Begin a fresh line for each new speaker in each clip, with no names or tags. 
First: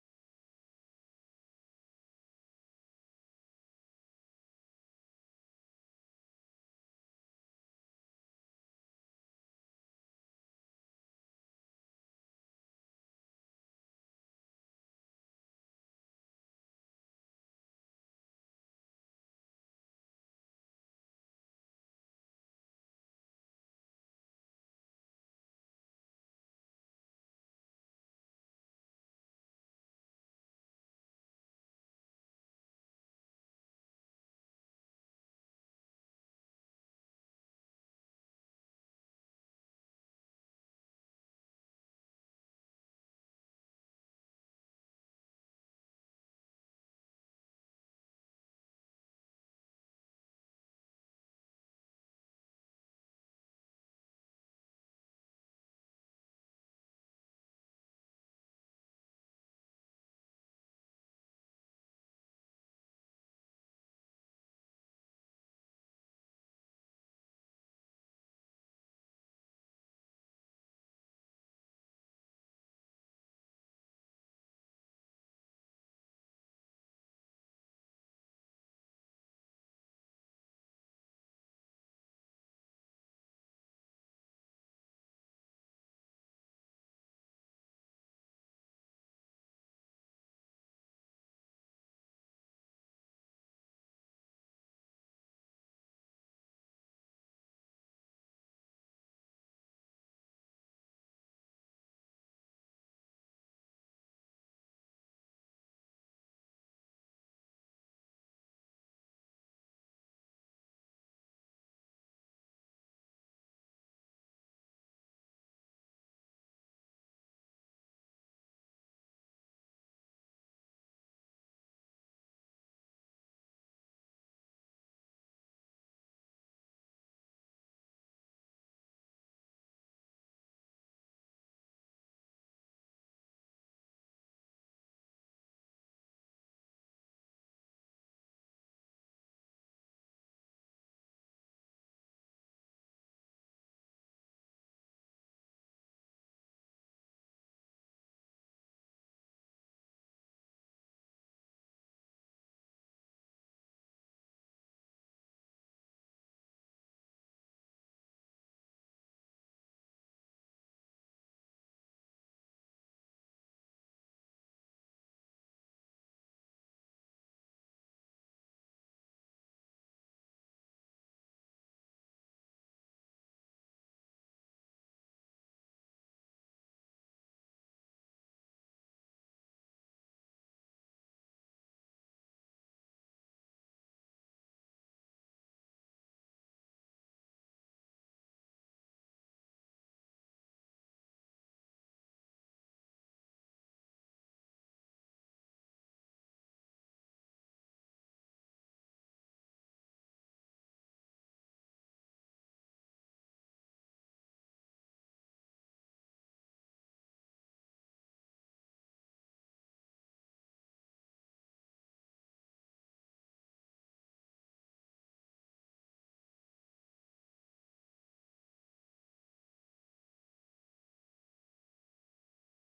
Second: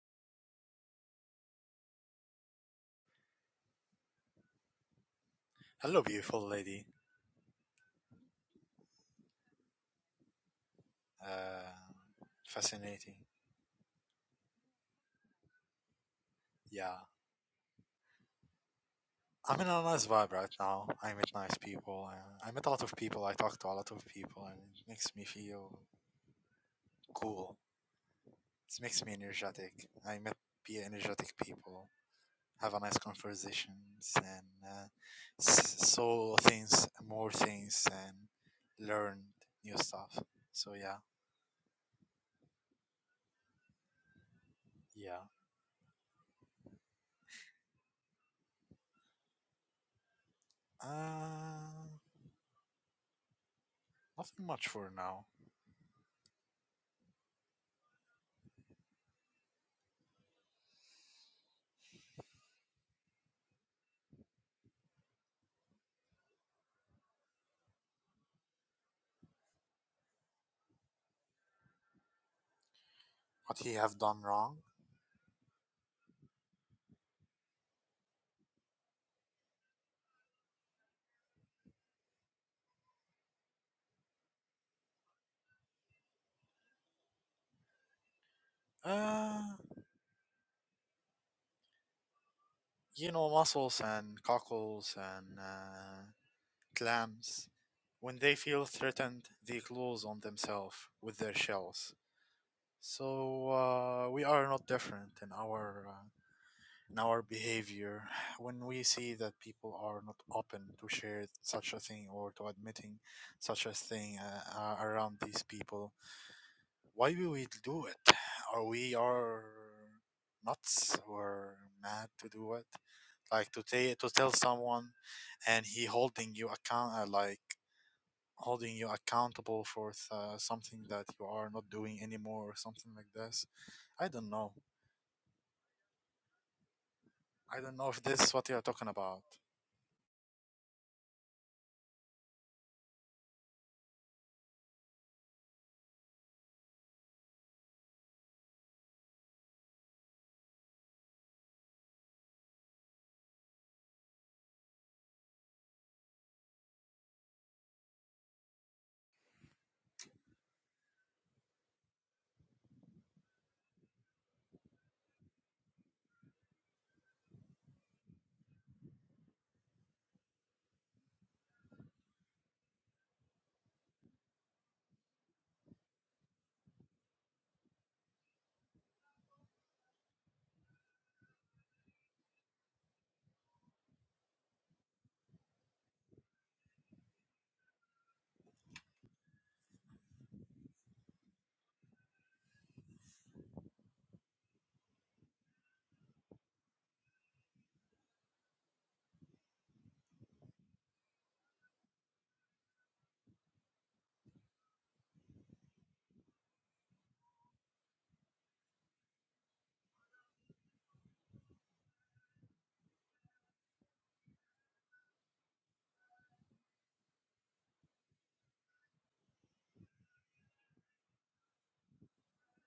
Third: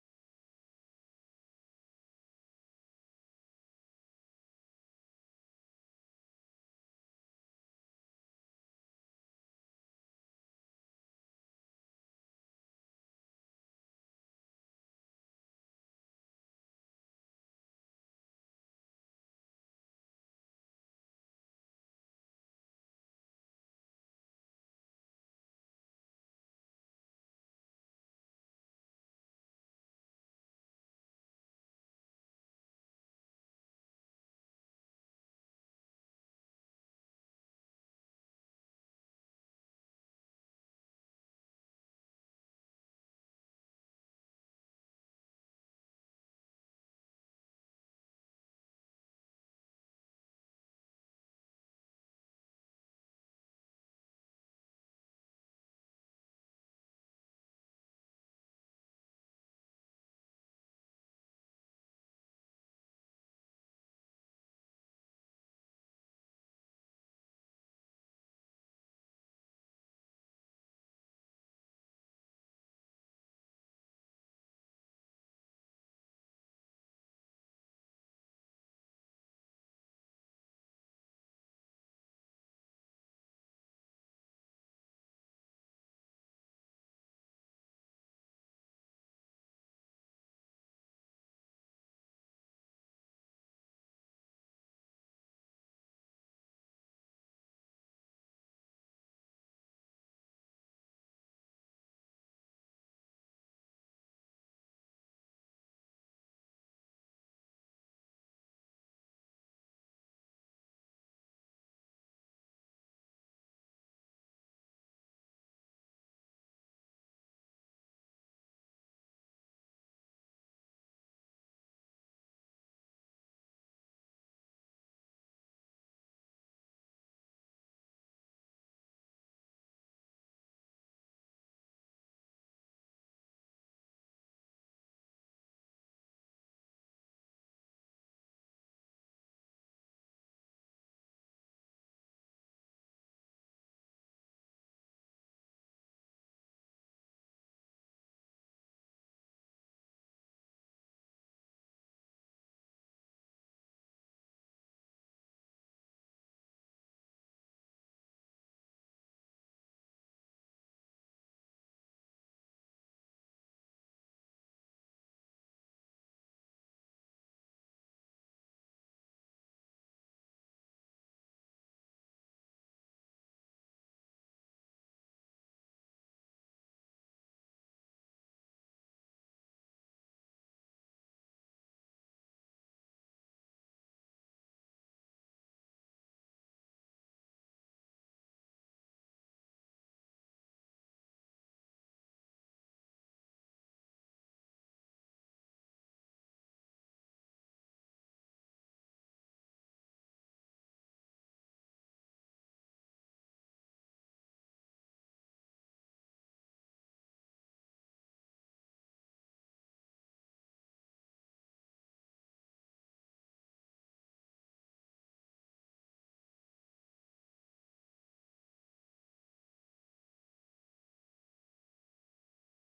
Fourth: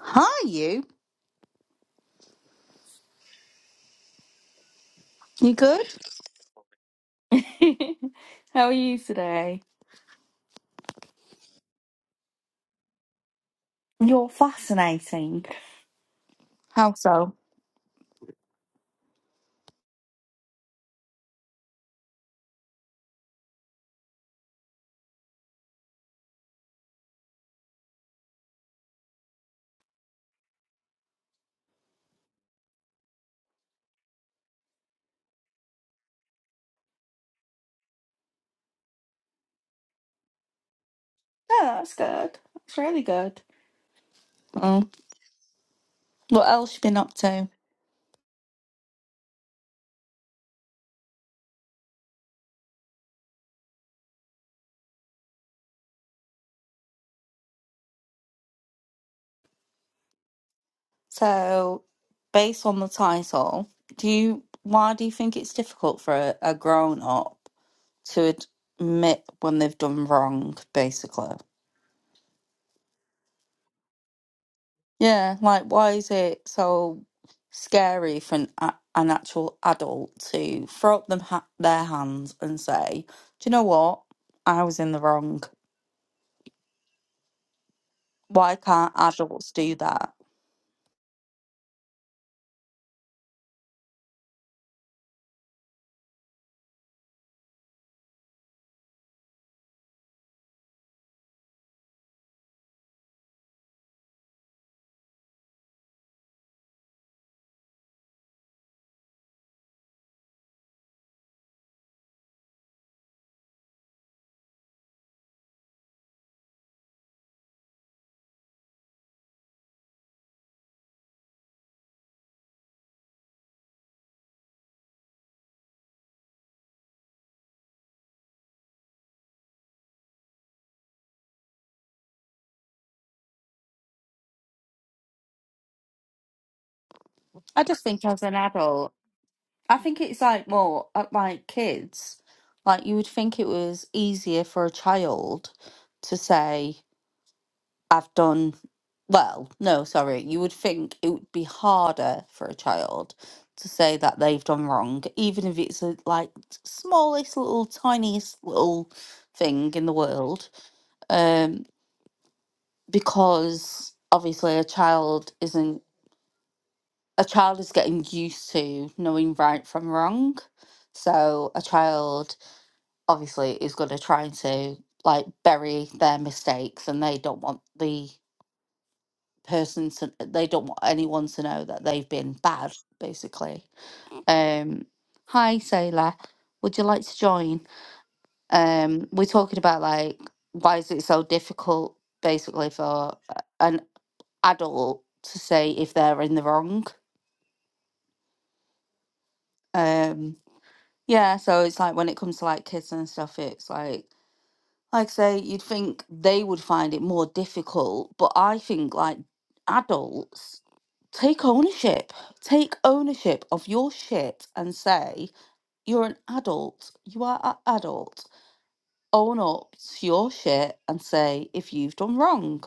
Hi, you. You good?
Hello, beautiful lady.
How are you today?
Uh, fascinating.
You're fascinating. How
Yeah.
so?
I'm in a nice vibe right now. I meet nice people. Uh, I meet a lot of people. I talk to a lot of people, and it makes me feel cool. It makes me energetic. I met be energetic people, have a nice conversations, and uh, s- saw things, more things, and learned new stuff. So yeah,
No, that's good. That's really good. Mm.
yeah.
What else you been up to?
Uh, nothing much for now.
So, based on the title, do you why do you think it's difficult for a, a grown up to admit when they've done wrong, basically?
What he have done wrong?
Yeah, like why is it so scary for an, a, an actual adult to throw up them ha their hands and say, "Do you know what? I was in the wrong. Why can't
Uh,
adults do that?"
you know, mussels and cockles and uh, clams, when they feel threatened, they close on themselves with their shells. So uh, we are not different in our uh, in our behavior when we see that people are not open to share such a thing or to admitting such a thing uh, uh, around these people. Why do we do it? Are we are nuts or mad to do it? like to say to tell someone and he holding you account uh, like holding you accountable for th- uh, something that you are not doing anymore or something like this i don't know i
I
don't
just
know if
think
this
as
is
an
what you're talking
adult,
about
I think it's like more uh, like kids. Like you would think it was easier for a child to say. I've done well, no, sorry. You would think it would be harder for a child to say that they've done wrong, even if it's a like smallest little tiniest little thing in the world. Um, because obviously a child isn't a child is getting used to knowing right from wrong. So a child obviously is gonna try to like bury their mistakes and they don't want the person to, they don't want anyone to know that they've been bad basically um hi sailor would you like to join um we're talking about like why is it so difficult basically for a- an adult to say if they're in the wrong um yeah so it's like when it comes to like kids and stuff it's like like say you'd think they would find it more difficult but i think like adults take ownership take ownership of your shit and say you're an adult you are an adult own up to your shit and say if you've done wrong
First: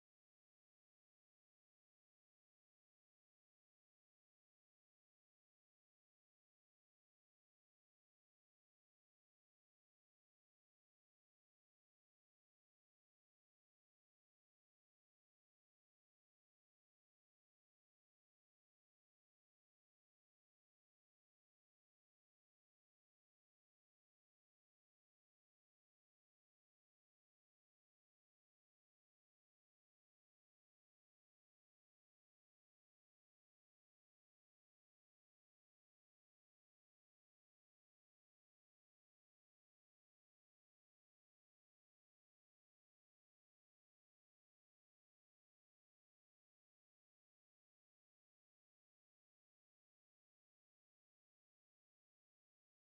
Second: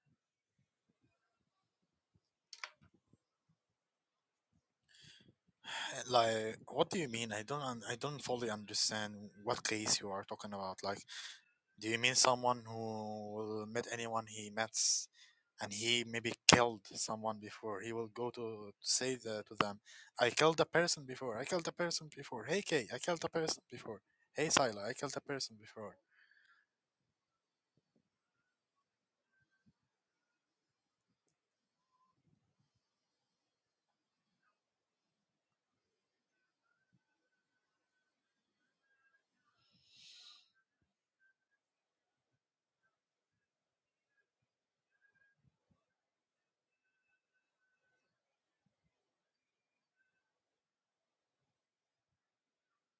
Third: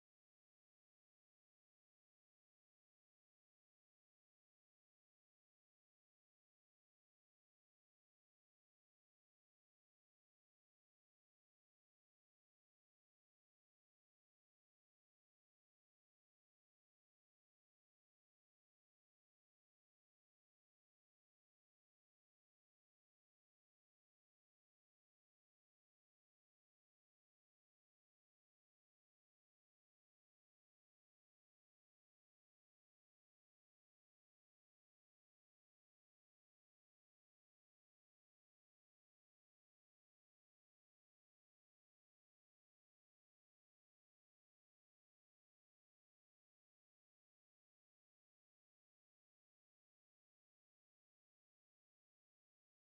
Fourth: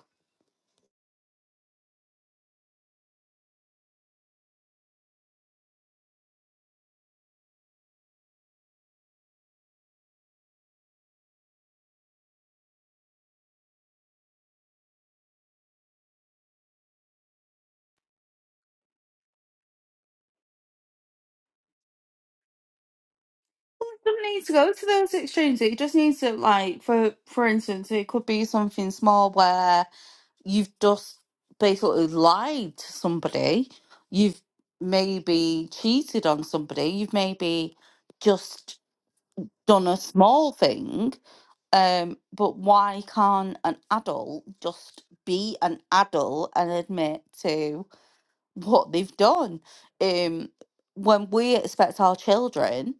like what do you mean i don't un- i don't fully understand what case you are talking about like Do you mean someone who met anyone he met and he maybe killed someone before? He will go to, to say the, to them, I killed a person before, I killed a person before. Hey Kay, I killed a person
It
before.
doesn't need
Hey
to go to
Sila, I
those
killed a person
extremes. It just
before.
needs to like for for instance, it could be something small where. you've just basically lied to somebody. You've maybe cheated on somebody. You've maybe just done a small thing. Um, but why can't an adult just be an adult and admit to what they've done? Um, when we expect our children,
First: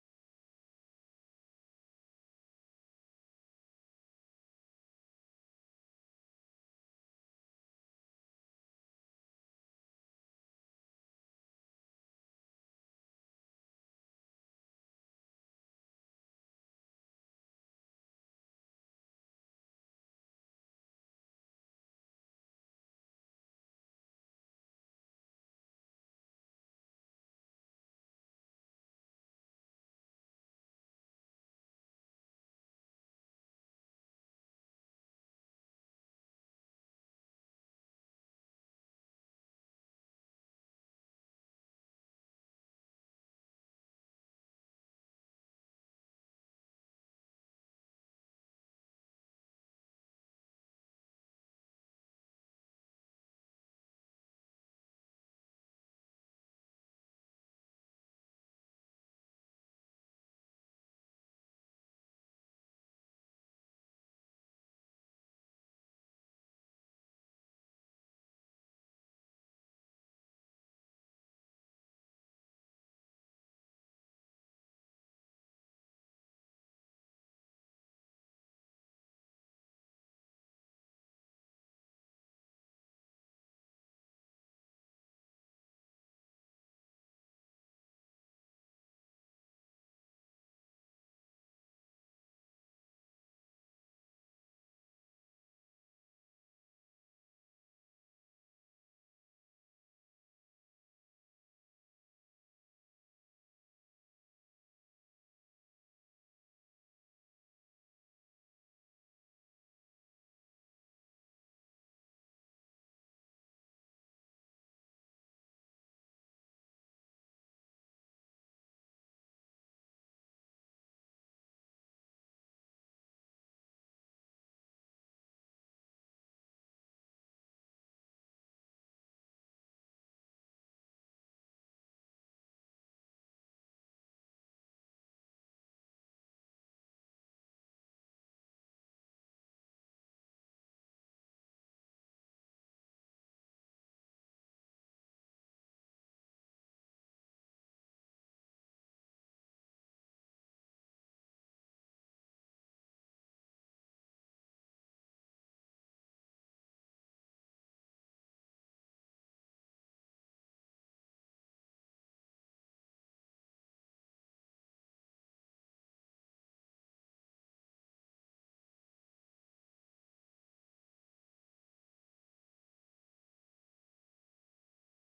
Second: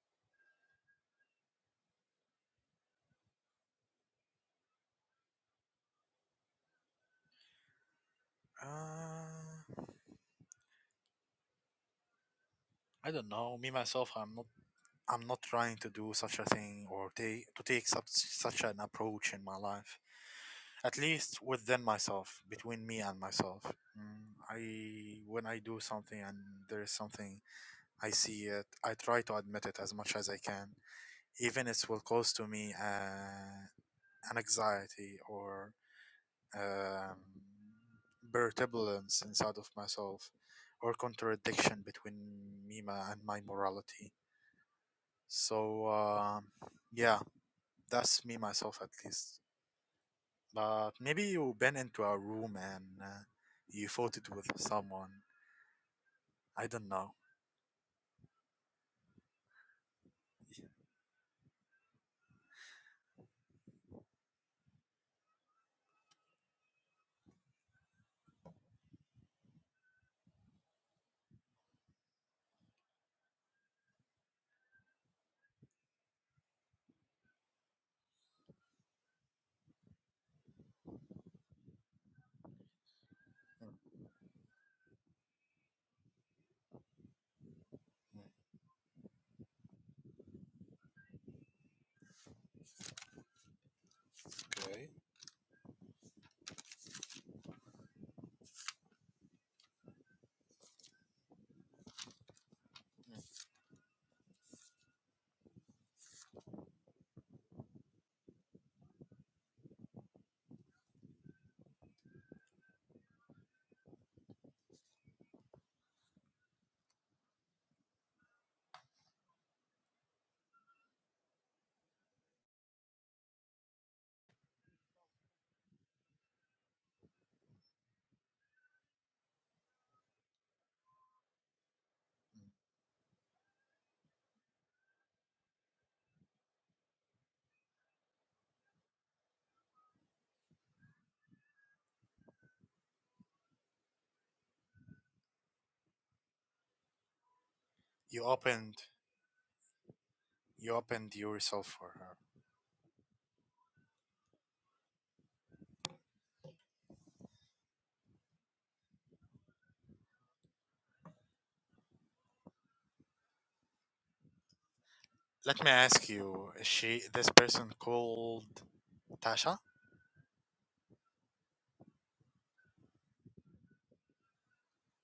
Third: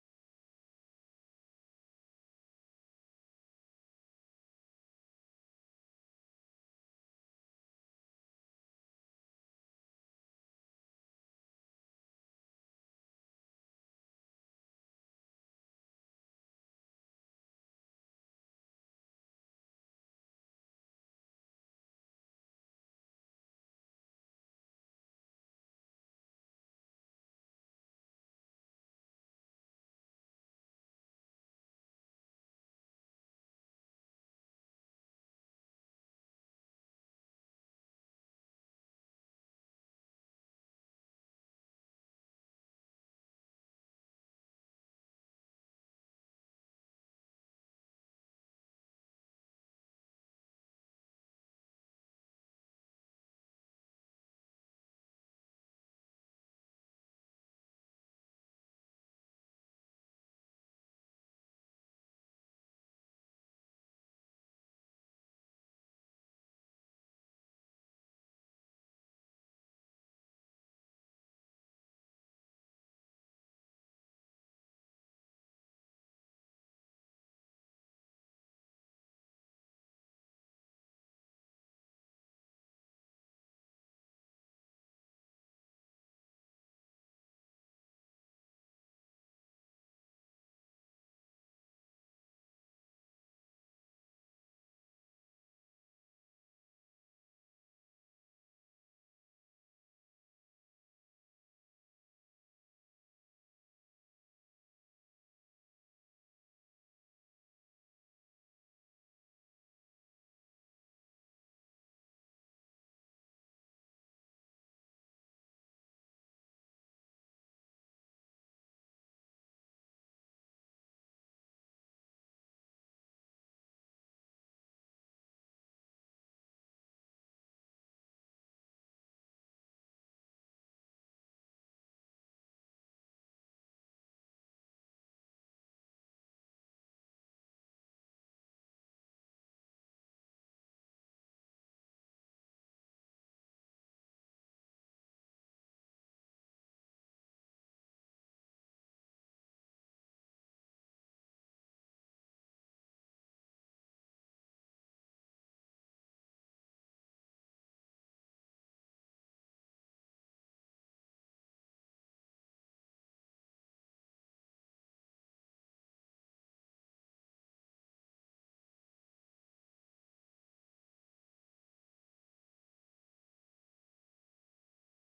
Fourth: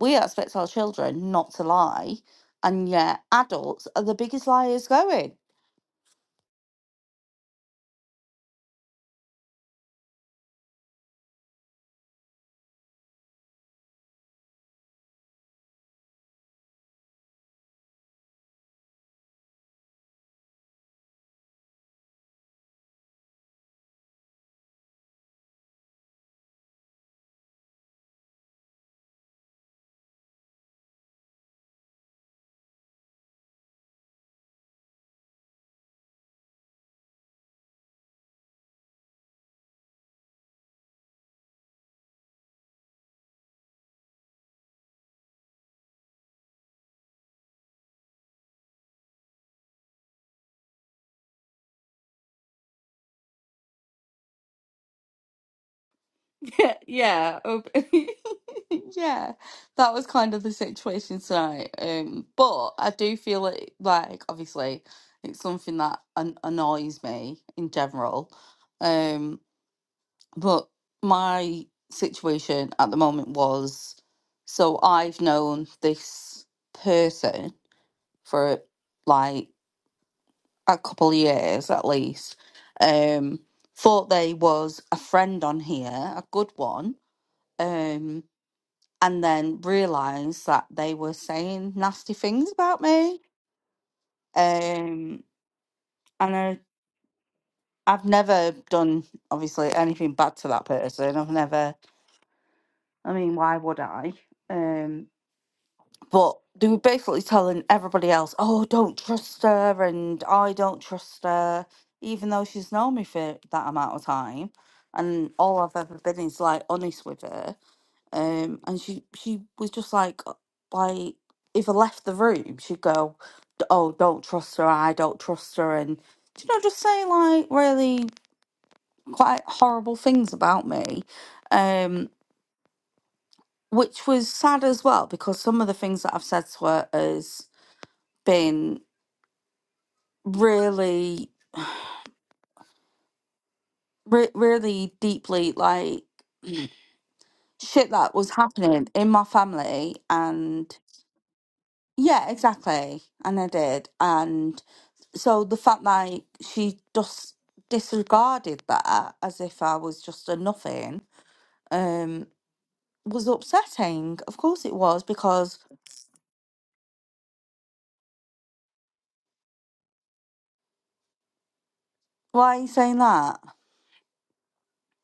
we expect our children not to lie, and yet adults are the biggest liars going.
Uh, I don't know. Me myself, I'm not. I'm not trying to do such a thing or take to take such such an approach in my life. At least within myself, between me and myself. Mm, I when I do something and there is something I see it. I try to admit it as much as I can, even it will cause to me uh, an anxiety or um, turbulence inside of myself, or contradiction between me ma- and my morality. So um, yeah, that's me myself at least. But maybe you've been into a room and uh, you fought it with someone. I
Yeah,
don't know.
yeah. um, Yeah, that was kind of the situation tonight. Um, but I do feel it like obviously it's something that an- annoys me in general. Um, but my situation at the moment was so I've known this person for like a couple of years at least. Um,
Mm,
thought they was a friend on here, a good one. um, and then realized that they were saying nasty things about me.
mm, Okay.
Um, and I, I've never done obviously anything bad to that person. I've never. I
mm,
mean, why would I? Um, but they were basically telling everybody else, "Oh, don't trust her," and "I don't trust her," even though she's known me for that amount of time. And all I've ever been is like honest with her. Um, and she she was just like, like if I left the room, she'd go, oh, don't trust her, I don't trust her, and do you know, just say like really quite horrible things about me, um,
mm.
which was sad as well because some of the things that I've said to her has been really, re- really deeply like shit that
You
was
opened.
happening in my family,
You
and
opened yourself for her.
yeah, exactly, and I did, and so the fact that she just disregarded that as if I was just a nothing. Um, was upsetting. Of course it was, because
Let me ask you, is she this person called Tasha?
why are you saying that?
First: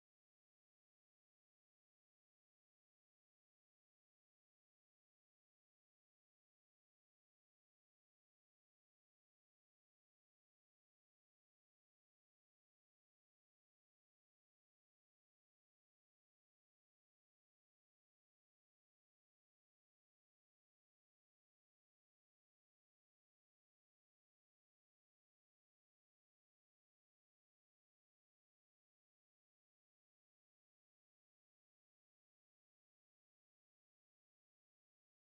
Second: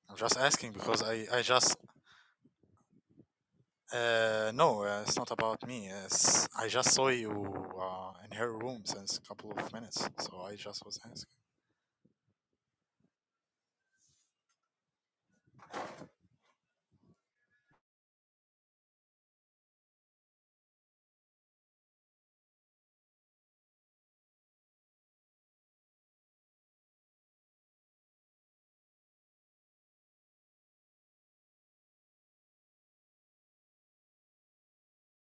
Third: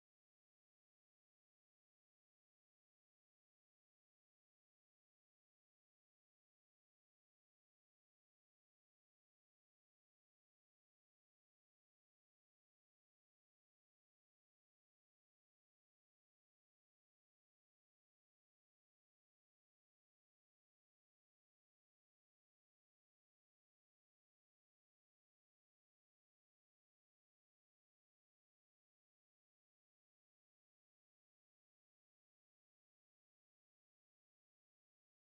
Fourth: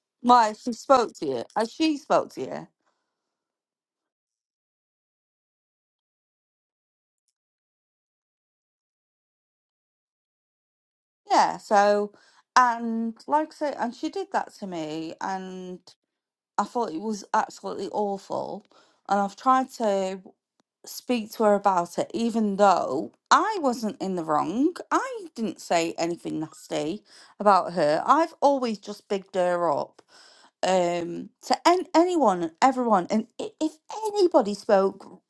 I'm just
Why
asking
she
because
spoke
I,
to
I
you? As
just
she spoke to you?
uh no, uh, it's not about me. It's, I just saw you uh, in her room since a couple of minutes, so I just was asking.
Yeah. So, and like I say, and she did that to me, and I thought it was absolutely awful. And I've tried to speak to her about it, even though I wasn't in the wrong. I didn't say anything nasty about her. I've always just bigged her up. um to an anyone everyone and i- if anybody spoke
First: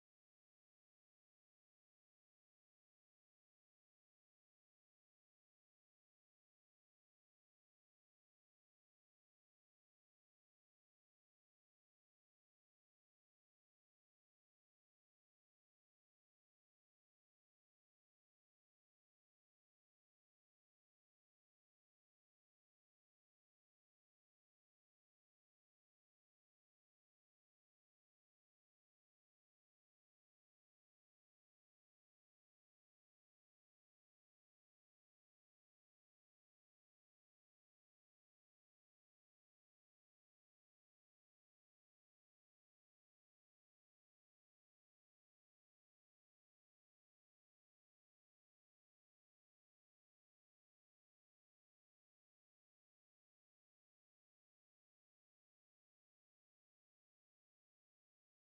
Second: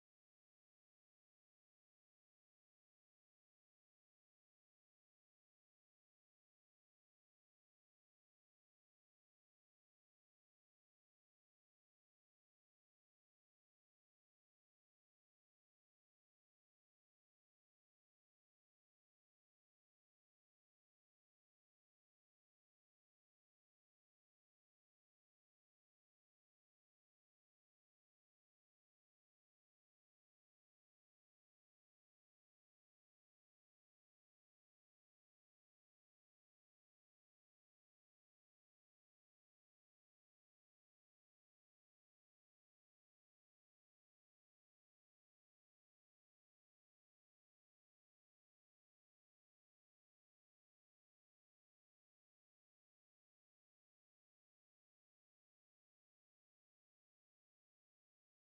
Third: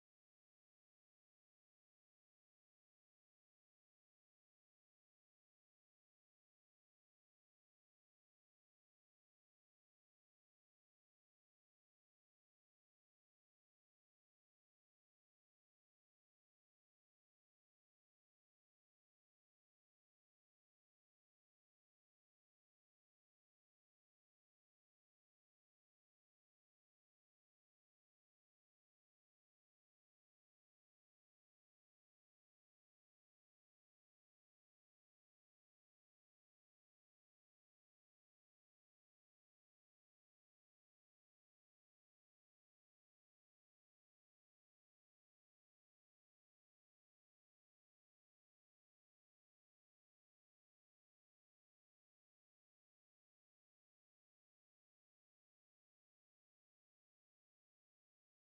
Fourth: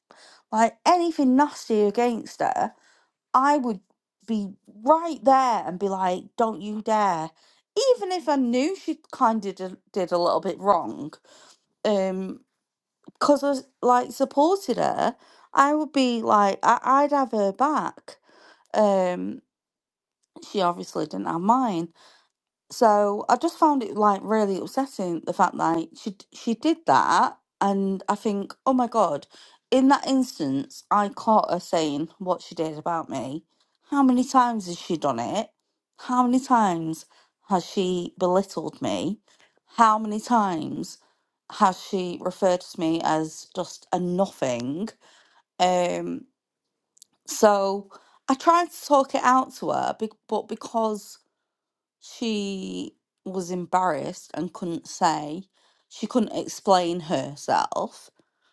like anything nasty against her i would be right there and be like don't you dare even if i knew she kind of did, did a little bit wrong um because i s- like supported her i would be like I, i'd have her back um she obviously didn't have mine So I just found it like really upsetting the fact that she d- she did that, and I think, oh my God, in that instance, I caught her saying what she did about me. How many times has she done it? How many times has she belittled me? How many times has she referred to me as just a nothing? Um, so I tried to talk it out to her, be- but because she was embarrassed and couldn't say, she couldn't explain herself.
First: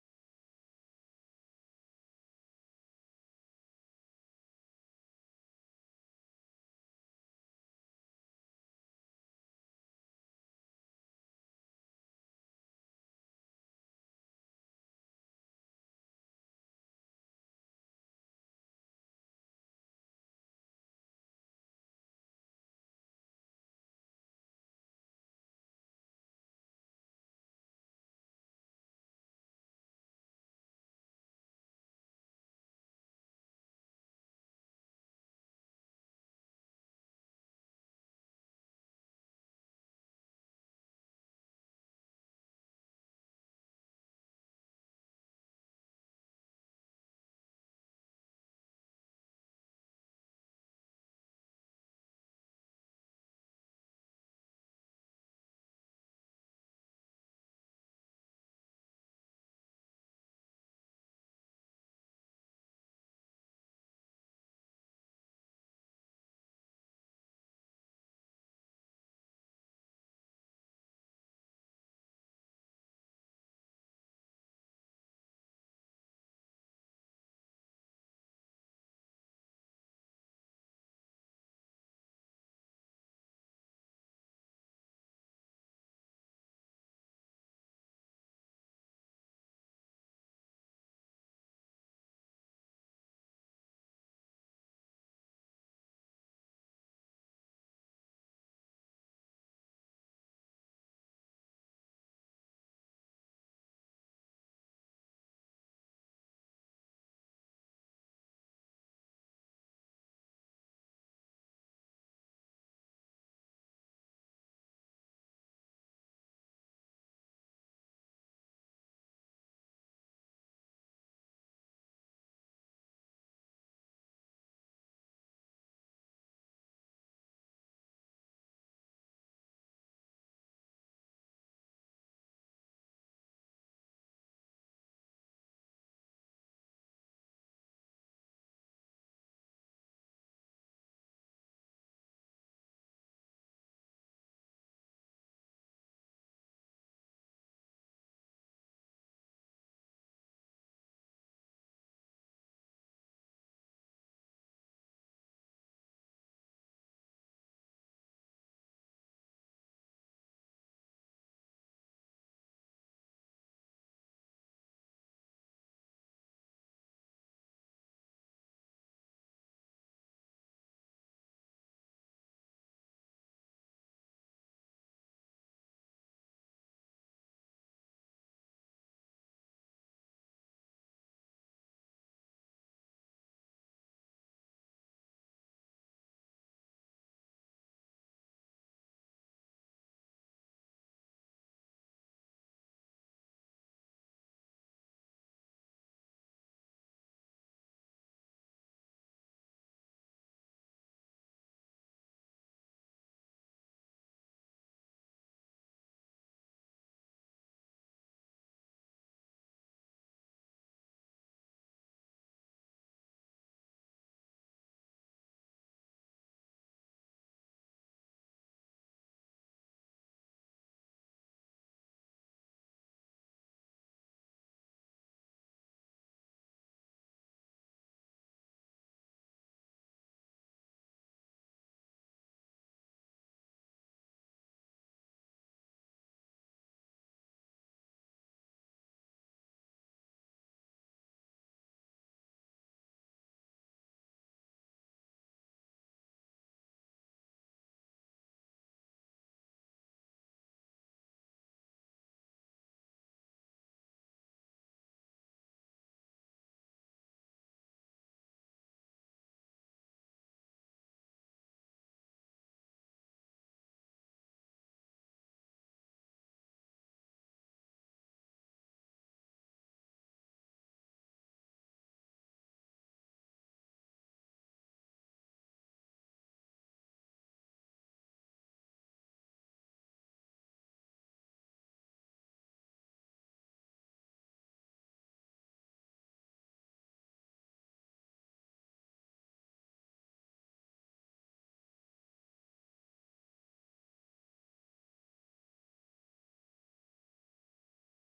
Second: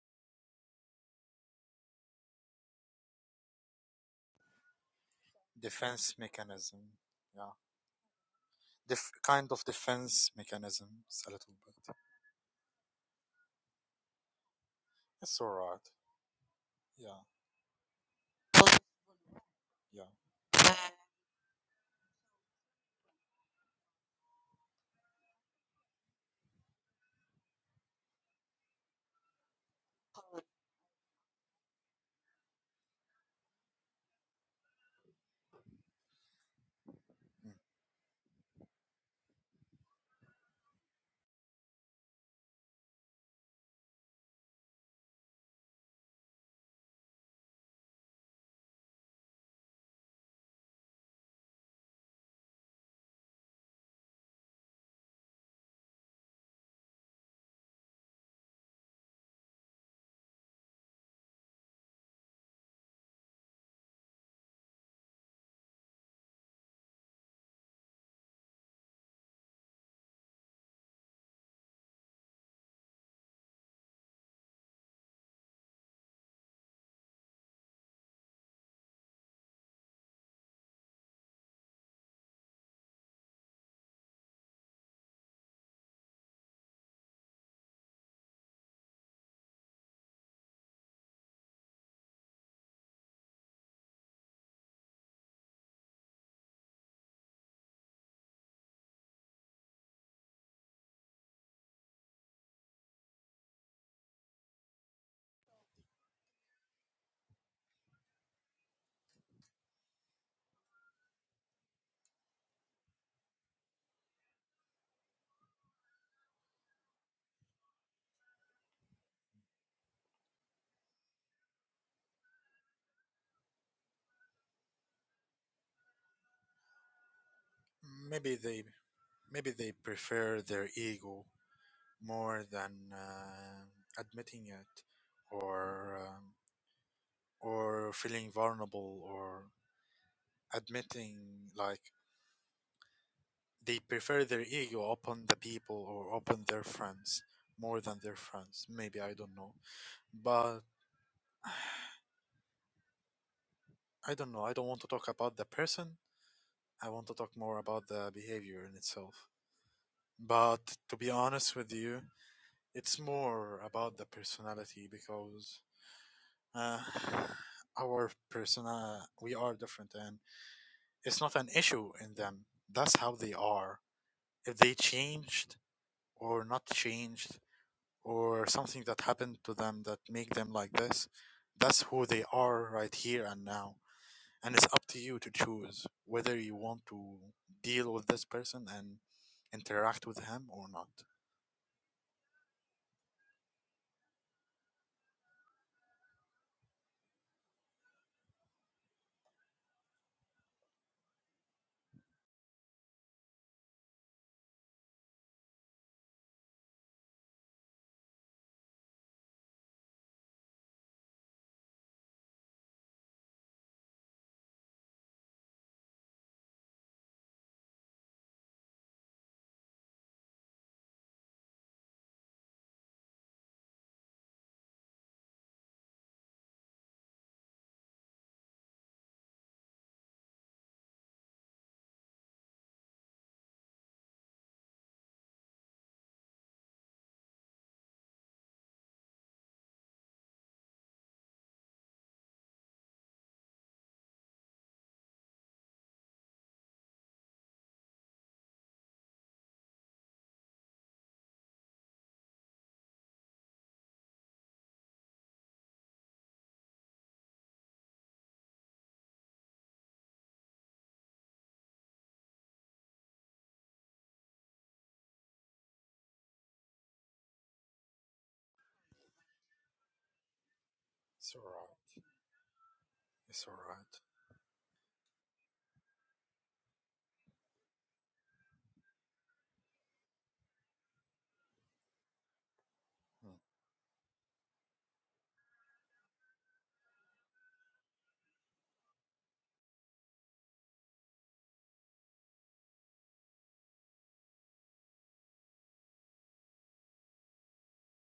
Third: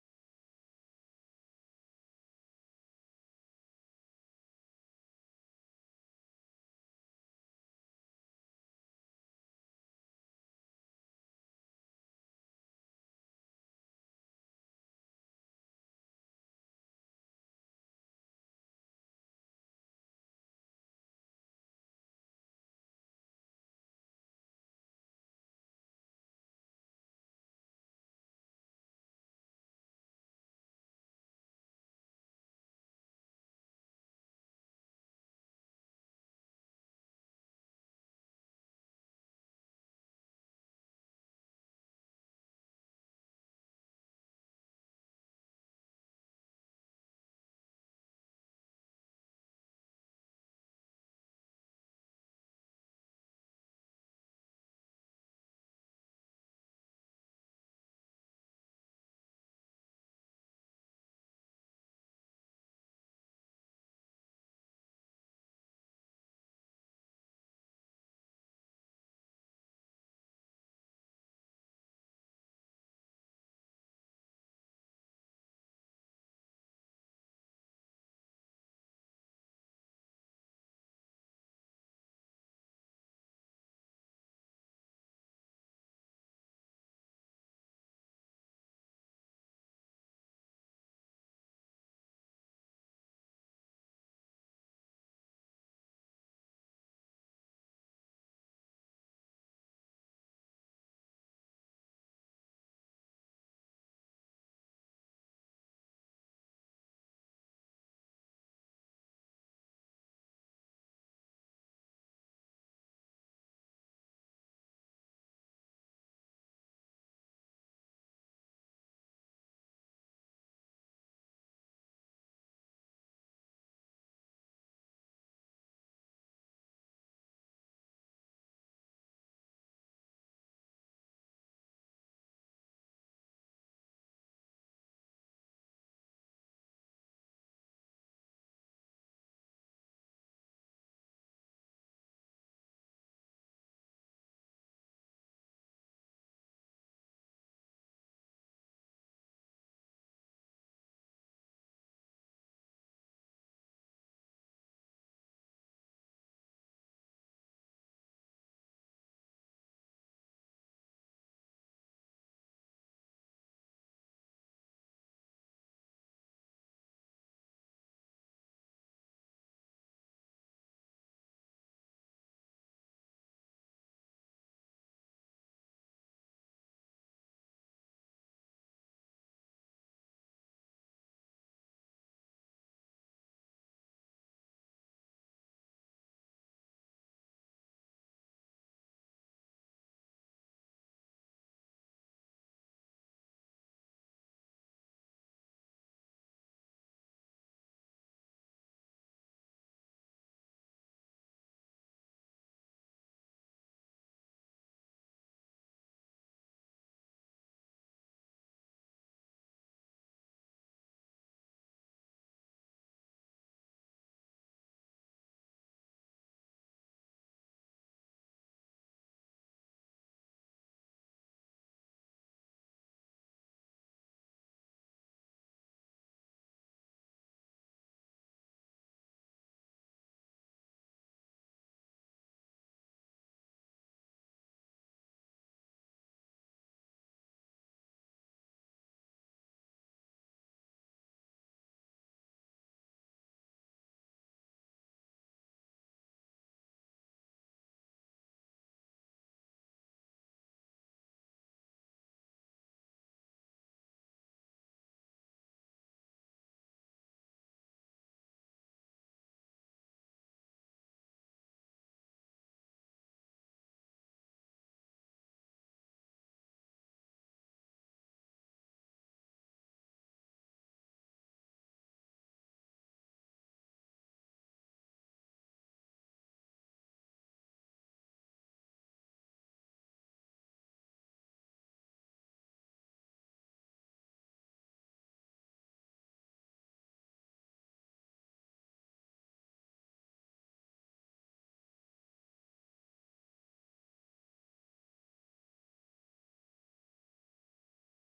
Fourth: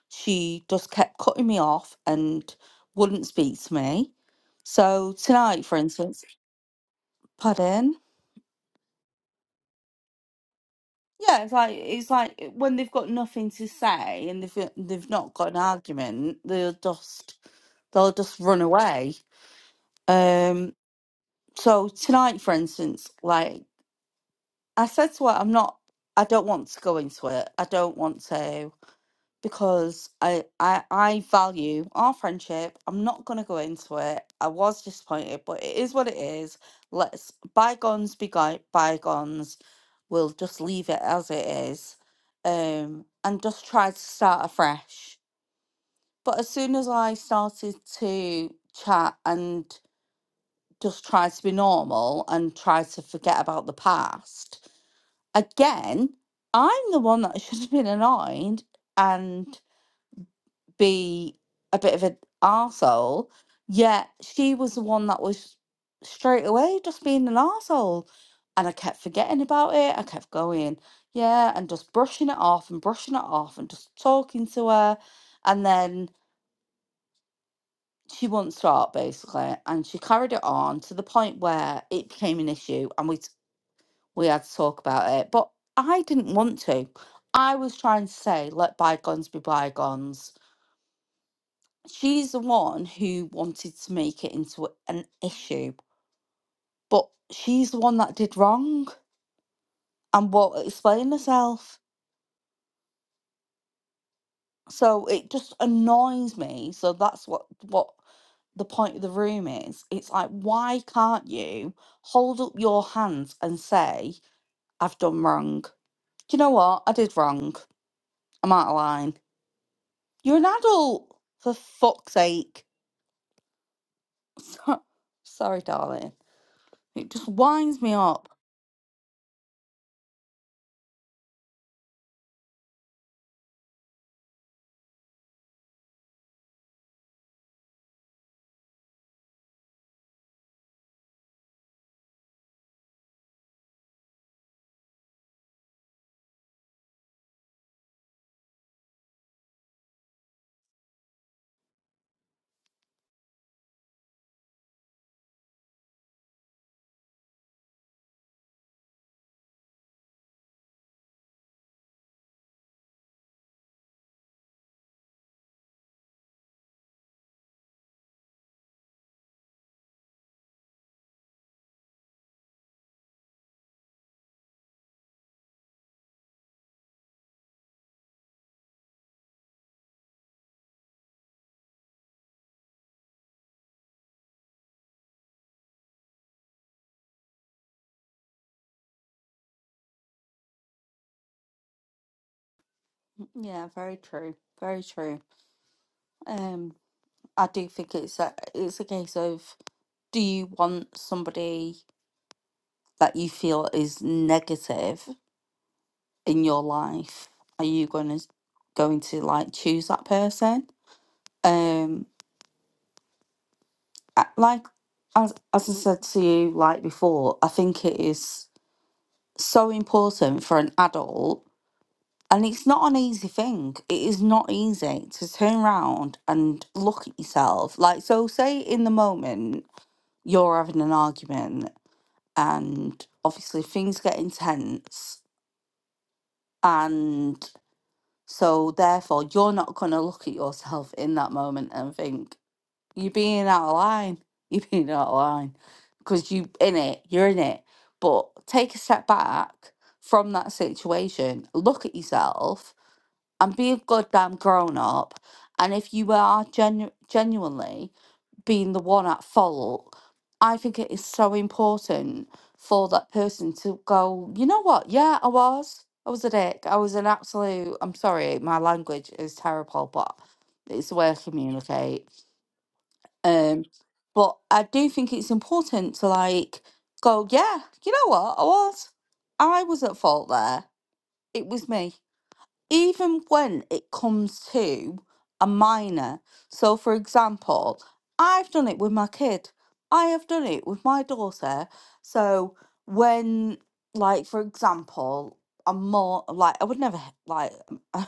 She just kept cutting me off and wouldn't speak to me. So tonight, for
Defense
instance,
mechanism, yeah,
pardon?
Def- kind of defense mechanisms a
Yeah, it's
little
like
bit.
it's like eh, when they've got nothing to say and they've they've not
It's
got an
alright.
argument, they'll
Yeah,
just they'll just run away.
yeah.
Um, so tonight, for instance, like I said to her, I'm not. I don't want to go into it. I don't want to. because I I I value our friendship. I'm not gonna go into it. I was disappointed, but it is what it is. Let's bygones be gui- bygones. We'll just leave it as it is, um, and just try to start afresh. But as soon as I started to chat and just try to be normal and try to forget about the past, again, I'm the one that should have been annoyed, and be a bit of an arsehole, yet she was the one that was straight away just being an arsehole. And I kept forgetting about it. I kept going, yeah, and just brushing it off and brushing it off and just talking to her. And then she wouldn't stop basically. And she carried it on to the point where it became an issue and we, t- we had to talk about it. But I didn't want to. I was trying to say, let bygones be bygones she's the one who wanted to make it into an issue, but she's the one that did wrong and won't explain herself. So it just annoys me. So that's what what the point of the room is. It's like, why can't you hold up your hands and say, I've done wrong? Do you know what? I did wrong. I'm out of line. You're an adult, for fuck's sake. So- Sorry, darling. It just winds me
Mm.
up.
Maybe they maybe they prefer their ego more than uh, admitting it or um, or feeling vulnerable or admitting like they prefer their ego upon the people or upon their friends more than their friends maybe i don't know but i don't know i don't want to talk about the person i want to talk more about the behavior in itself but to be honest with you it's more about the personality because uh, our persona we are different and it's not an issue in them that's how they are if they changed or not changed or something that happened to them that make them like this that's who they are right here and now and it's up to you to choose whether you want to deal with this person and interact with him or not
Yeah, very true. Very true. Um, I do think it's a it's a case of do you want somebody that you feel is negative in your life? Are you going to going to like choose that person? Um, I- like as as I said to you like before, I think it is so important for an adult, and it's not an easy thing. It is not easy to turn around and look at yourself. Like so, say in the moment. you're having an argument and obviously things get intense and so therefore you're not going to look at yourself in that moment and think you're being out of line you're being out of line because you in it you're in it but take a step back from that situation look at yourself and be a goddamn grown up and if you are genu- genuinely being the one at fault, I think it is so important for that person to go, you know what? Yeah, I was. I was a dick. I was an absolute, I'm sorry, my language is terrible, but it's the way I
it's all right
communicate.
it's all
Um,
right
but I do think it's important to like go, yeah, you know what? I was. I was at fault there. It was me even
Mm,
when it comes to a minor. So, for example, I've done it with my kid, I have done it with my daughter. So, when, like, for example, I'm more like, I would never, h- like,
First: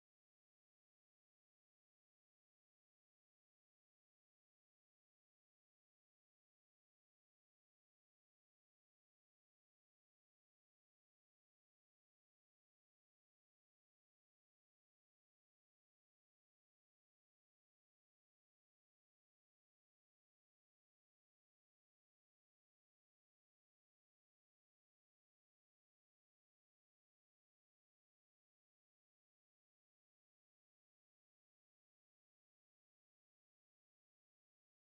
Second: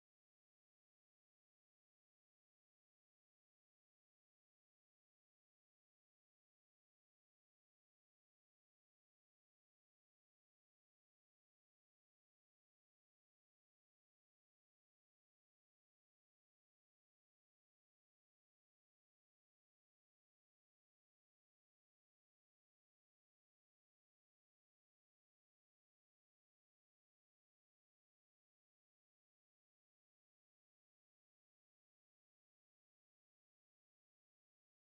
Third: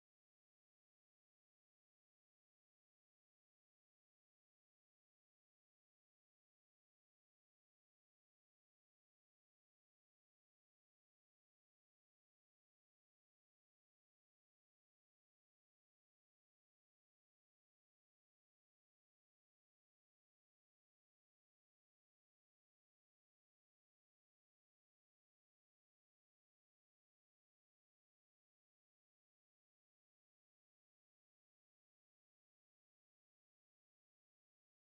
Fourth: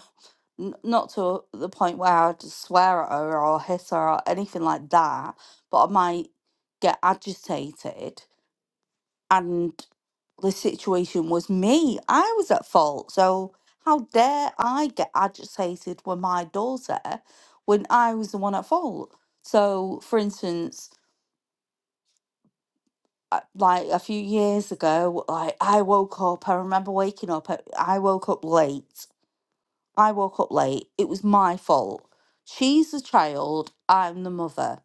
n- not to the point where I'd swear at her or hit her or anything like that, but I might get agitated and the situation was me. I was at fault. So how dare I get agitated with my daughter when I was the one at fault? So, for instance, uh, like a few years ago, like I woke up. I remember waking up. at- I woke up late. I woke up late. It was my fault. She's the child. I'm the mother.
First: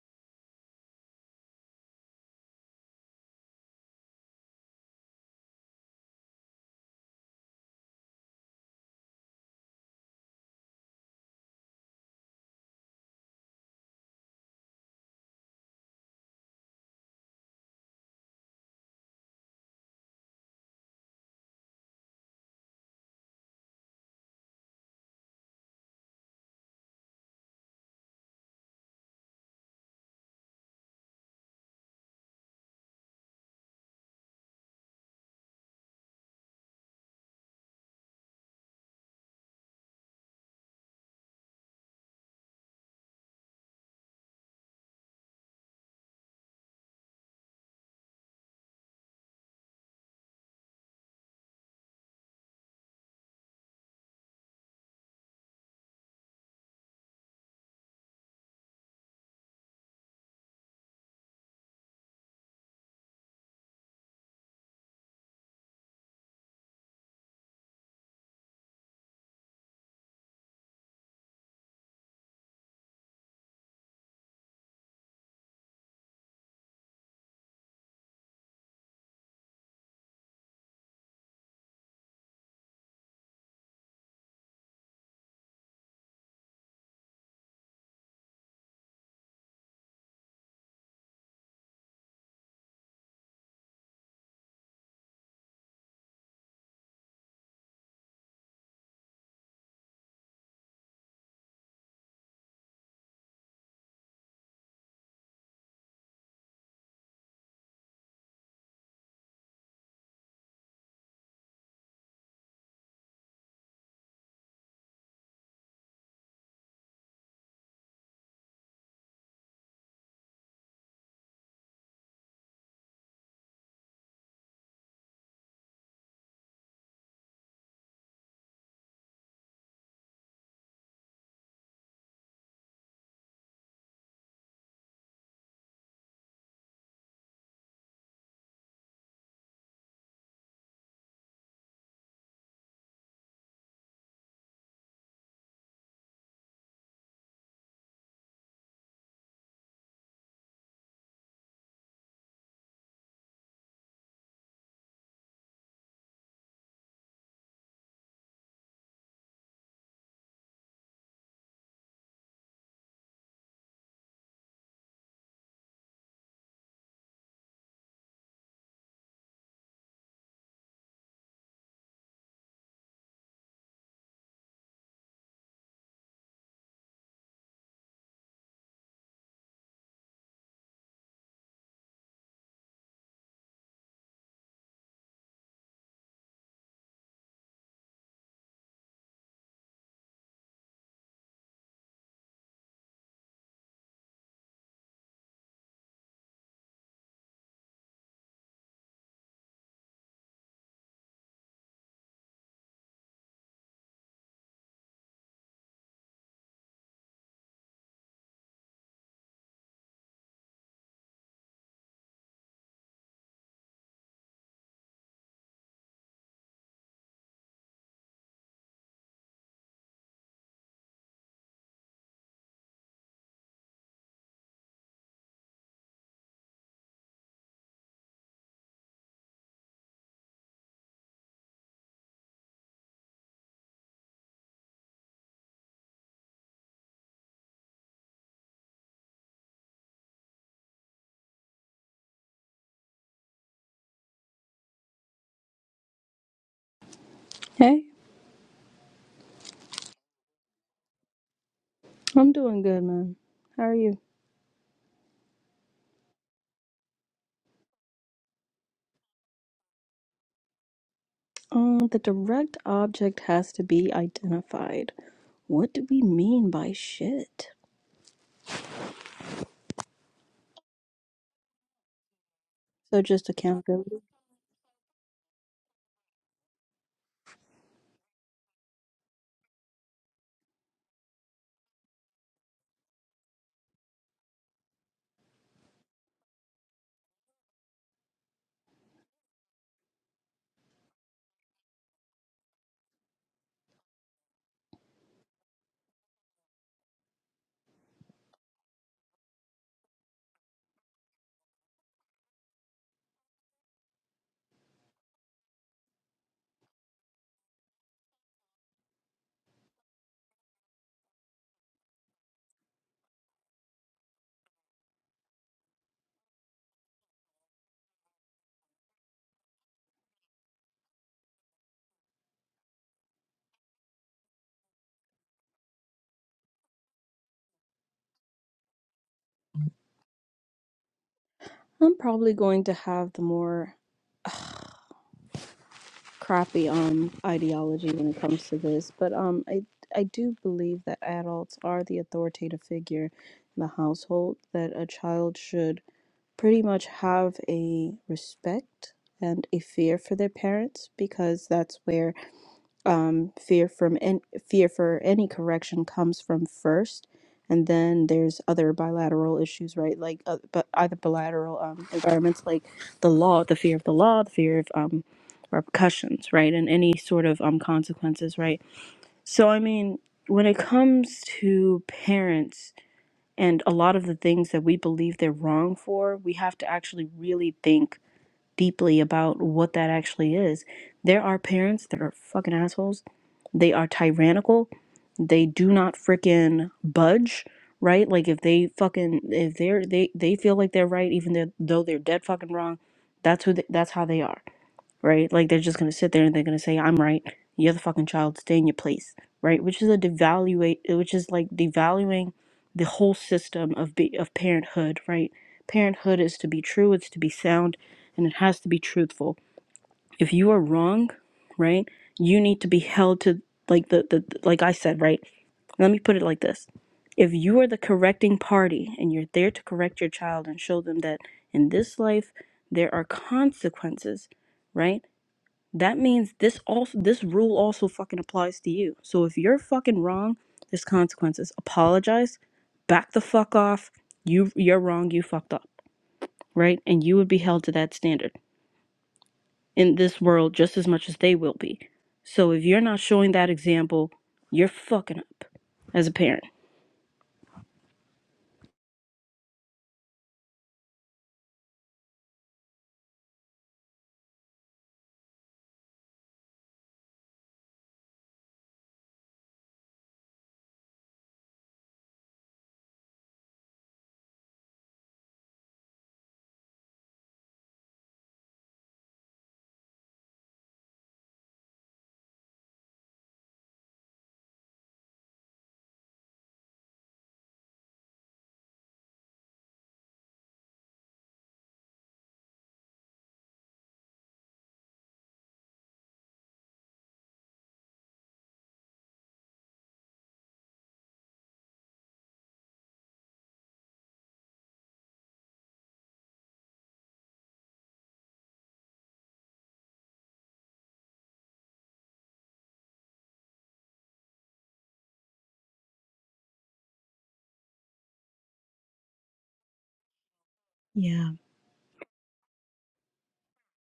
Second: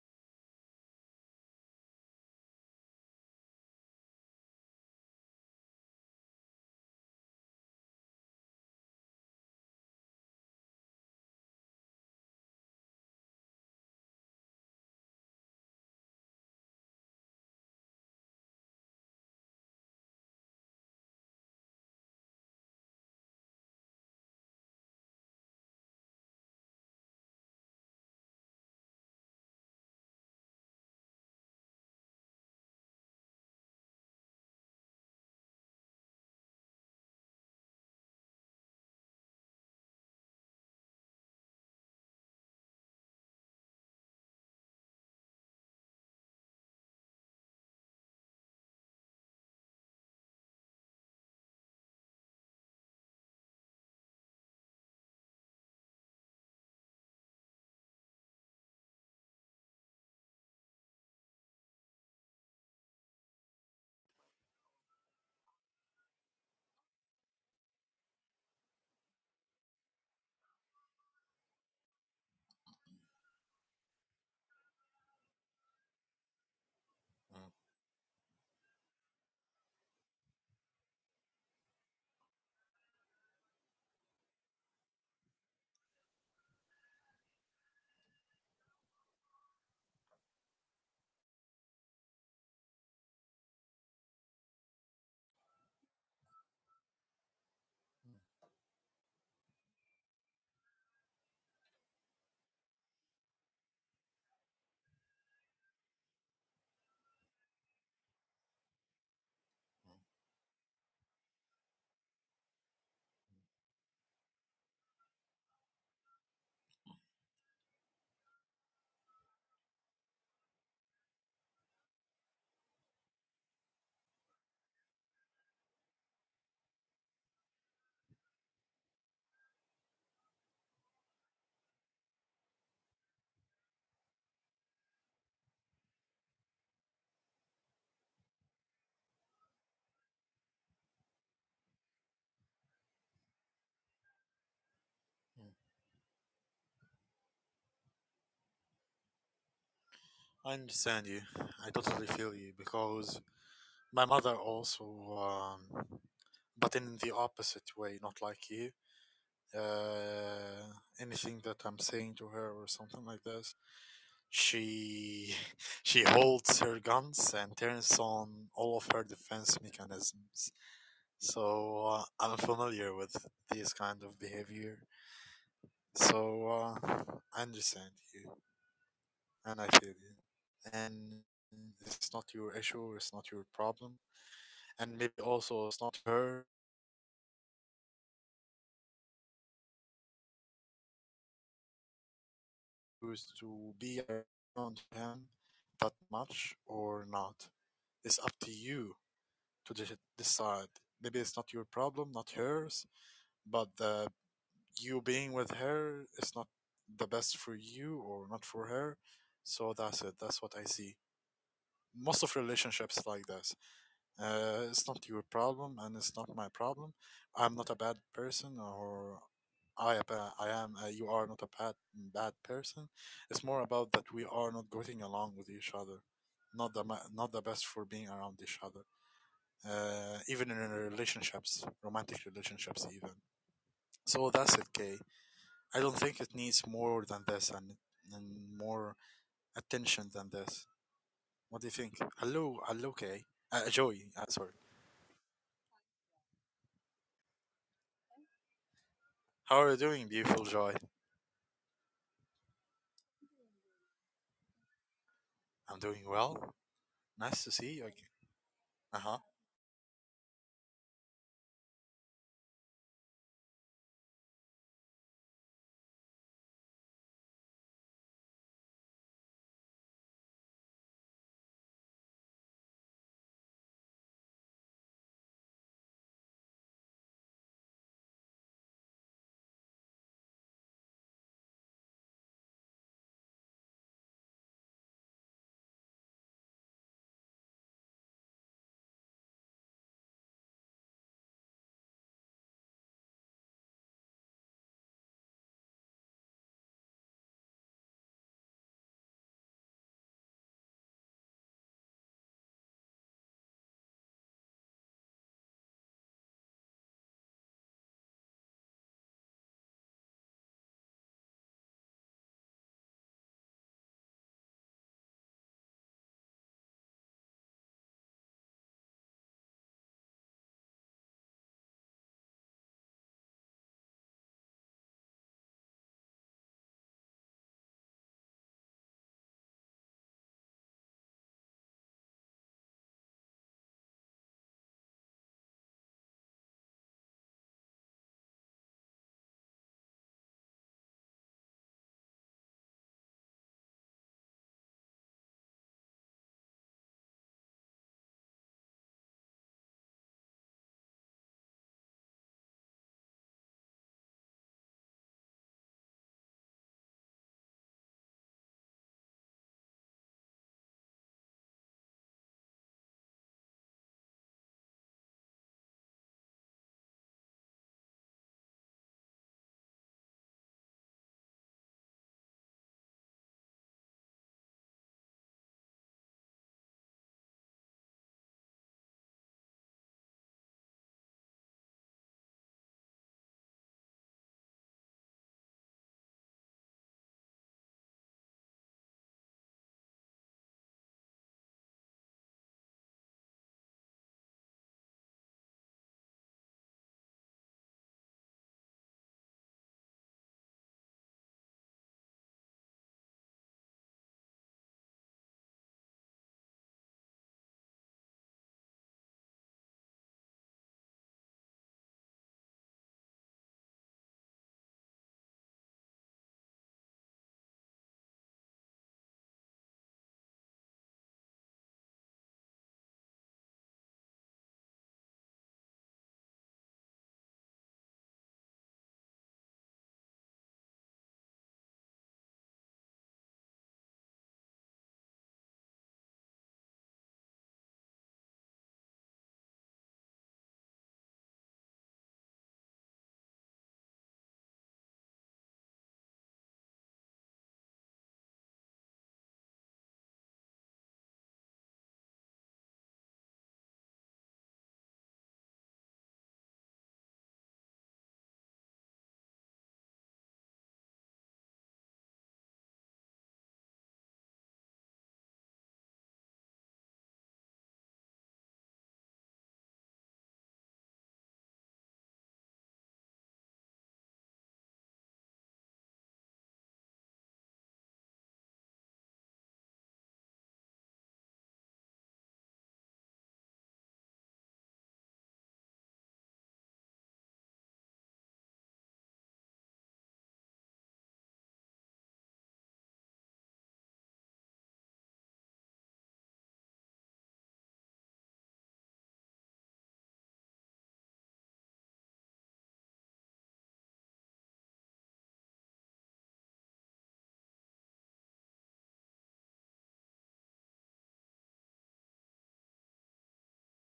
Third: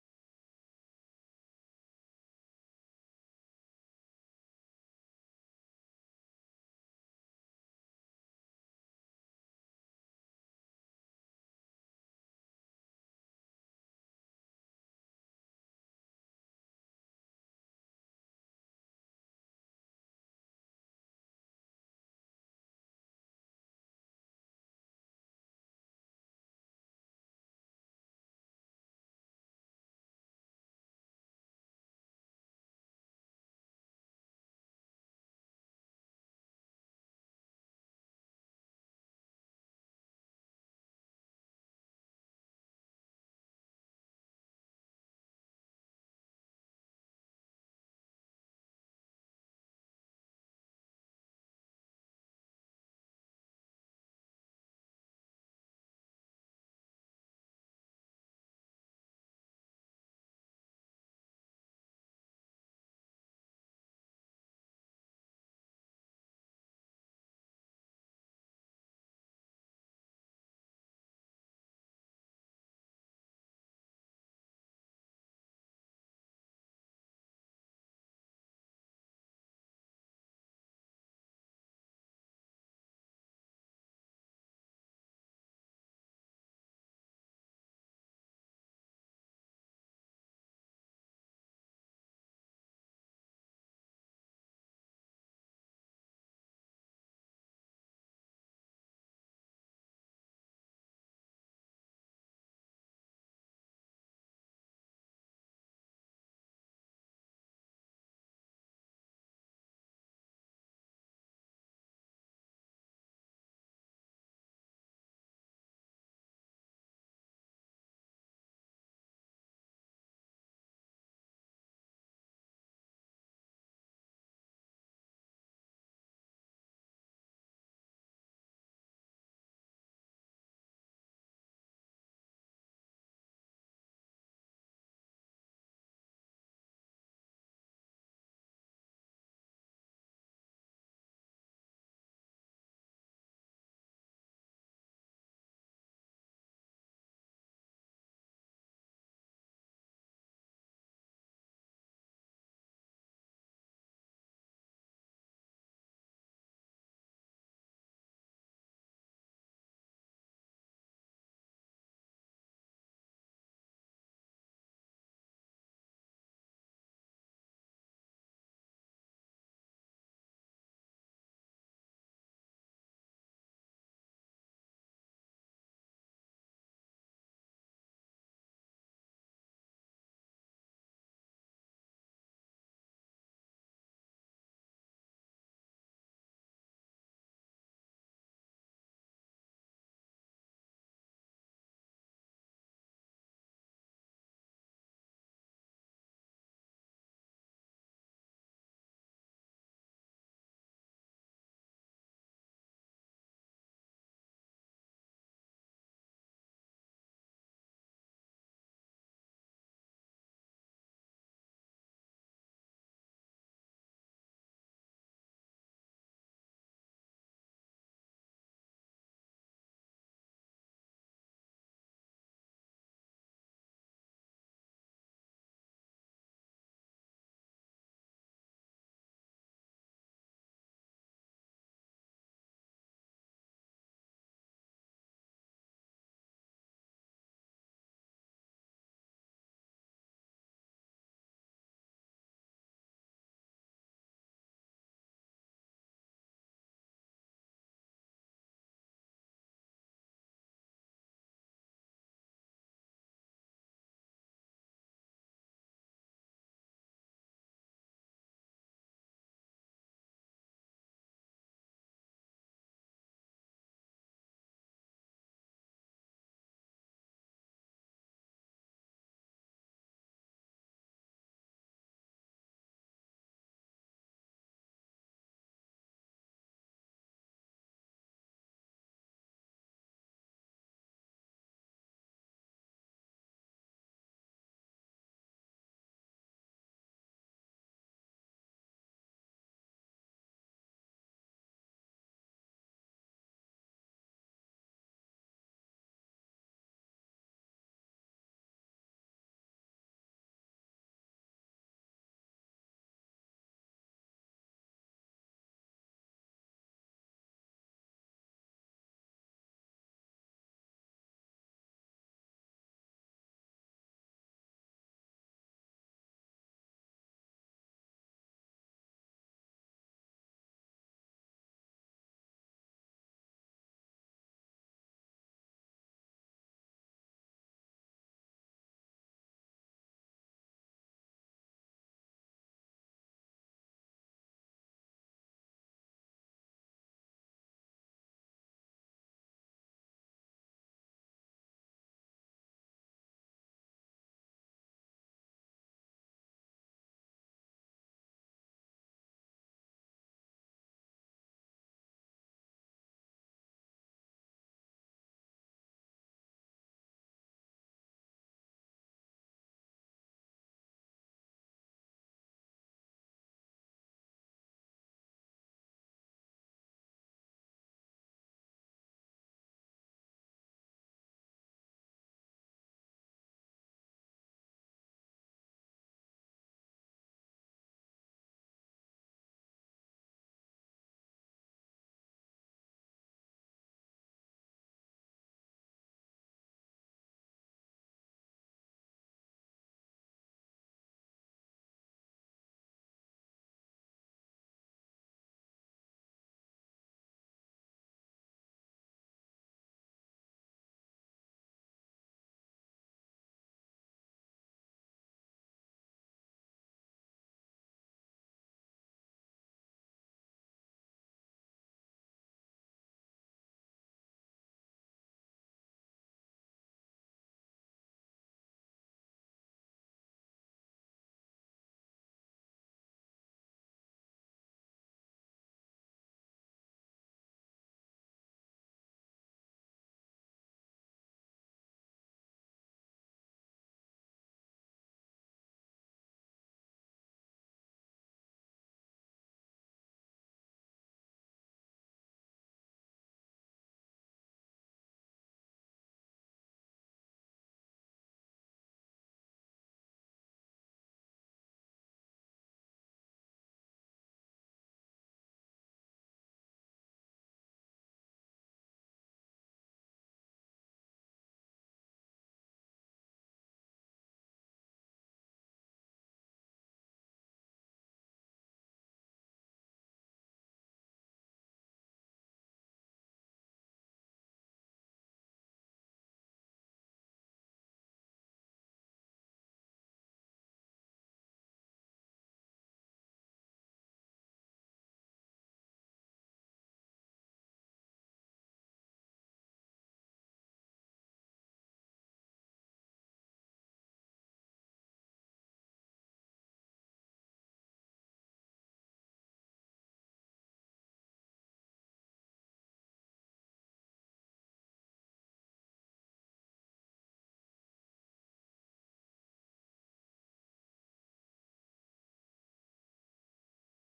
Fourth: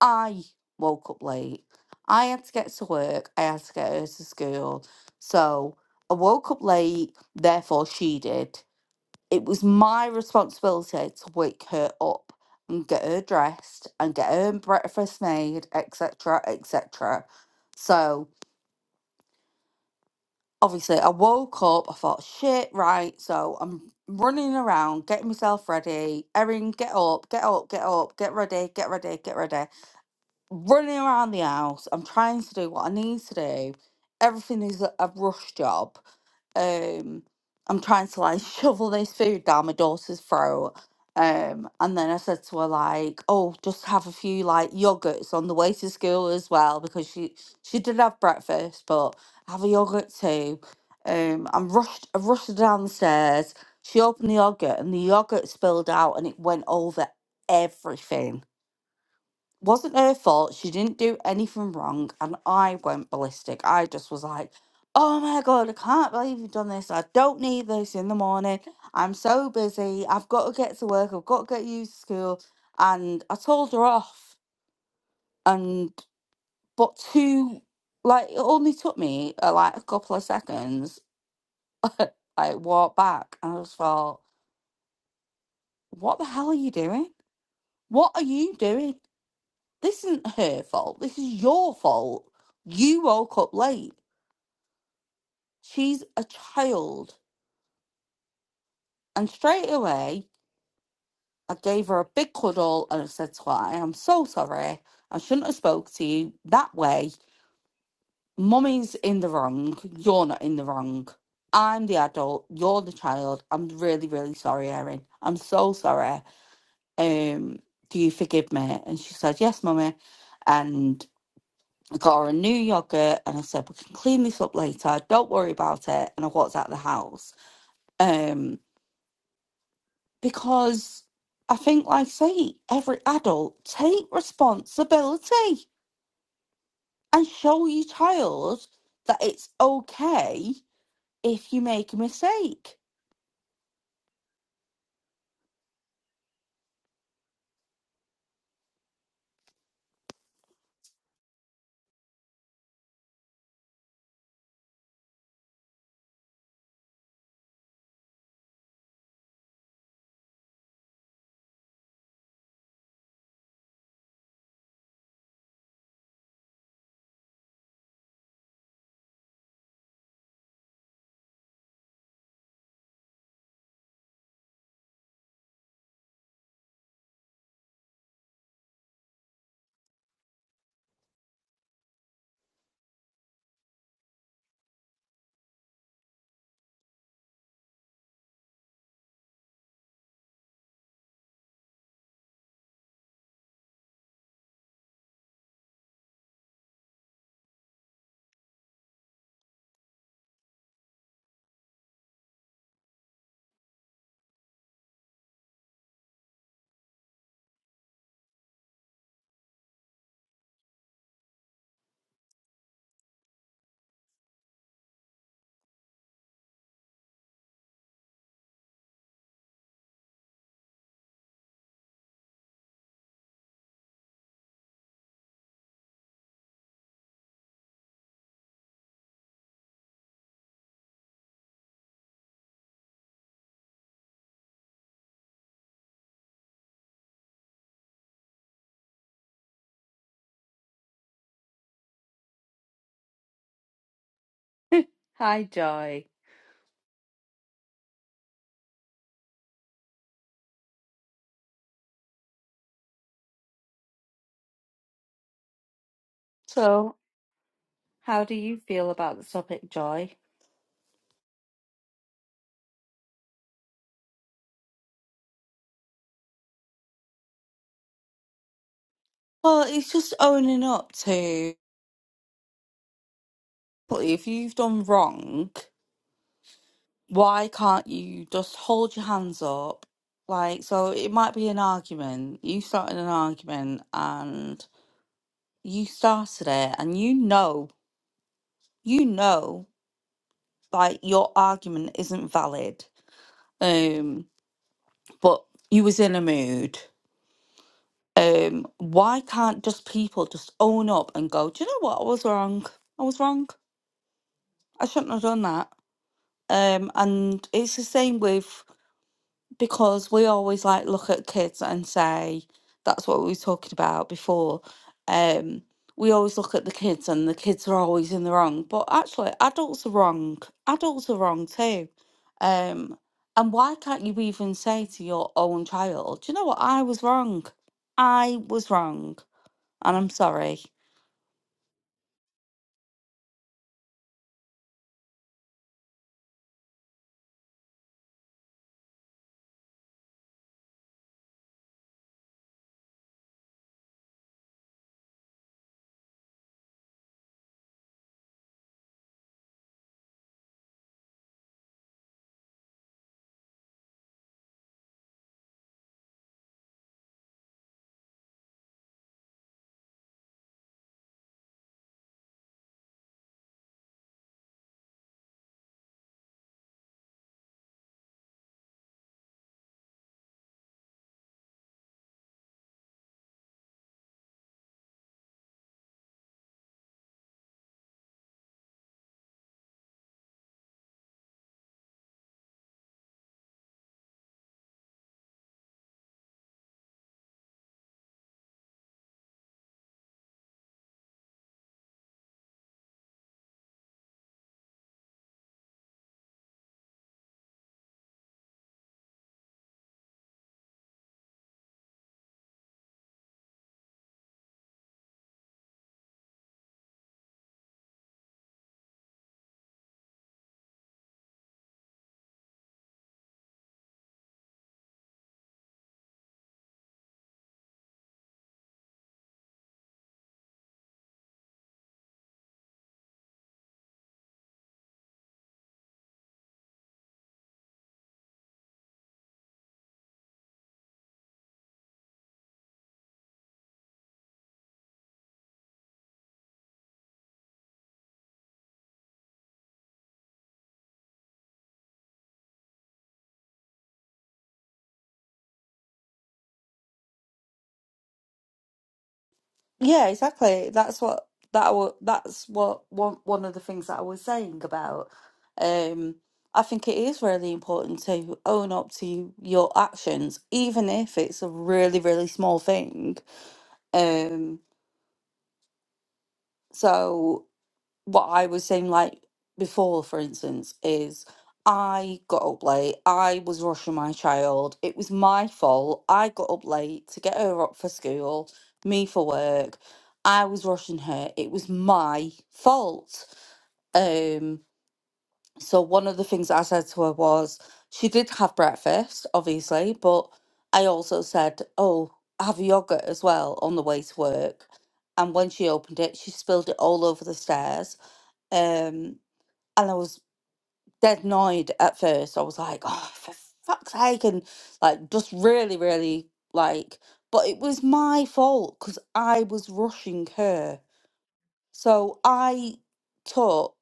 I woke up late. I had to get to work. I had to get her to school. So I woke up late, therefore she did. It was my responsibility to wake her up and get her dressed and get her breakfast made, etc. etc. So obviously I woke up, I thought, shit, right, so I'm running around, getting myself ready. Erin, get up, get up, get up, get ready, get ready, get ready. running around the house. I'm trying to do what I need to do. Everything is a, a rush job. Um, I'm trying to like shovel this food down my daughter's throat. Um, and then I said to her like, "Oh, just have a few like yogurts on the way to school as well because she she did have breakfast, but have a yogurt too." Um, I'm rushed. I rushed her down the stairs. She opened the yogurt and the yogurt spilled out and it went over everything wasn't her fault. She didn't do anything wrong, and I went ballistic. I just was like, "Oh my god, I can't believe you've done this. I don't need this in the morning. I'm so busy. I've got to get to work. I've got to get you to school." And I told her off. And but
mm,
two, like it only took me uh, like a couple of seconds. I walked back, and I was thought, "What the hell are you doing? What are you doing?" This isn't her fault. This is your fault. You woke up late. She's a child. And straight away, I gave her a big cuddle and I said to her, I am so sorry. I shouldn't have spoke to you that way. Mummy's in the wrong. You're not in the wrong. I'm the adult. You're the child. I'm really, really sorry, Erin. I'm so sorry. Um, do you forgive me? And she said, Yes, mummy. And I got her a new yogurt and I said, We can clean this up later. Don't worry about it. And I walked out of the house. Um, because I think, like I say, every adult take responsibility and show your child that it's okay if you make a mistake.
mm. i understand you i totally feel you because My mother also, um, but in the opposite way, not like you. Uh, anything that I'm saying to her or something like this, she she holds her guns and turns on all of her defense mechanisms. So uh, I'm familiar with this kind of behavior. So uh, I understand you and I feel you. And it's not your issue, it's not your problem, and maybe also it's not her choose to be around him that much or not. It's up to you to de- decide. Maybe it's not your problem, not hers, but uh, you being with her is not the best for you or not for her. So that's it. That's what I see. Most of relationships like this. Uh, it's not your problem, and it's not my problem. I'm not a bad person, or I, ab- uh, am. Uh, you are not a bad bad person. It's more about that we are not getting along with each other, not the ma- not the best for being around each other. Uh, even in relationships, romantic relationships, even. So that's it, Kay. I don't think it needs more than this and, and more attention than this. What do you think? Hello, hello, Kay. Uh, Joy, uh, sorry.
Hi, Joy.
Hey,
How are you doing, beautiful Joy?
I'm doing good, man. How are you?
I'm doing well.
So,
Nice to see you again.
how do you feel
Uh
about
huh.
the topic, Joy?
Um, the direct object has to be identified. What do we mean by shit?
Well, it's just owning up to
So just accountability.
if you've done wrong why can't you just hold your hands up? Like, so it might be an argument. You started an argument and you started it, and you know, you know, like your argument isn't valid. Um, but you was in a mood. Um, why can't just people just own up and go, Do you know what? I was wrong. I was wrong. I shouldn't have done that. Um, and it's the same with because we always like look at kids and say that's what we were talking about before um we always look at the kids and the kids are always in the wrong but actually adults are wrong adults are wrong too um and why can't you even say to your own child do you know what i was wrong i was wrong and i'm sorry
I'm probably going to have the more crappy um ideology when it comes to this, but um I I do believe that adults are the authoritative figure in the household that a child should pretty much have a respect and a fear for their parents because that's where um, fear from an fear for any correction comes from first, and then there's other bilateral issues, right? Like, uh, but either bilateral um, environments, like the law, the fear of the law, the fear of um, repercussions, right, and any sort of um, consequences, right. So, I mean, when it comes to parents and a lot of the things that we believe they're wrong for, we have to actually really think deeply about what that actually is. There are parents that are fucking assholes. They are tyrannical. They do not freaking budge, right? Like if they fucking if they're they they feel like they're right even though they're dead fucking wrong, that's who they, that's how they are right? Like they're just gonna sit there and they're gonna say, "I'm right. You're the fucking child. Stay in your place," right? Which is a devaluate, which is like devaluing the whole system of be, of parenthood, right? Parenthood is to be true. It's to be sound, and it has to be truthful. If you are wrong, right, you need to be held to like the the like I said, right? Let me put it like this. If you are the correcting party and you're there to correct your child and show them that in this life there are consequences, right? that means this also this rule also fucking applies to you. So if you're fucking wrong, there's consequences. Apologize, back the fuck off. You you're wrong, you fucked up, right? And you would be held to that standard in this world just as much as they will be. So if you're not showing that example, you're fucking up as a parent.
Yeah, exactly. That's what that wa- that's what one one of the things that I was saying about. Um, I think it is really important to own up to your actions, even if it's a really, really small thing. Um, so what I was saying like before, for instance, is I got up late. I was rushing my child. It was my fault. I got up late to get her up for school, me for work. I was rushing her. It was my fault. Um, so one of the things I said to her was she did have breakfast, obviously, but I also said, Oh, have yogurt as well on the way to work. And when she opened it, she spilled it all over the stairs. Um, and I was dead annoyed at first. I was like, oh, for fuck's sake, and like just really, really like. But it was my fault because I was rushing her.
Yeah,
So I took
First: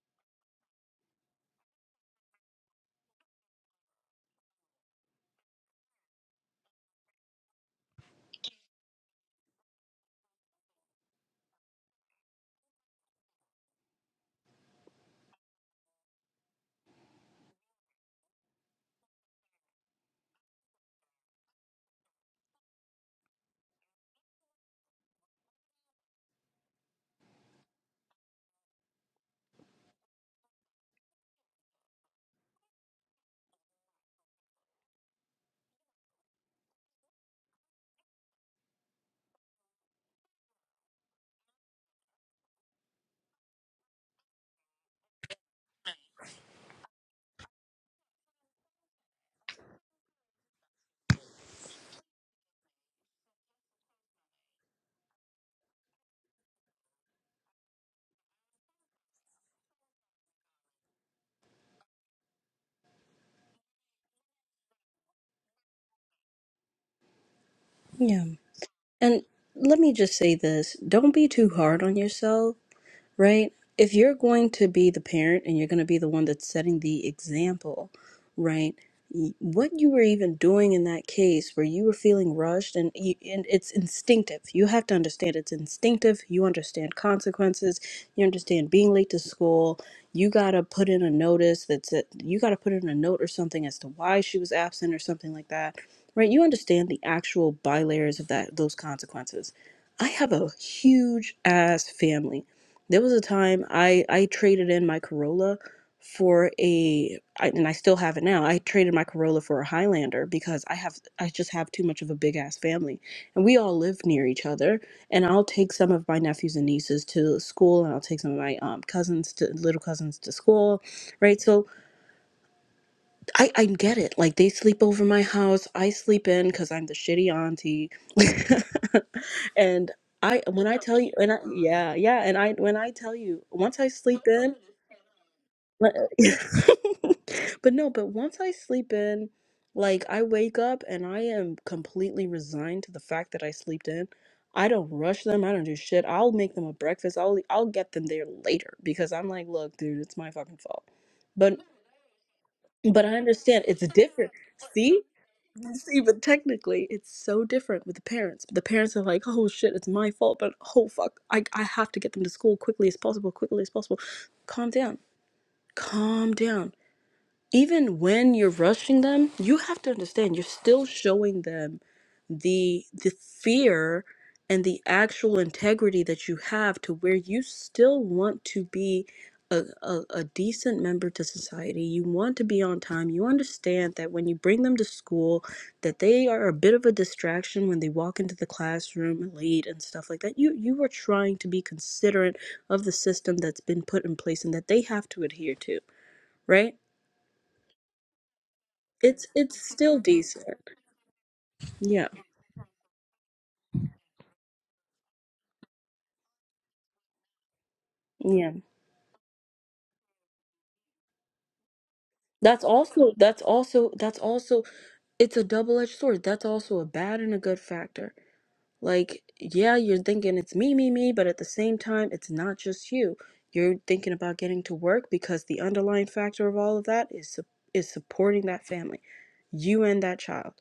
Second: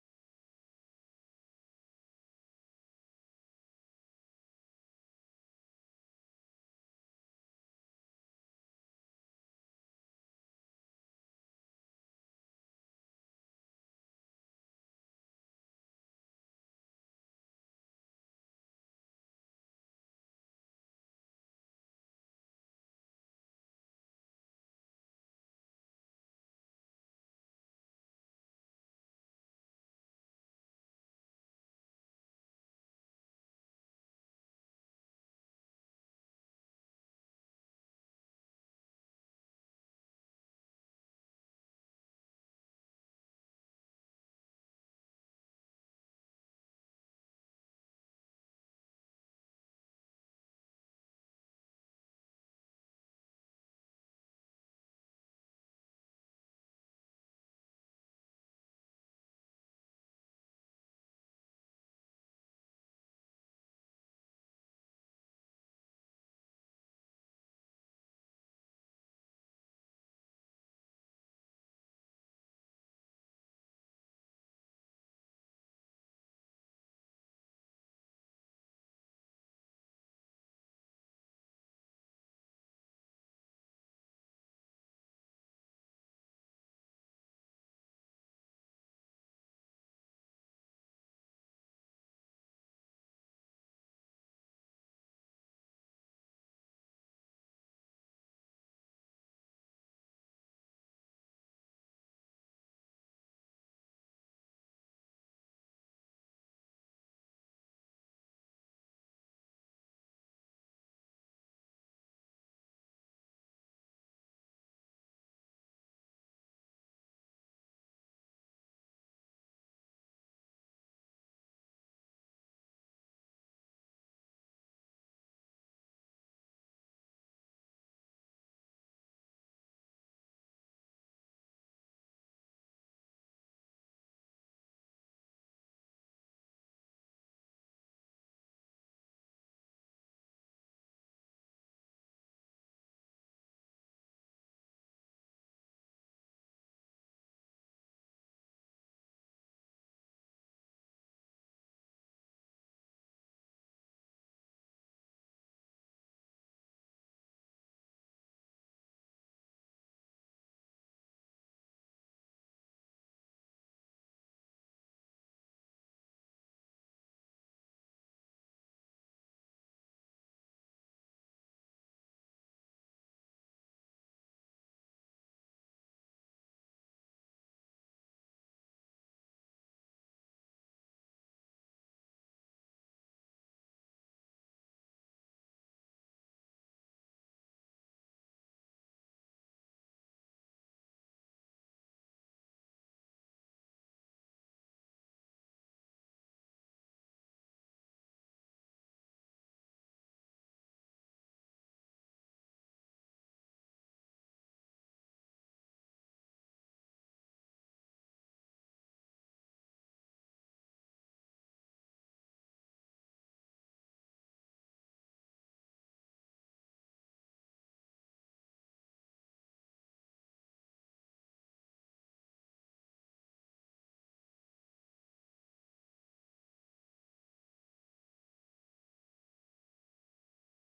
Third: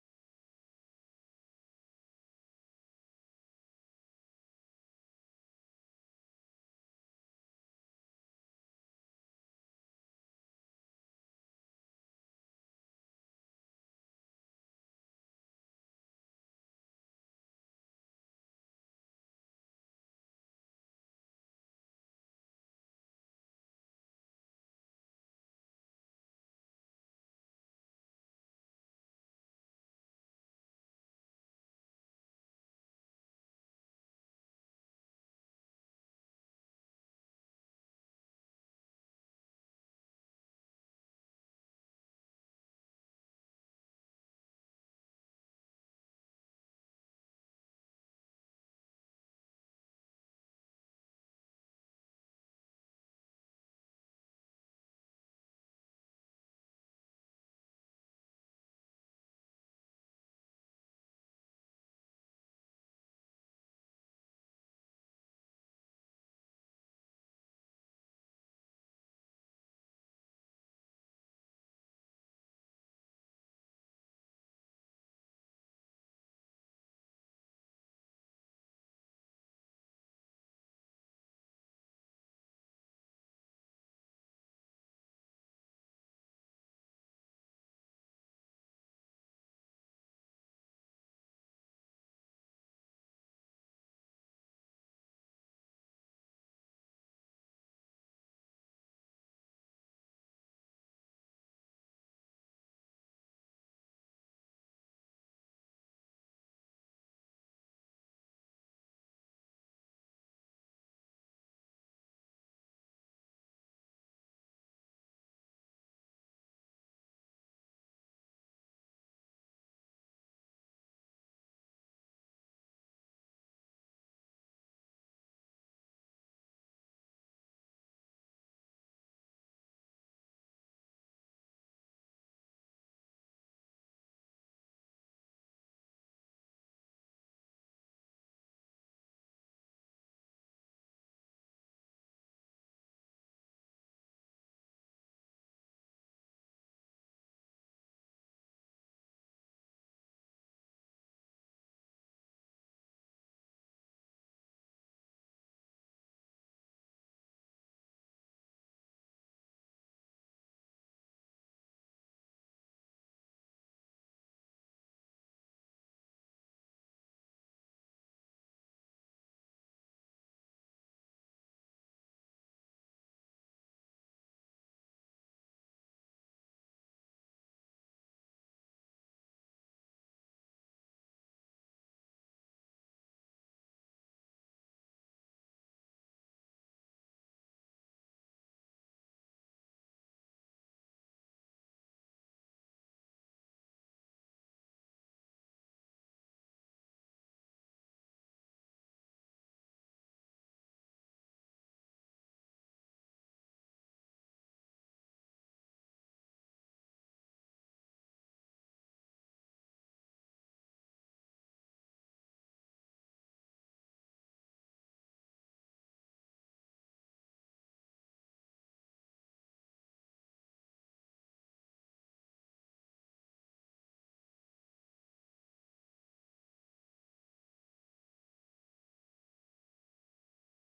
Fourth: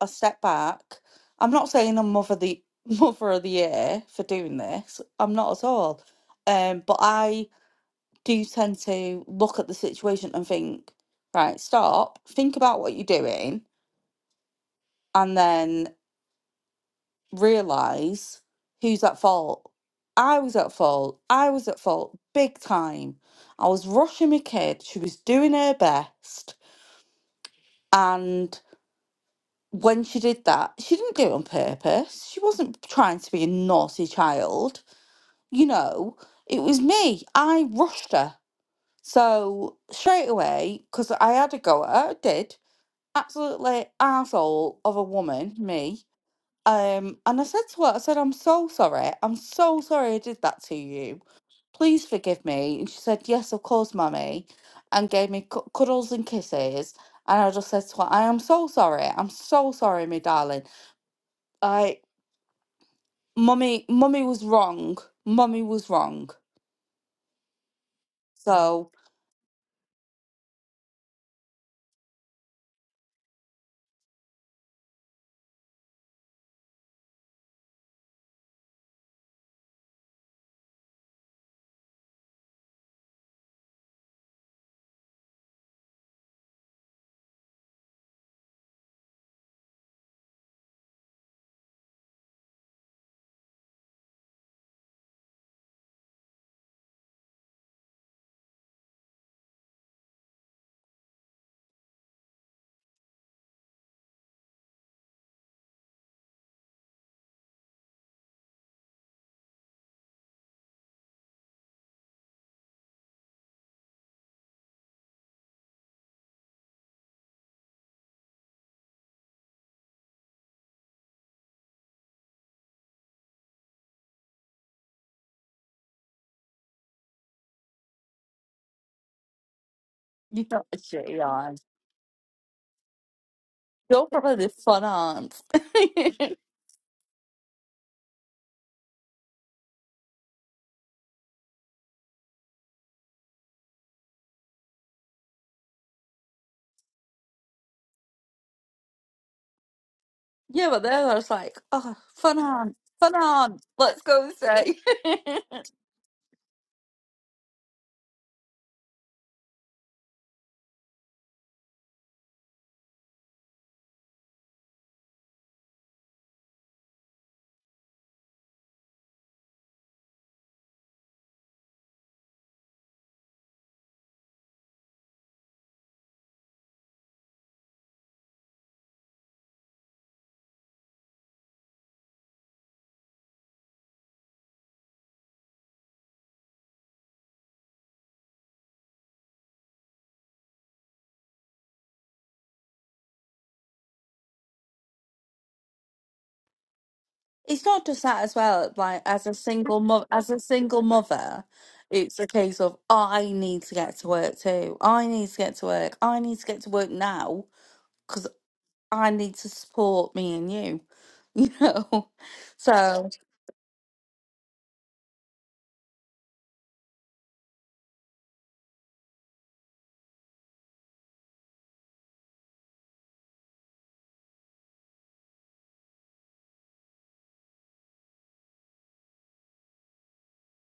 a step back. I'm not saying I'm mother the mother of the year for doing this. I'm not at all. Um, but I do tend to look at the situation and think, right, stop, think about what you're doing, and then realize who's at fault. I was at fault. I was at fault big time. I was rushing my kid. She was doing her best. And when she did that, she didn't do it on purpose. She wasn't trying to be a naughty child. You know, it was me. I rushed her. So straight away, because I had a go at her, I did. Absolutely arsehole of a woman, me Um, and I said to her, I said, I'm so sorry. I'm so sorry I did that to you. Please forgive me. And she said, Yes, of course, mummy, and gave me cu- cuddles and kisses. And I just said to her, I am so sorry. I'm so sorry, my darling. I, mummy, mummy was wrong. Mummy was wrong.
yeah.
So
And let me just say this don't be too hard on yourself right? If you're going to be the parent and you're going to be the one that's setting the example, right? y- What you were even doing in that case where you were feeling rushed and, you, and it's instinctive. You have to understand it's instinctive. You understand consequences. You understand being late to school. You got to put in a notice that's it. You got to put in a note or something as to why she was absent or something like that, right? You understand the actual bilayers of that, those consequences. I have a huge ass family there was a time I I traded in my Corolla for a I, and I still have it now. I traded my Corolla for a Highlander because I have I just have too much of a big ass family. And we all live near each other, and I'll take some of my nephews and nieces to school and I'll take some of my um cousins to little cousins to school, right? So I, I get it. Like they sleep over my house. I sleep in because I'm the shitty auntie. and I
you got
when I
the
tell you
shitty
and I
arms.
yeah, yeah, and I when I tell you once I
You're
sleep
probably the
in
fun aunt.
but no, but once I sleep in, like I wake up and I am completely resigned to the fact that I slept in. I don't rush them. I don't do shit. I'll make them a breakfast. I'll I'll get them there later because I'm like, look, dude, it's my fucking
yeah, but
fault.
then I was like,
But
oh, fun aunt,
but I
fun aunt.
understand it's
Let's go
different.
say.
See? See, but technically it's so different with the parents. The parents are like, oh shit, it's my fault, but oh fuck, I, I have to get them to school quickly as possible, quickly as possible. Calm down. Calm down even when you're rushing them, you have to understand you're still showing them the the fear and the actual integrity that you have to where you still want to be a, a, a decent member to society you want to be on time you understand that when you bring them to school that they are a bit of a distraction when they walk into the classroom late and stuff like that you you are trying to be considerate of the system that's been put in place and that they have to adhere to right
It's not just that as well, like
it's
as a
it's
single
still
mother, as a
decent.
single mother,
Yeah.
it's a case of I need to get to work too. I need to get to work. I need to get to work now because
Yeah.
I need to support me and you. You know,
That's
so
also that's also that's also it's a double-edged sword. That's also a bad and a good factor. Like, yeah, you're thinking it's me, me, me, but at the same time, it's not just you. You're thinking about getting to work because the underlying factor of all of that is su- is supporting that family, you and that child.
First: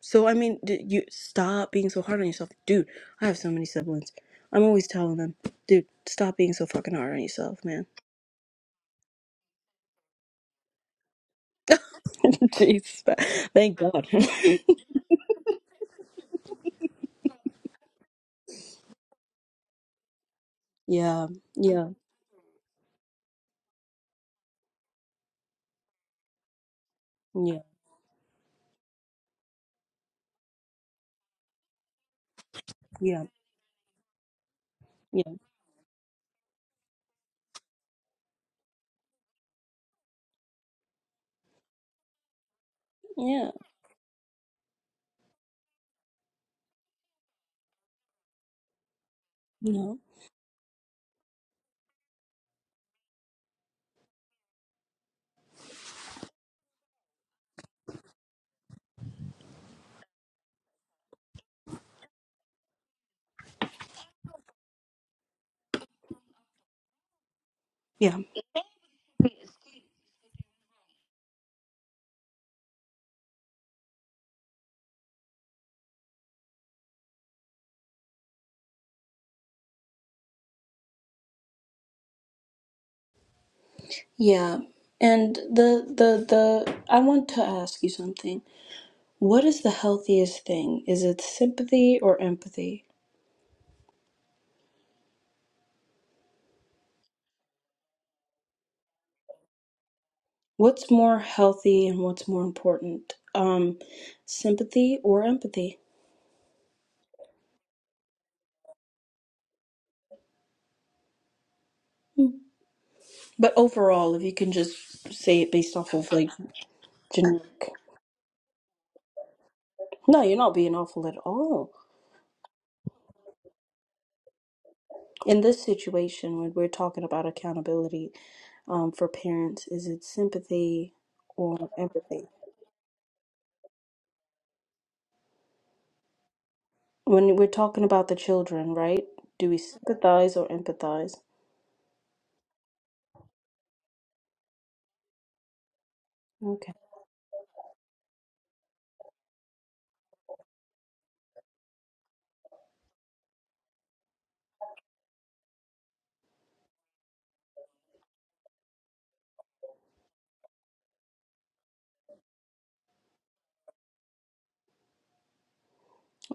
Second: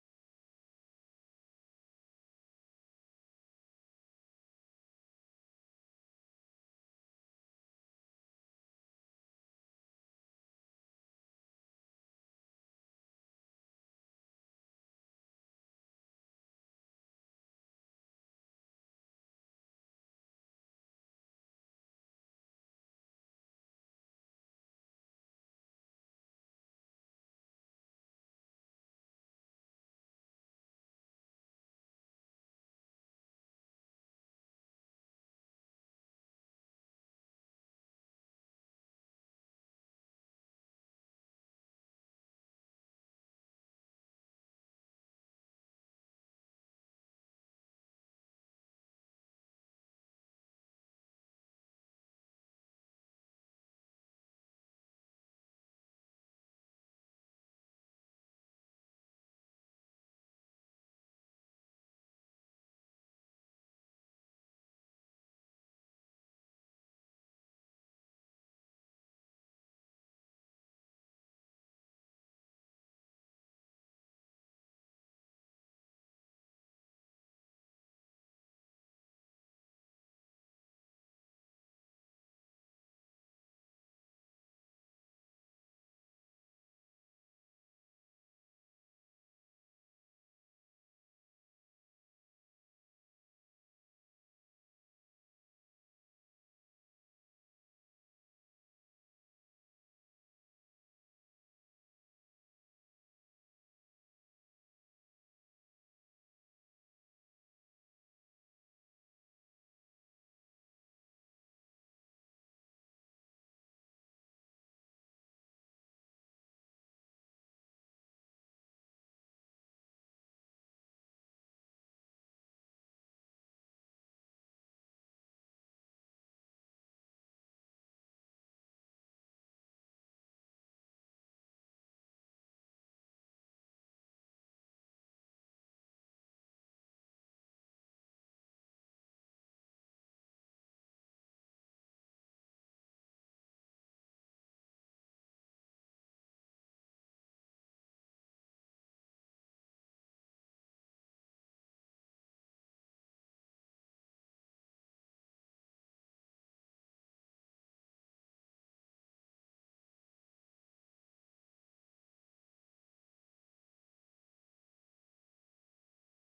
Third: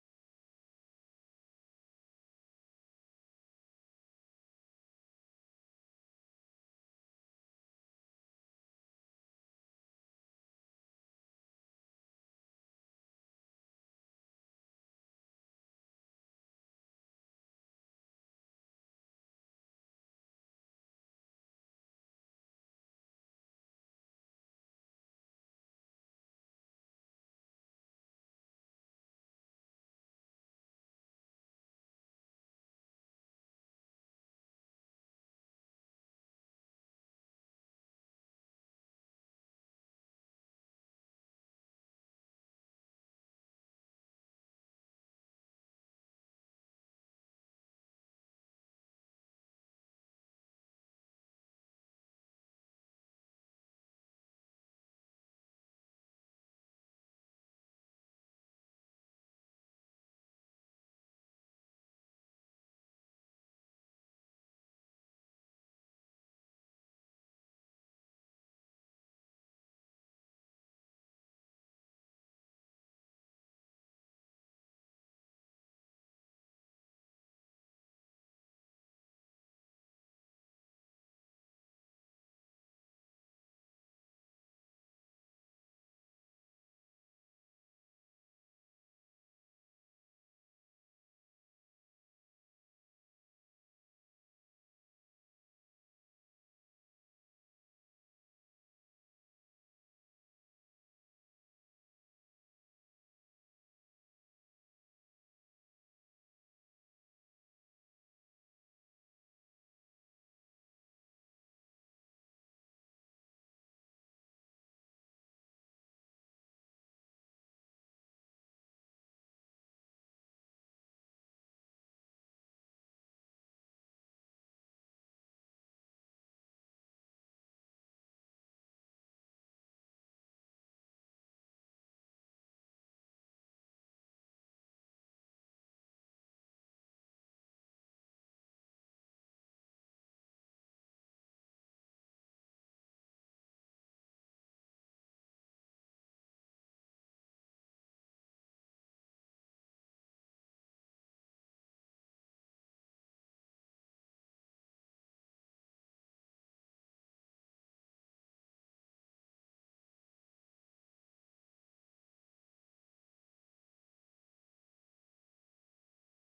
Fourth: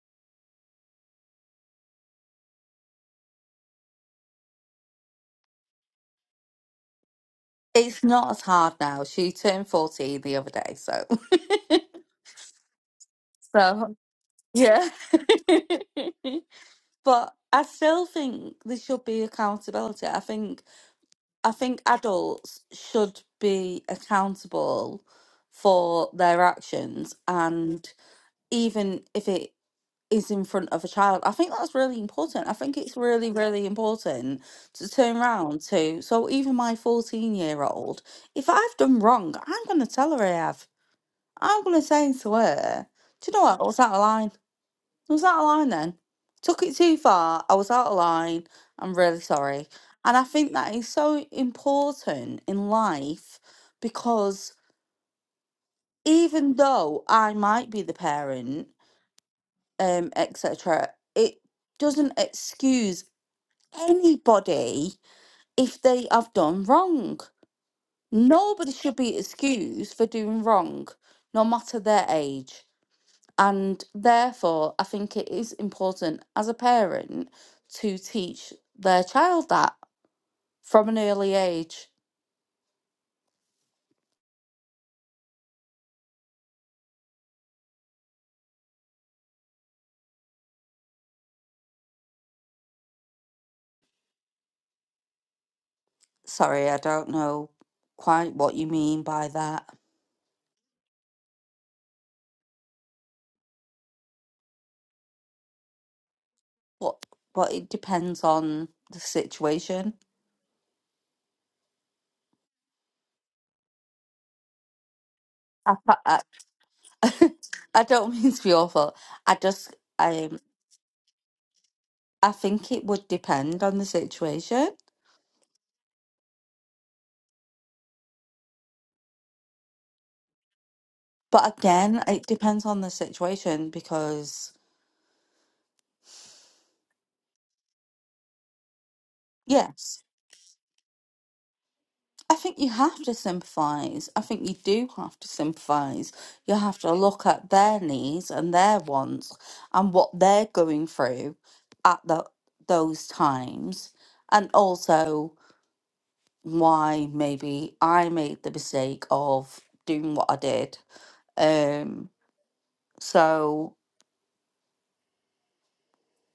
So I mean, d- you stop being so hard on yourself, dude. I have so many siblings. I'm always telling them, dude, stop being so fucking hard on yourself, man.
it's not as hard now. She turned 14 the other day, so
Jeez, but thank
so
God.
yeah. But I still think there should be accountability. I think
Yeah,
I think
yeah,
adults should be accountable for their actions,
yeah,
and even if it is in front of a child, I think that's really important. I think it's
yeah,
really, really important to turn
yeah,
round to. So, even my 14 year old, if I've done wrong, I'm going to tell her I have. I'm going to say to her, Do you know
yeah,
what? I was out of line I was out of line then. Took it too far. I was out of line. I'm really sorry.
yeah,
And I think that is so important in life because even though I might be the parent, um, etc., it doesn't excuse anybody if they have done wrong.
yeah,
Nobody should be excused for doing wrong, no matter their age. And therefore, I think it is important as a parent to teach their child that from an early age.
yeah. And the the the I want to ask you something. What is the healthiest thing? Is it sympathy or empathy?
Sorry, I don't know quite what you mean by that,
What's more healthy and what's more important? Um, sympathy or empathy?
but, but it depends on the situation.
But overall, if you can just say it based
I,
off of
I,
like
I
generic.
I don't mean to be awful. I just,
No, you're
um,
not being awful at all.
I think it would depend on the situation.
in this situation when we're talking about accountability um, for parents is it sympathy
But
or
again,
empathy
it depends on the situation because,
when we're talking about the children right do we
yes,
sympathize or empathize
I think you have to sympathise. I think you do have to sympathise. You
okay
have to look at their needs and their wants and what they're going through at the, those times, and also why maybe I made the mistake of doing what I did. Um. So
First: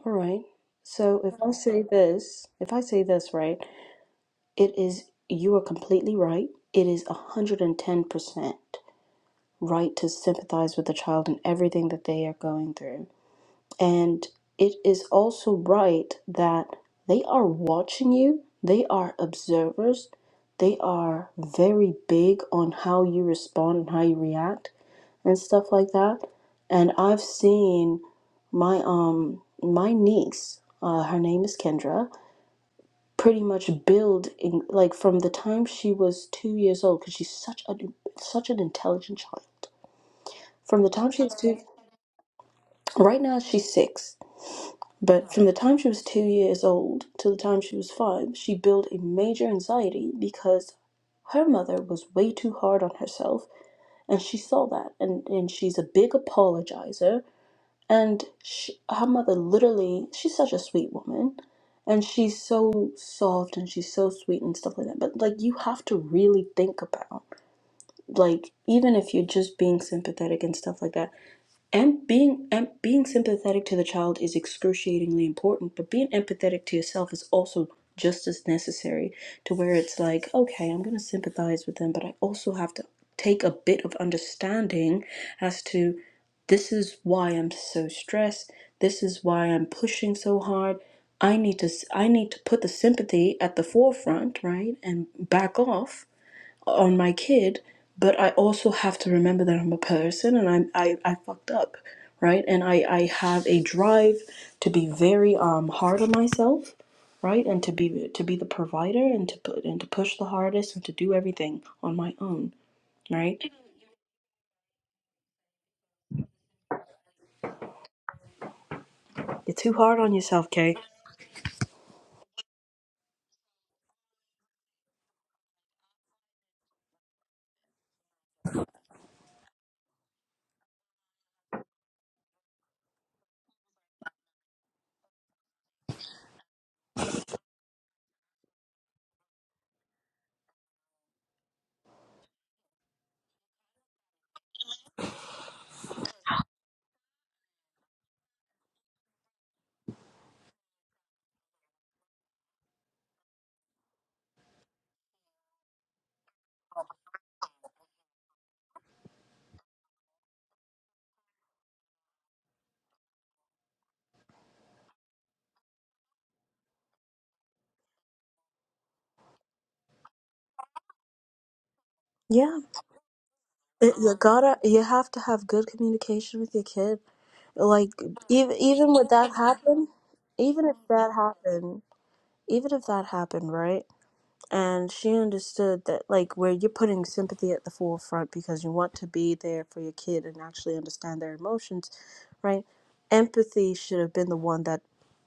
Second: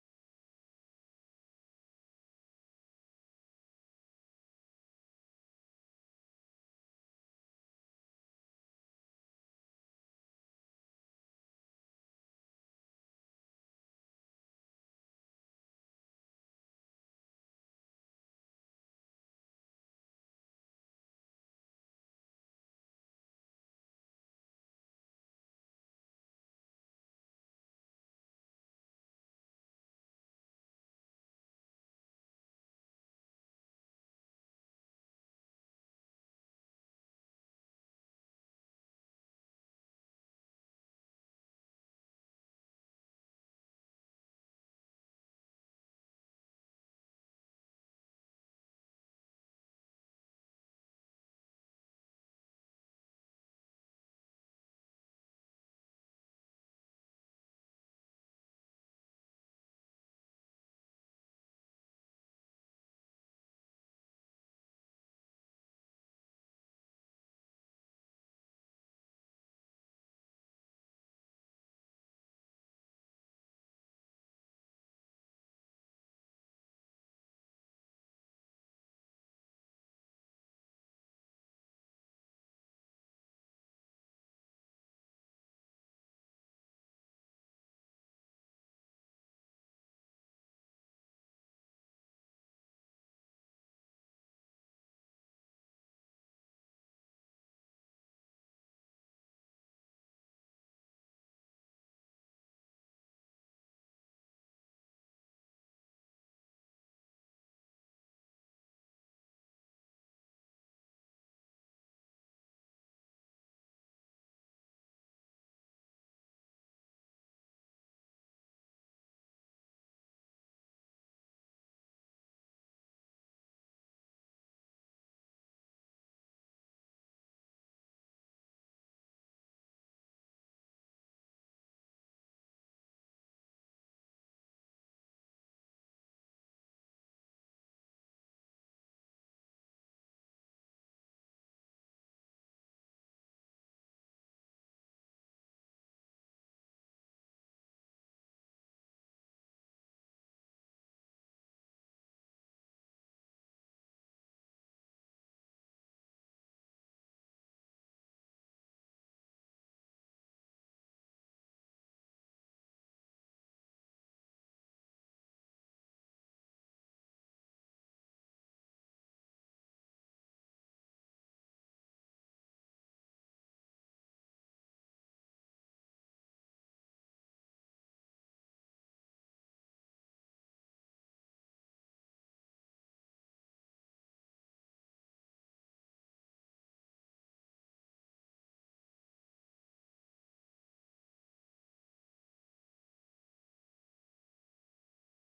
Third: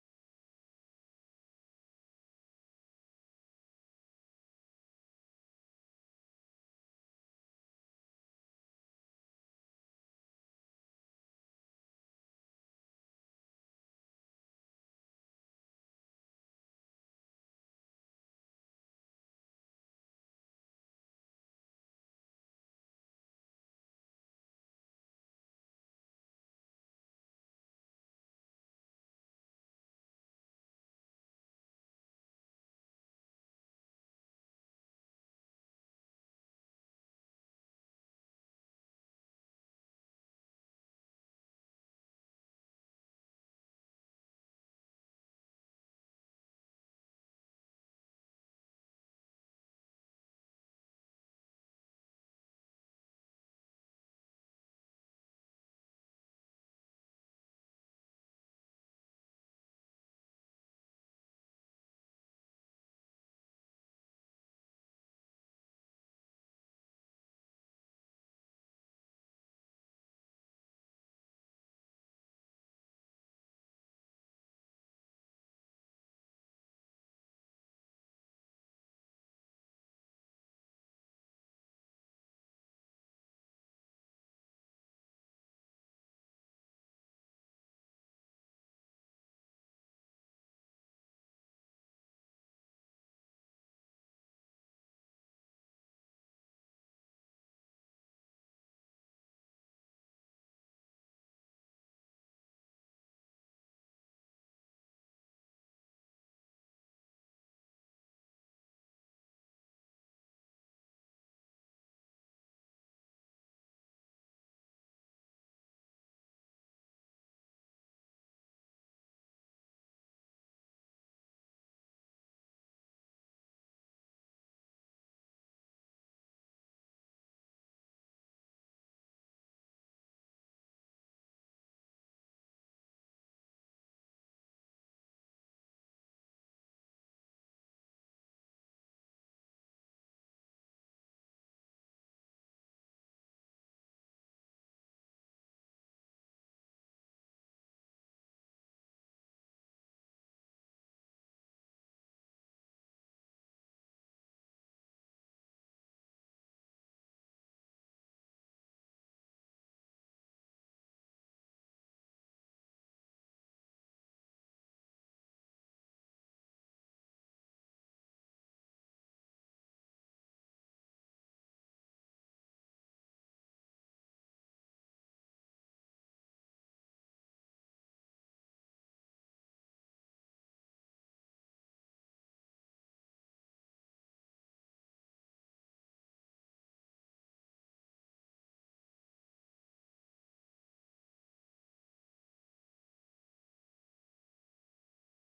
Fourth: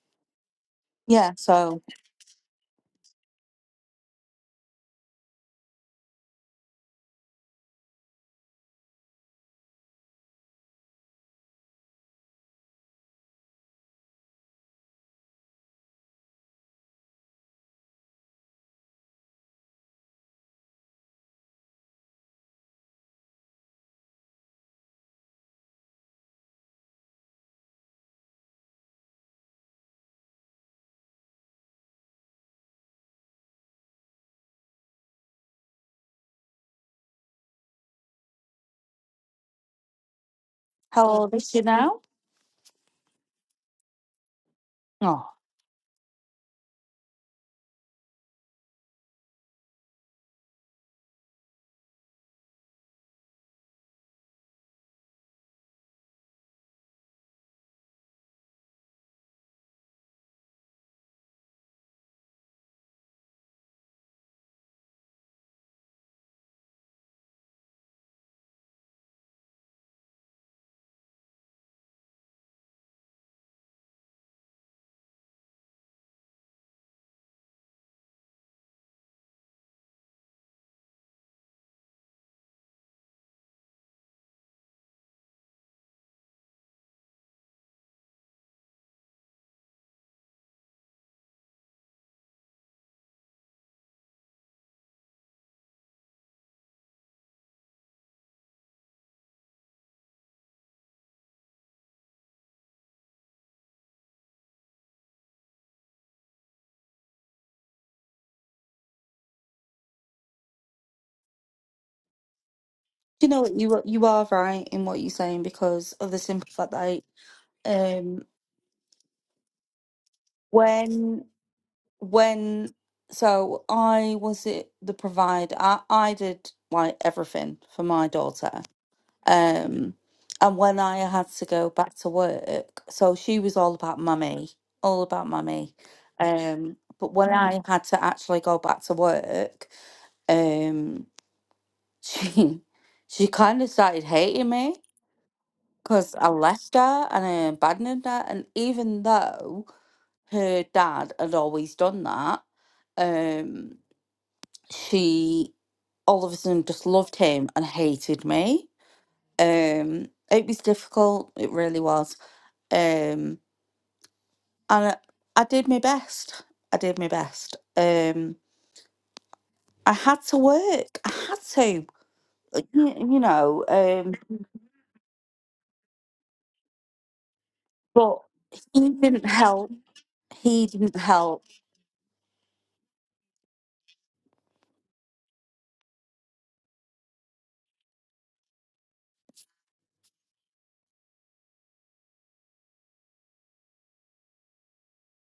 all right so
yeah.
if i
So
say this if i say this right it is you are completely right it is 110% right to sympathize with the child and everything that they are going through And it is also right that they are watching you, they are observers, they are very big on how you respond and how you react and stuff like that. And I've seen my um my niece, uh, her name is Kendra, pretty much build in like from the time she was two years old because she's such a such an intelligent child. From the
how
time she
old
was
is
two,
she now?
right now she's six
Oh,
But from the time she was two years old to the time she was five, she built a major anxiety because her mother was way too hard on herself, and she saw that, and, and she's a big apologizer. And she, her mother literally, she's such a sweet woman, and she's so soft and she's so sweet and stuff like that. But like, you have to really think about, like, even if you're just being sympathetic and stuff like that and being and being sympathetic to the child is excruciatingly important but being empathetic to yourself is also just as necessary to where it's like okay i'm going to sympathize with them but i also have to take a bit of understanding as to this is why i'm so stressed this is why i'm pushing so hard i need to I need to put the sympathy at the forefront right and back off on my kid, but I also have to remember that I'm a person and I'm I, I fucked up, right? And I, I have a drive to be very um hard on myself, right? And to be to be the provider and to put and to push the hardest and to do everything on my own,
you
right?
know what you are- you are right in what you're saying because of the simple fact that um
You're too hard on yourself, Kay.
when when so I was it the provider. I, I did like everything for my daughter. Um and when I had to go back to work, so she was all about mummy, all about mummy. Um but when Mm. I had to actually go back to work, um she she kind of started hating me because I left her and I abandoned her and even though her dad had always done that, um, she all of a sudden just loved him and hated me. Um, it was difficult. It really was. Um, and I, I did my best. I did my best. Um, I had to work. I had to.
Yeah.
uh, you know.
It- you
Um,
gotta you have to have good communication with your kid. Like
but
even
he
even with
didn't
that
help.
happen, even
He
if
didn't
that
help.
happened, even if that happened, right? and she understood that like where you're putting sympathy at the forefront because you want to be there for your kid and actually understand their emotions right empathy should have been the one that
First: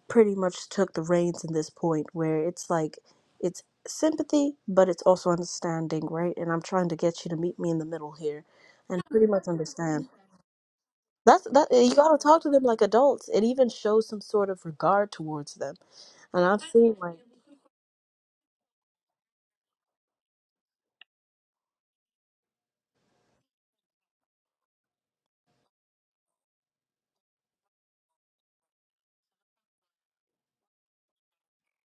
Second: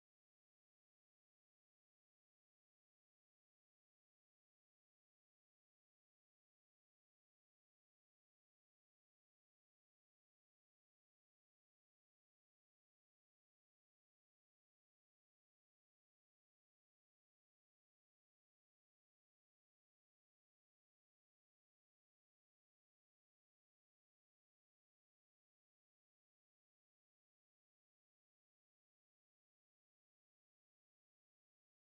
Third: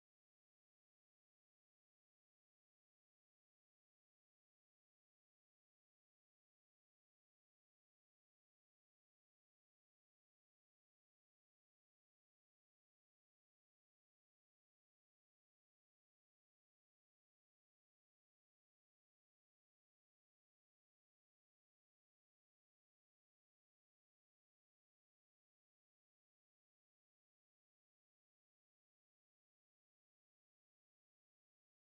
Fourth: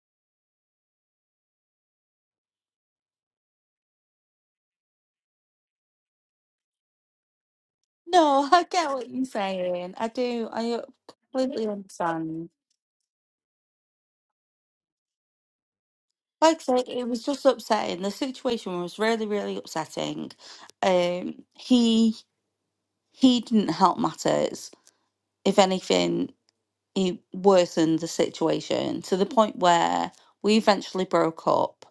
pretty much took the reins in this point where it's like it's sympathy but it's also understanding right and i'm trying to get you to meet me in the middle here
No, I get
and
what you're
pretty much
saying.
understand
I do. I
that's that
completely
you got to
understand.
talk to them like adults and even show some sort of regard towards them and
Like I
i've
said,
seen
it
like
was just upsetting. The situation was really, really upsetting. Um, he he didn't help matters. If anything, he worsened the situation to the point where we eventually broke up.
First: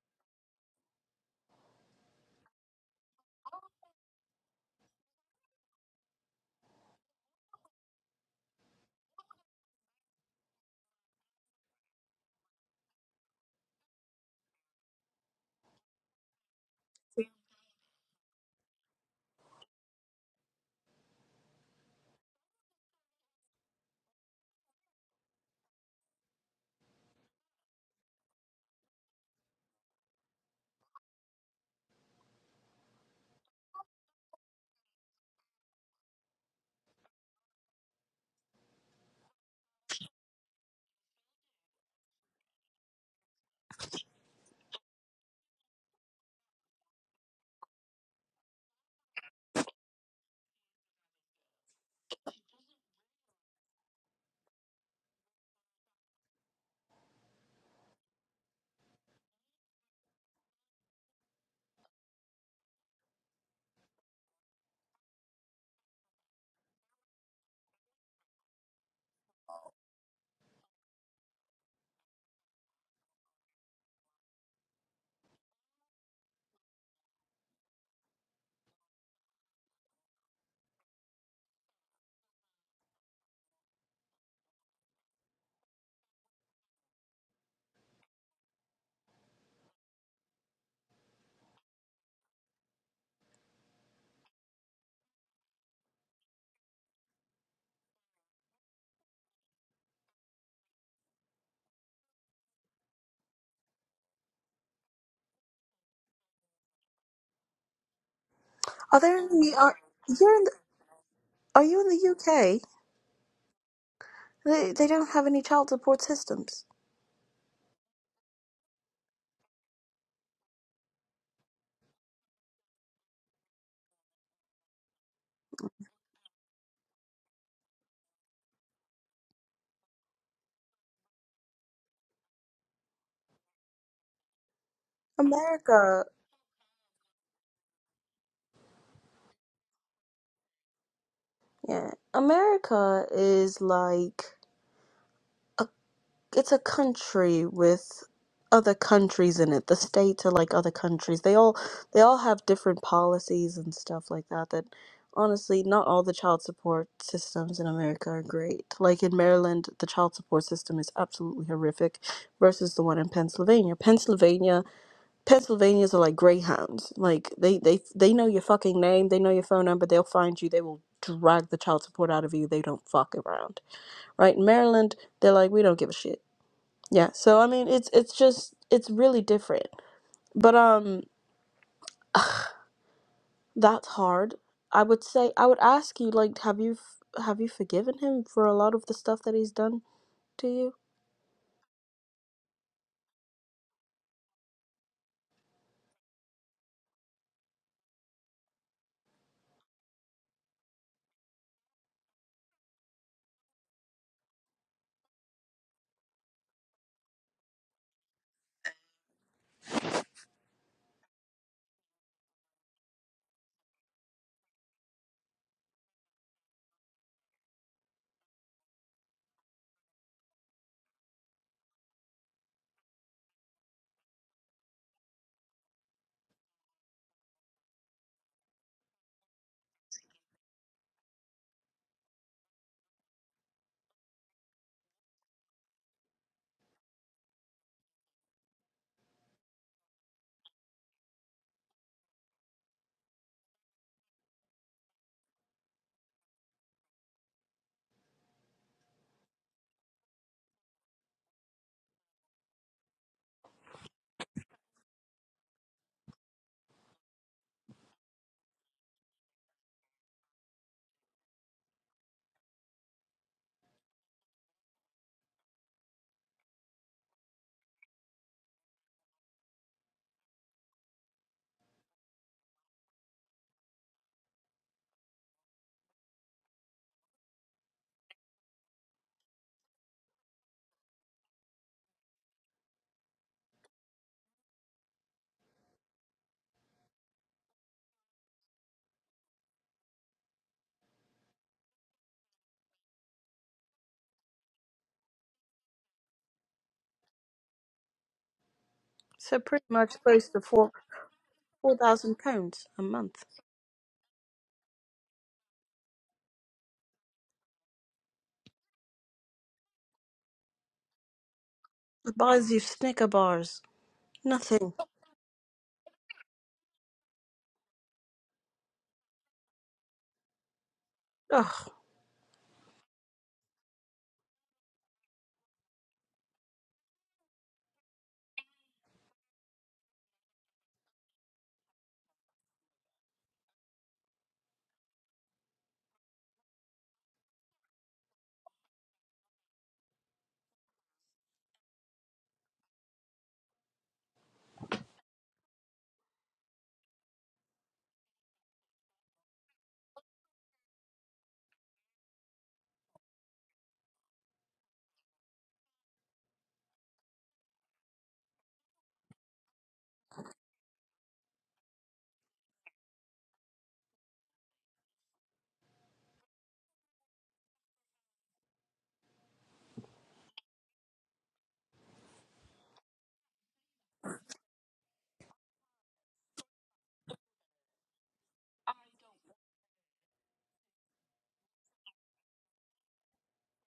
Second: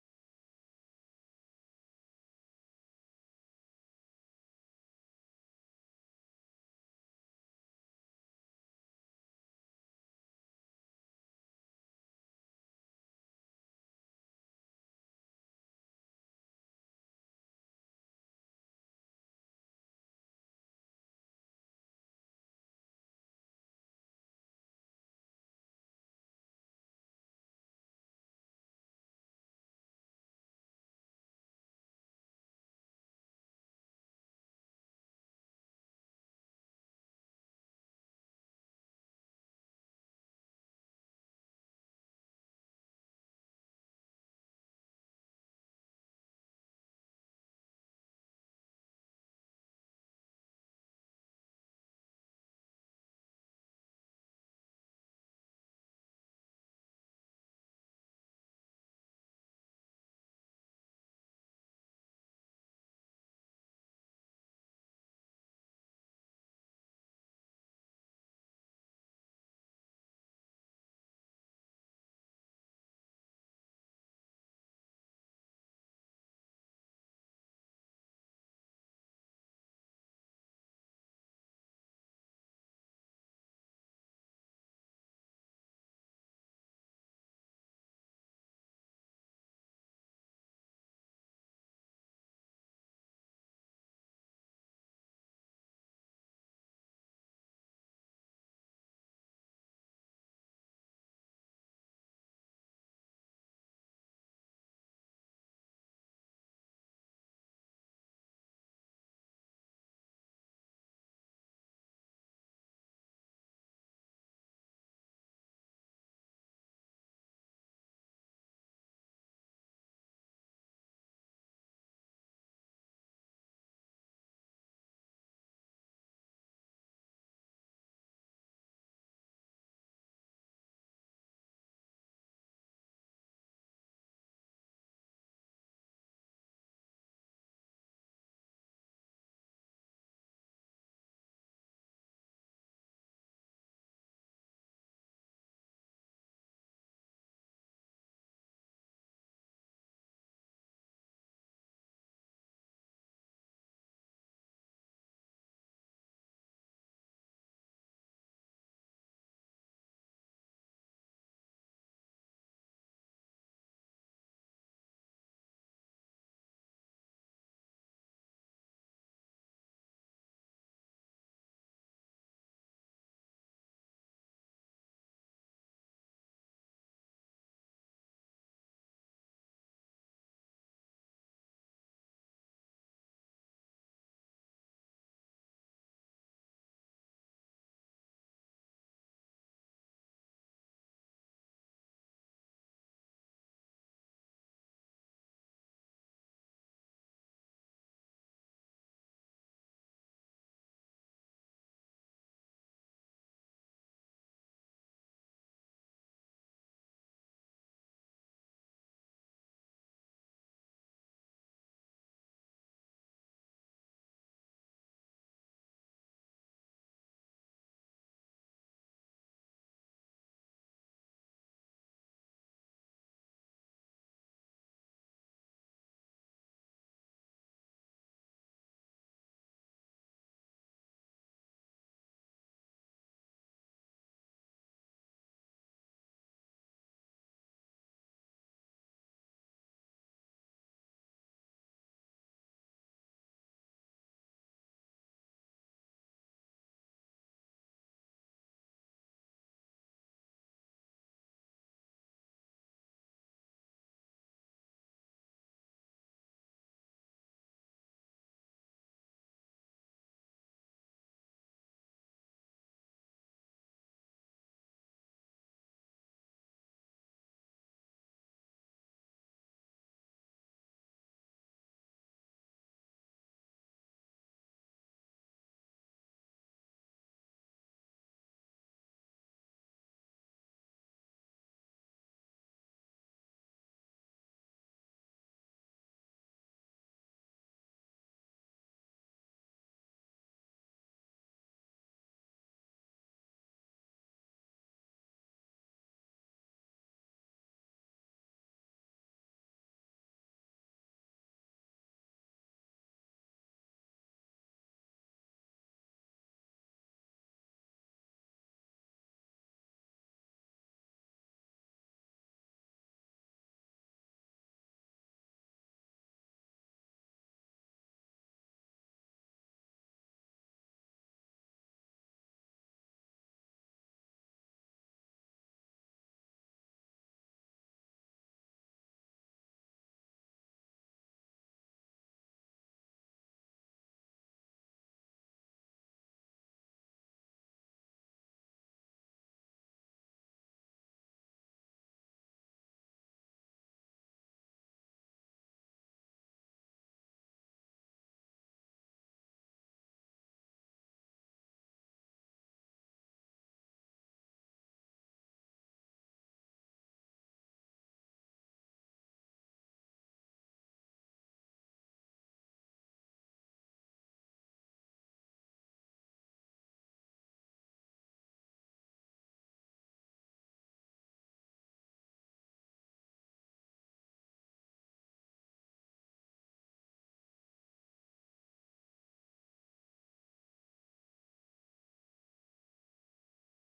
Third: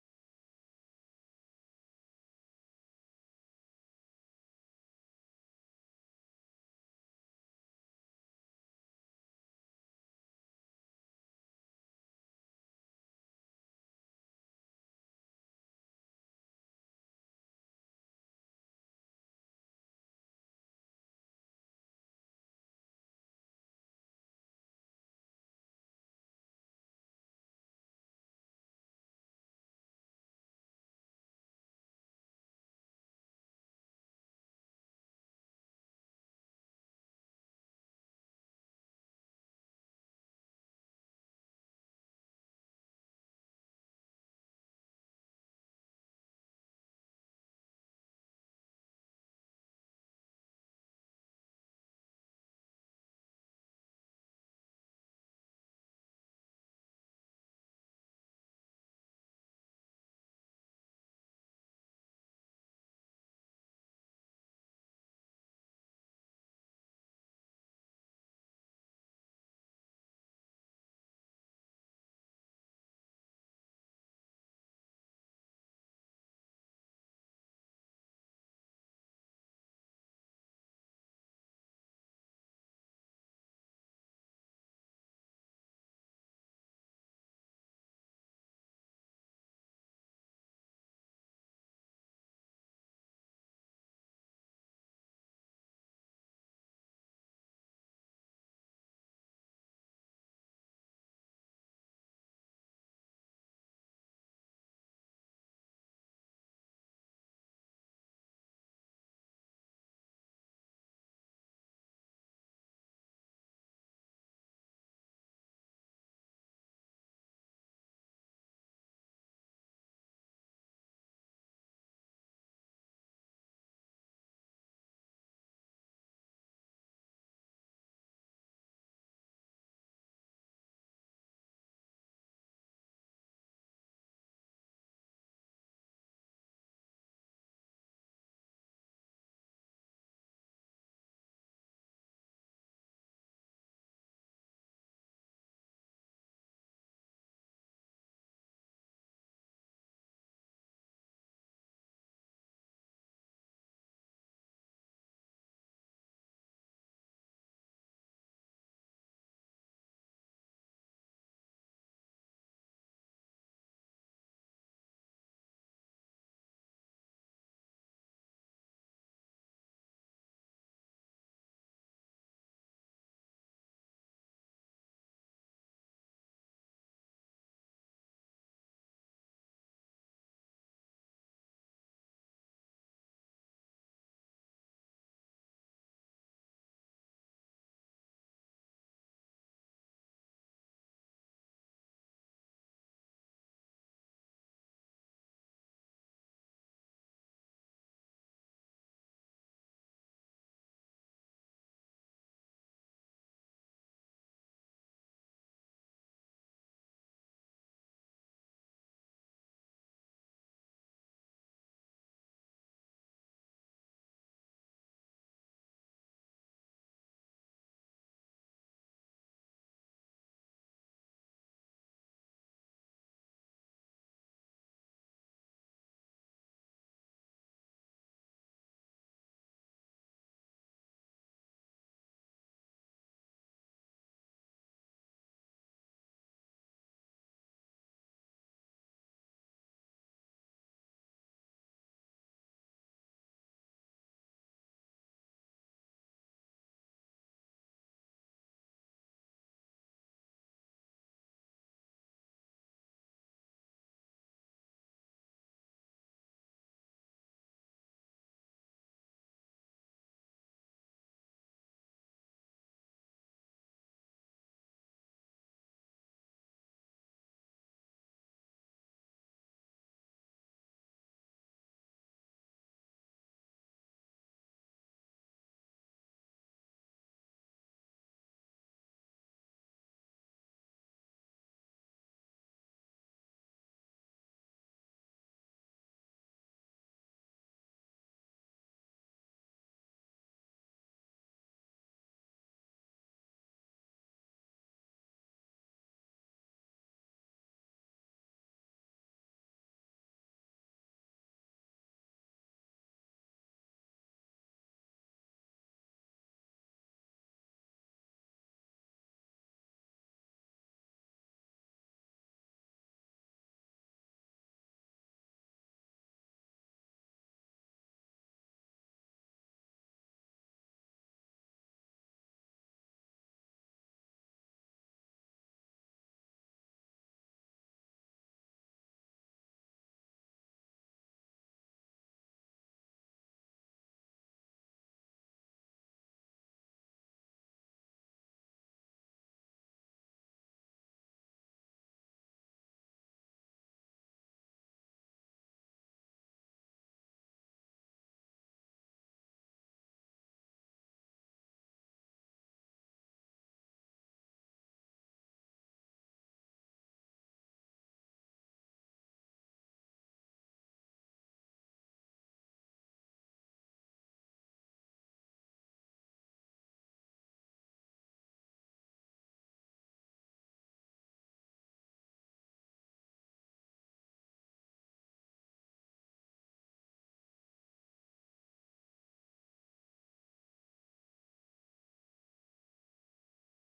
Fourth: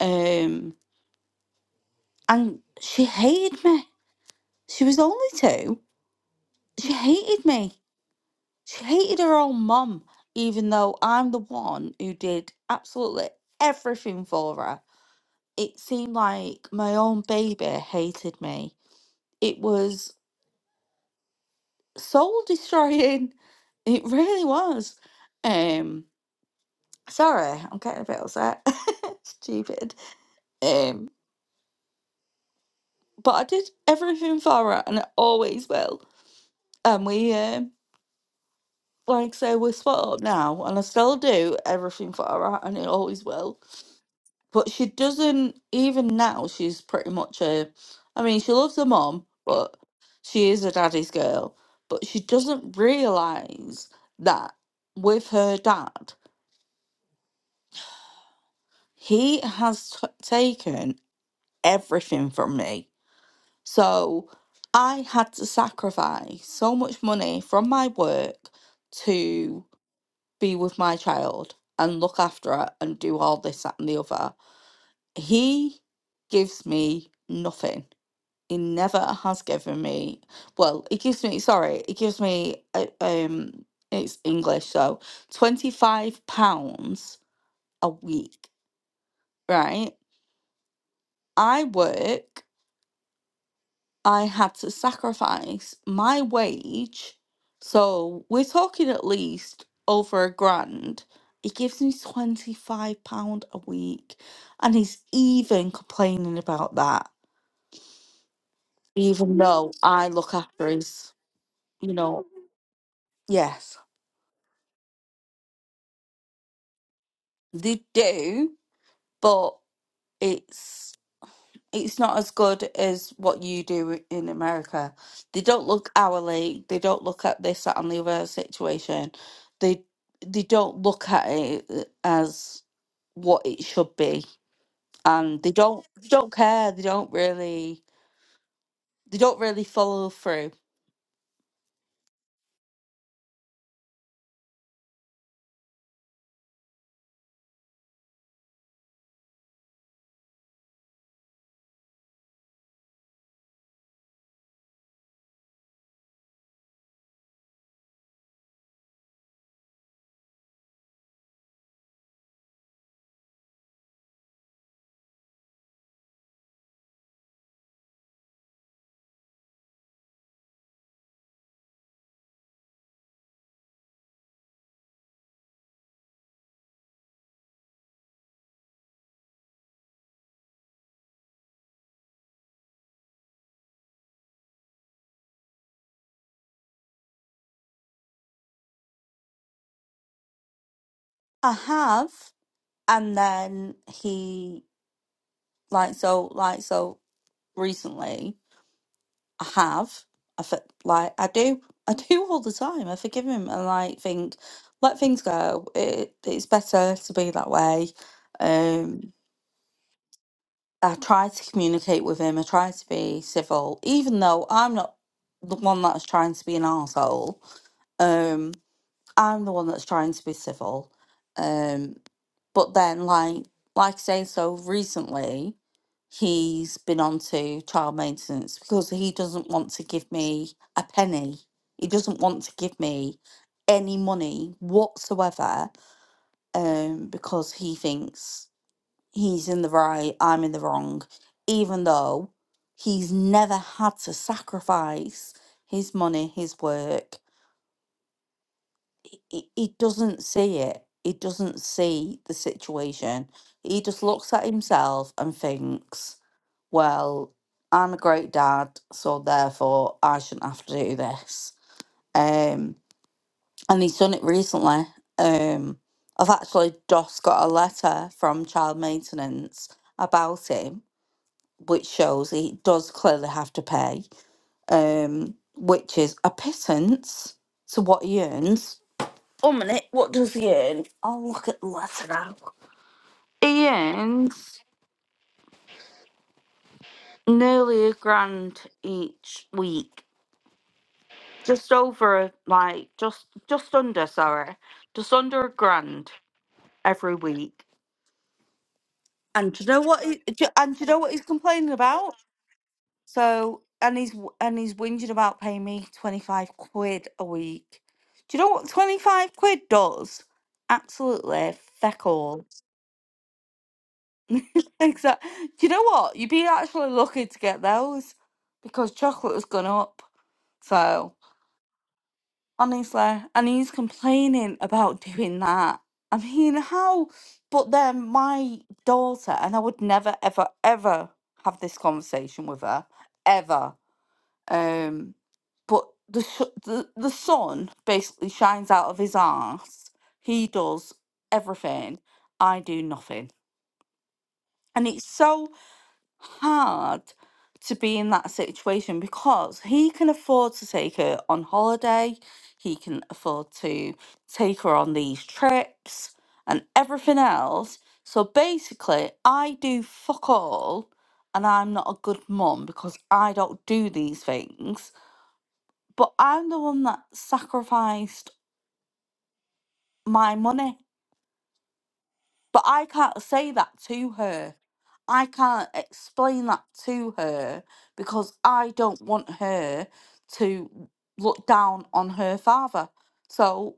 Um, and she hated me. She was only two. She hated me. She hated her own mum, even though I'm the one who did absolutely everything for her. It seemed like my own baby hated me it was soul destroying. It really was. Um, sorry, I'm getting a bit upset. Stupid. Um, but I did everything for her, and I always will. And we, um, like I say, we're split up now, and I still do everything for her, and it always will. but she doesn't even now she's pretty much a i mean she loves her mom but she is a daddy's girl but she doesn't realize that with her dad he has t- taken everything from me so i had to sacrifice so much money from my work to be with my child and look after her and do all this that and the other he gives me nothing it never has given me well it gives me sorry it gives me uh, um it's english so 25 pounds a week right i work i had to sacrifice my wage so we're talking at least over a grand He gives me 25 pound a week and he's even complaining about that
are there
even
any
though
are
i look
you're in
after his
Are you in
you
the
know
UK?
yes
They they don't have any child support systems.
They do, but it's it's not as good as what you do in America. They don't look hourly. They don't look at this, that, and the other situation. They they don't look at it as what it should be, and they don't
America,
they don't care. They don't really they don't really follow through.
yeah, America is like a, it's a country with other countries in it. The states are like other countries. They all they all have different policies and stuff like that. That honestly, not all the child support systems in America are great. Like in Maryland, the child support system is absolutely horrific versus the one in Pennsylvania. Pennsylvania Pennsylvanians are like greyhounds. Like they they they know your fucking name, they know your phone number, they'll find you, they will drag the child support out of you. They don't fuck around. Right? In Maryland, they're like we don't give a shit. Yeah. So I mean, it's it's just it's really different. But um that's hard. I would say I would ask you like have you f- have you forgiven him for a lot of the stuff that he's done to you?
I have, and then he like so like so recently. I have. I fe- like I do. I do all the time. I forgive him and like think, let things go. It it's better to be that way. Um, I try to communicate with him. I try to be civil, even though I'm not the one that's trying to be an arsehole. Um, I'm the one that's trying to be civil. Um, but then, like, like I say, so recently he's been on to child maintenance because he doesn't want to give me a penny. He doesn't want to give me any money whatsoever um, because he thinks he's in the right, I'm in the wrong, even though he's never had to sacrifice his money, his work he, he he doesn't see it. He doesn't see the situation. He just looks at himself and thinks, well, I'm a great dad, so therefore I shouldn't have to do this. Um, and he's done it recently. Um, I've actually just got a letter from child maintenance about him, which shows he does clearly have to pay, um, which is a pittance to what he earns one minute, what does he earn? I'll look at the letter now. He earns nearly a grand each week. Just over, like, just just under, sorry, just under a grand every week.
So
And do
pretty
you know
much
what? He,
close to
do-
four
and do you know what he's complaining
four
about?
thousand pounds a month.
So, and he's w- and he's whinging about paying me twenty five quid a week. Do you know what twenty five quid does? Absolutely feck all.
Buys you Snicker bars. Nothing.
Exactly. Do you know what? You'd be actually lucky to get those because chocolate has gone up. So,
Ugh.
honestly, and he's complaining about doing that. I mean, how? But then my daughter, and I would never, ever, ever have this conversation with her, ever. Um, but the, sh- the the sun basically shines out of his arse. He does everything. I do nothing, and it's so. hard to be in that situation because he can afford to take her on holiday, he can afford to take her on these trips and everything else. So basically, I do fuck all and I'm not a good mum because I don't do these things, but I'm the one that sacrificed my money But I can't say that to her. I can't explain that to her because I don't want her to look down on her father. So